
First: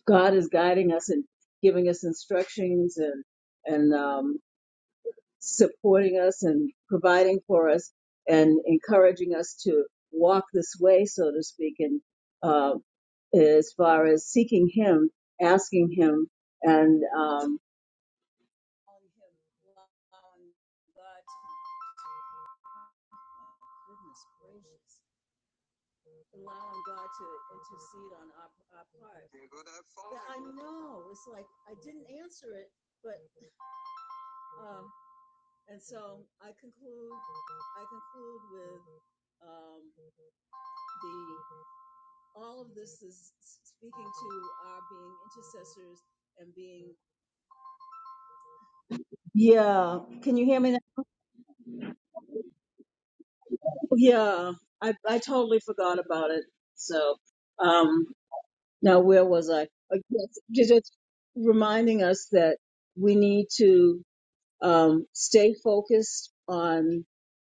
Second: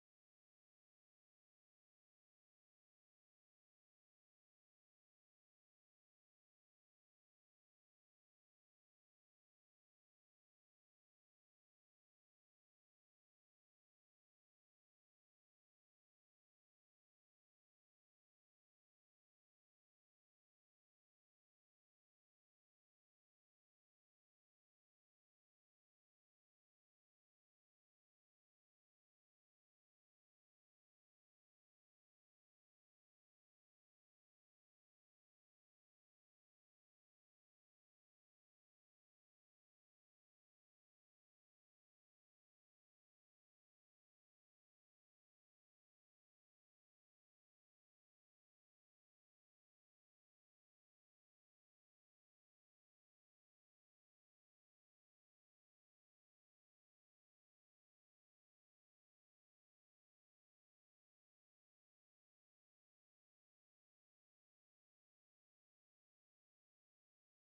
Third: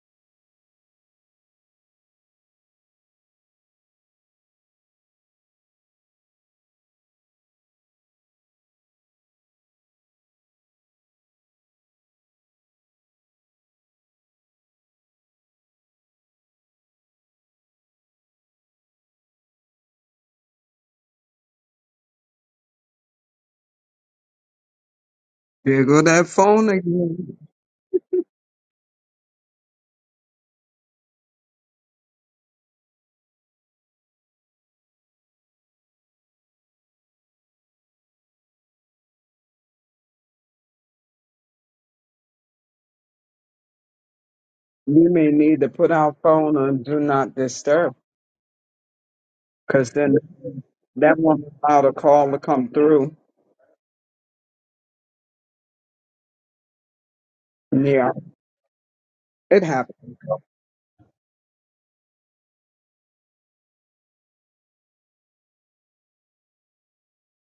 Speaker 2: God is guiding us and giving us instructions and and um, supporting us and providing for us and encouraging us to walk this way, so to speak, and uh, as far as seeking Him, asking Him, and um, allowing God to,
Speaker 3: There go that phone again.
Speaker 2: intercede on our, our part. Yeah, I know. It's like I didn't answer it, but. um, And so I conclude I conclude with um, the all of this is speaking to our
Speaker 3: You
Speaker 2: being
Speaker 3: may need to put
Speaker 2: intercessors
Speaker 3: our
Speaker 2: and
Speaker 3: phone on
Speaker 2: being
Speaker 3: do not disturb, because
Speaker 2: yeah.
Speaker 3: then
Speaker 2: Can you hear me now?
Speaker 3: that won't allow the call to come through.
Speaker 2: Yeah. I, I totally forgot about it. So um
Speaker 3: Yeah,
Speaker 2: now where was
Speaker 3: it
Speaker 2: I?
Speaker 3: happens.
Speaker 2: Uh, Yes, just just reminding us that we need to um, stay focused on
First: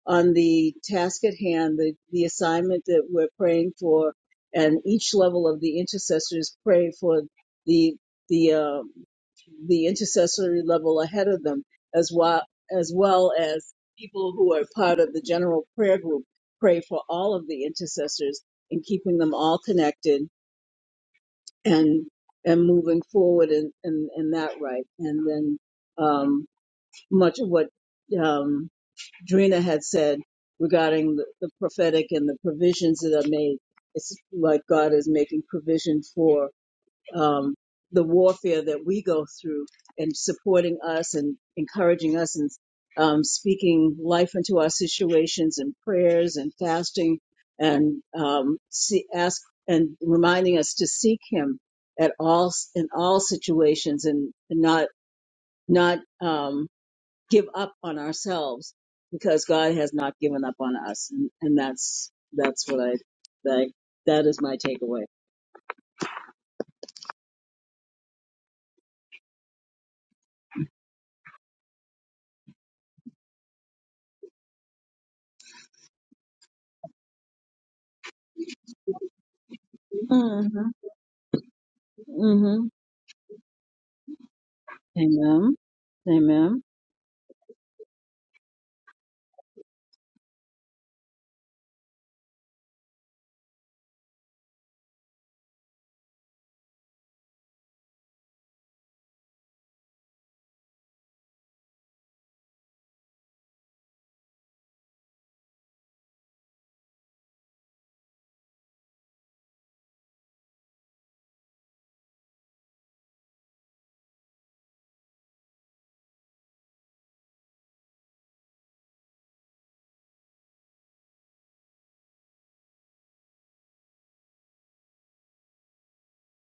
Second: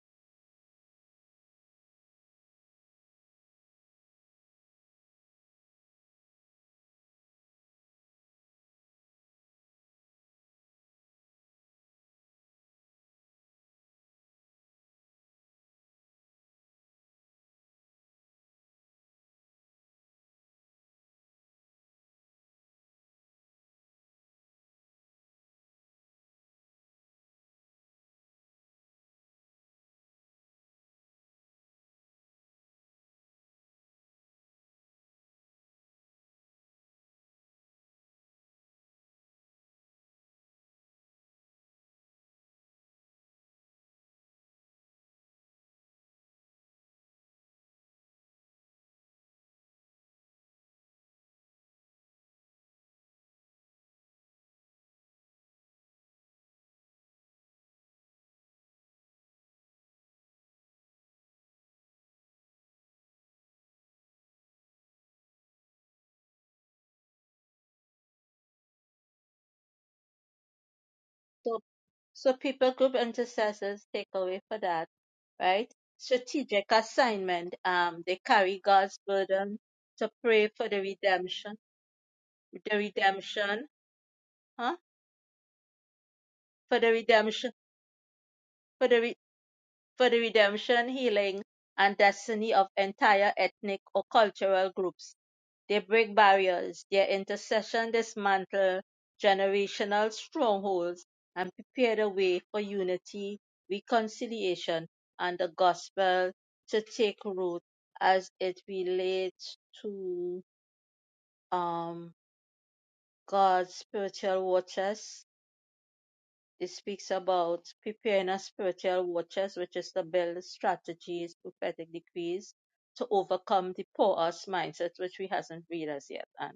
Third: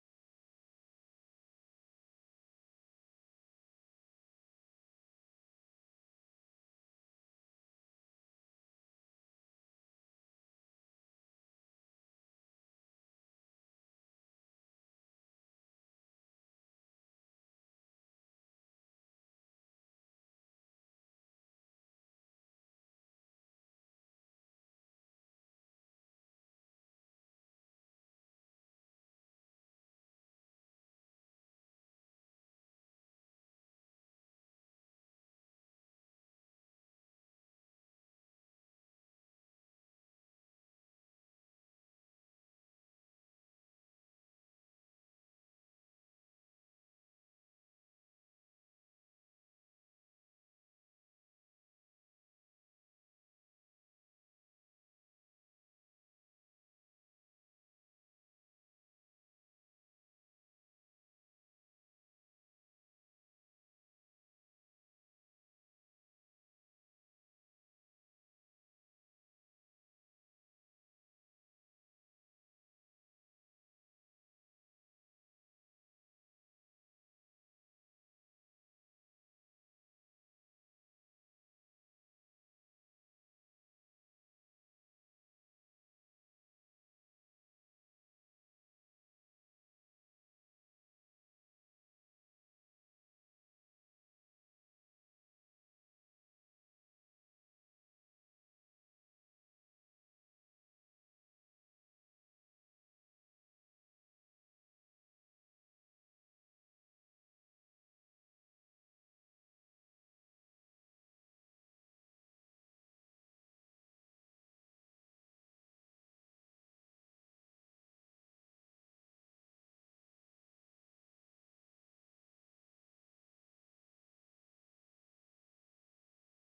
Speaker 2: on the task at hand, the, the assignment that we're praying for, and each level of the intercessors pray for the the um, the intercessory level ahead of them, as well as well as people who are part of the general prayer group pray for all of the intercessors and keeping them all connected and and moving forward in, in, in that right. And then um, much of what um, Drina had said regarding the, the prophetic and the provisions that are made. It's like God is making provision for um, the warfare that we go through and supporting us and encouraging us and um, speaking life into our situations and prayers and fasting and um, see, ask and reminding us to seek Him at all in all situations and, and not not um, give up on ourselves because God has not given up on us, and, and that's that's what I that that is my takeaway.
Speaker 1: So so people group intercessors takeaway for that, right? Strategic assignment. Um, they carry God's burden to
Speaker 2: hmm
Speaker 1: pray for the redemption,
Speaker 2: hmm
Speaker 1: the redemption, huh?
Speaker 2: Amen. Amen.
Speaker 1: For the redemption. for the. re- for the redemption, healing, and destiny of entire ethnic or cultural groups. They break barriers. Their intercession dismantle generational strongholds and prepare the way for unity, reconciliation, and the gospel to take root as it relates to um, God's spiritual waters. This speaks about preparing as spiritual watchers, which is to build strategies, prophetic decrees to overcome the poor us mindset, which we hasn't read as yet. And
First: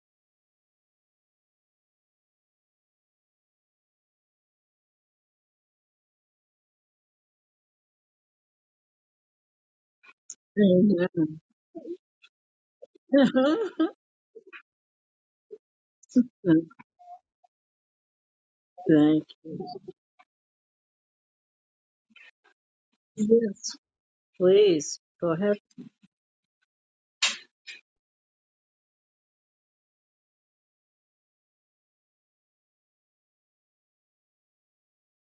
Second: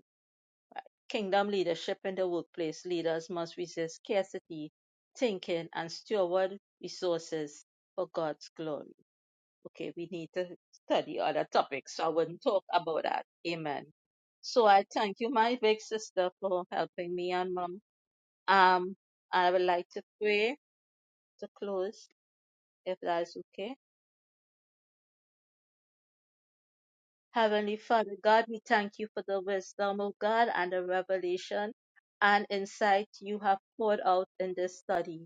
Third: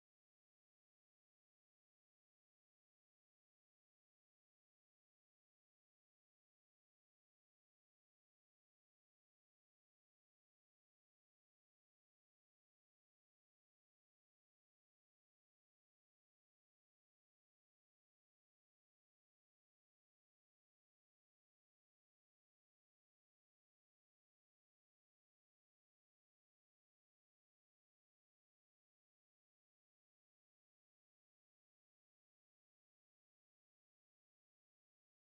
Speaker 1: kingdom leadership in the workplace, leaders must resist scarcity thinking and steward resources for God's glory. Okay, we need to study
Speaker 2: Amen.
Speaker 1: other topics, so I wouldn't talk about that. Amen. So I thank you, my big sister, for helping me and mom. Um,
Speaker 2: Thank
Speaker 1: I would
Speaker 2: you.
Speaker 1: like to pray to close if that's okay.
Speaker 2: Yes, please go ahead.
Speaker 1: Heavenly Father God, we thank you for the wisdom of God and the revelation and insight you have poured out in this study.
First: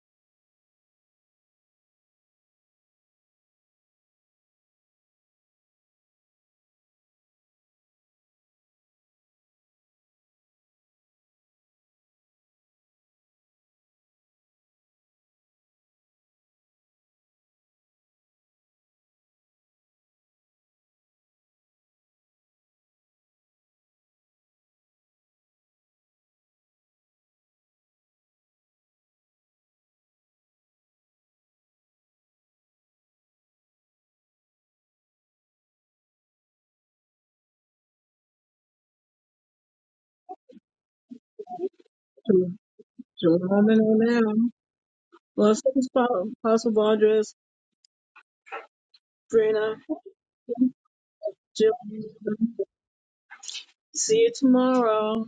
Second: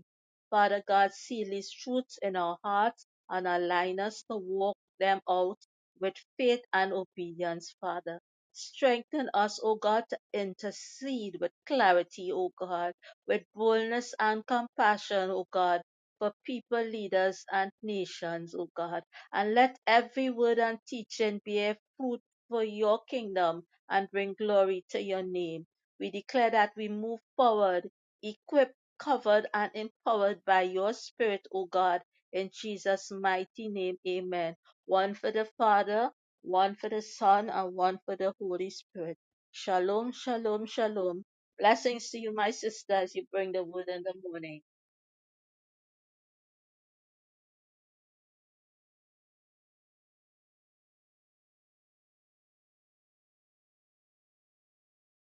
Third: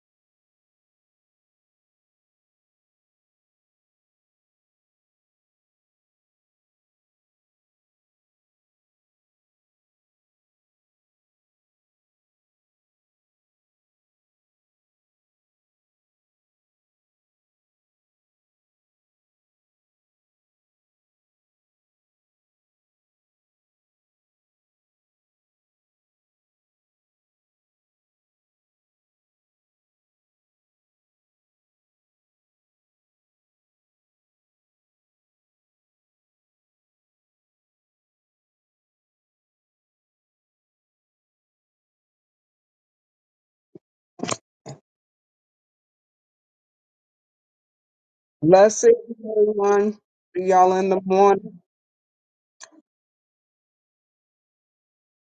Speaker 1: Father God, seal these truths in our hearts and align us to walk them out with faith and obedience, Father. Strengthen us, O God, to intercede with clarity, O God, with boldness and compassion, O God, for people, leaders, and nations, O God. And let every word and teaching bear fruit for your kingdom and bring glory to your name. We declare that we move forward, equipped, covered, and empowered by your Spirit, O God, in Jesus' mighty name. Amen. One for the Father, one for the Son, and one for the Holy Spirit. Shalom, shalom, shalom. Blessings to you, my sister, as you bring the
Speaker 2: Shalom and
Speaker 1: word in the
Speaker 2: amen.
Speaker 1: morning.
Speaker 2: Well, thanks, Paul- Apostle Vondres,
Speaker 3: Blessed
Speaker 2: Brina,
Speaker 3: everyone. See y'all in the morning.
Speaker 2: Jill. See you tomorrow.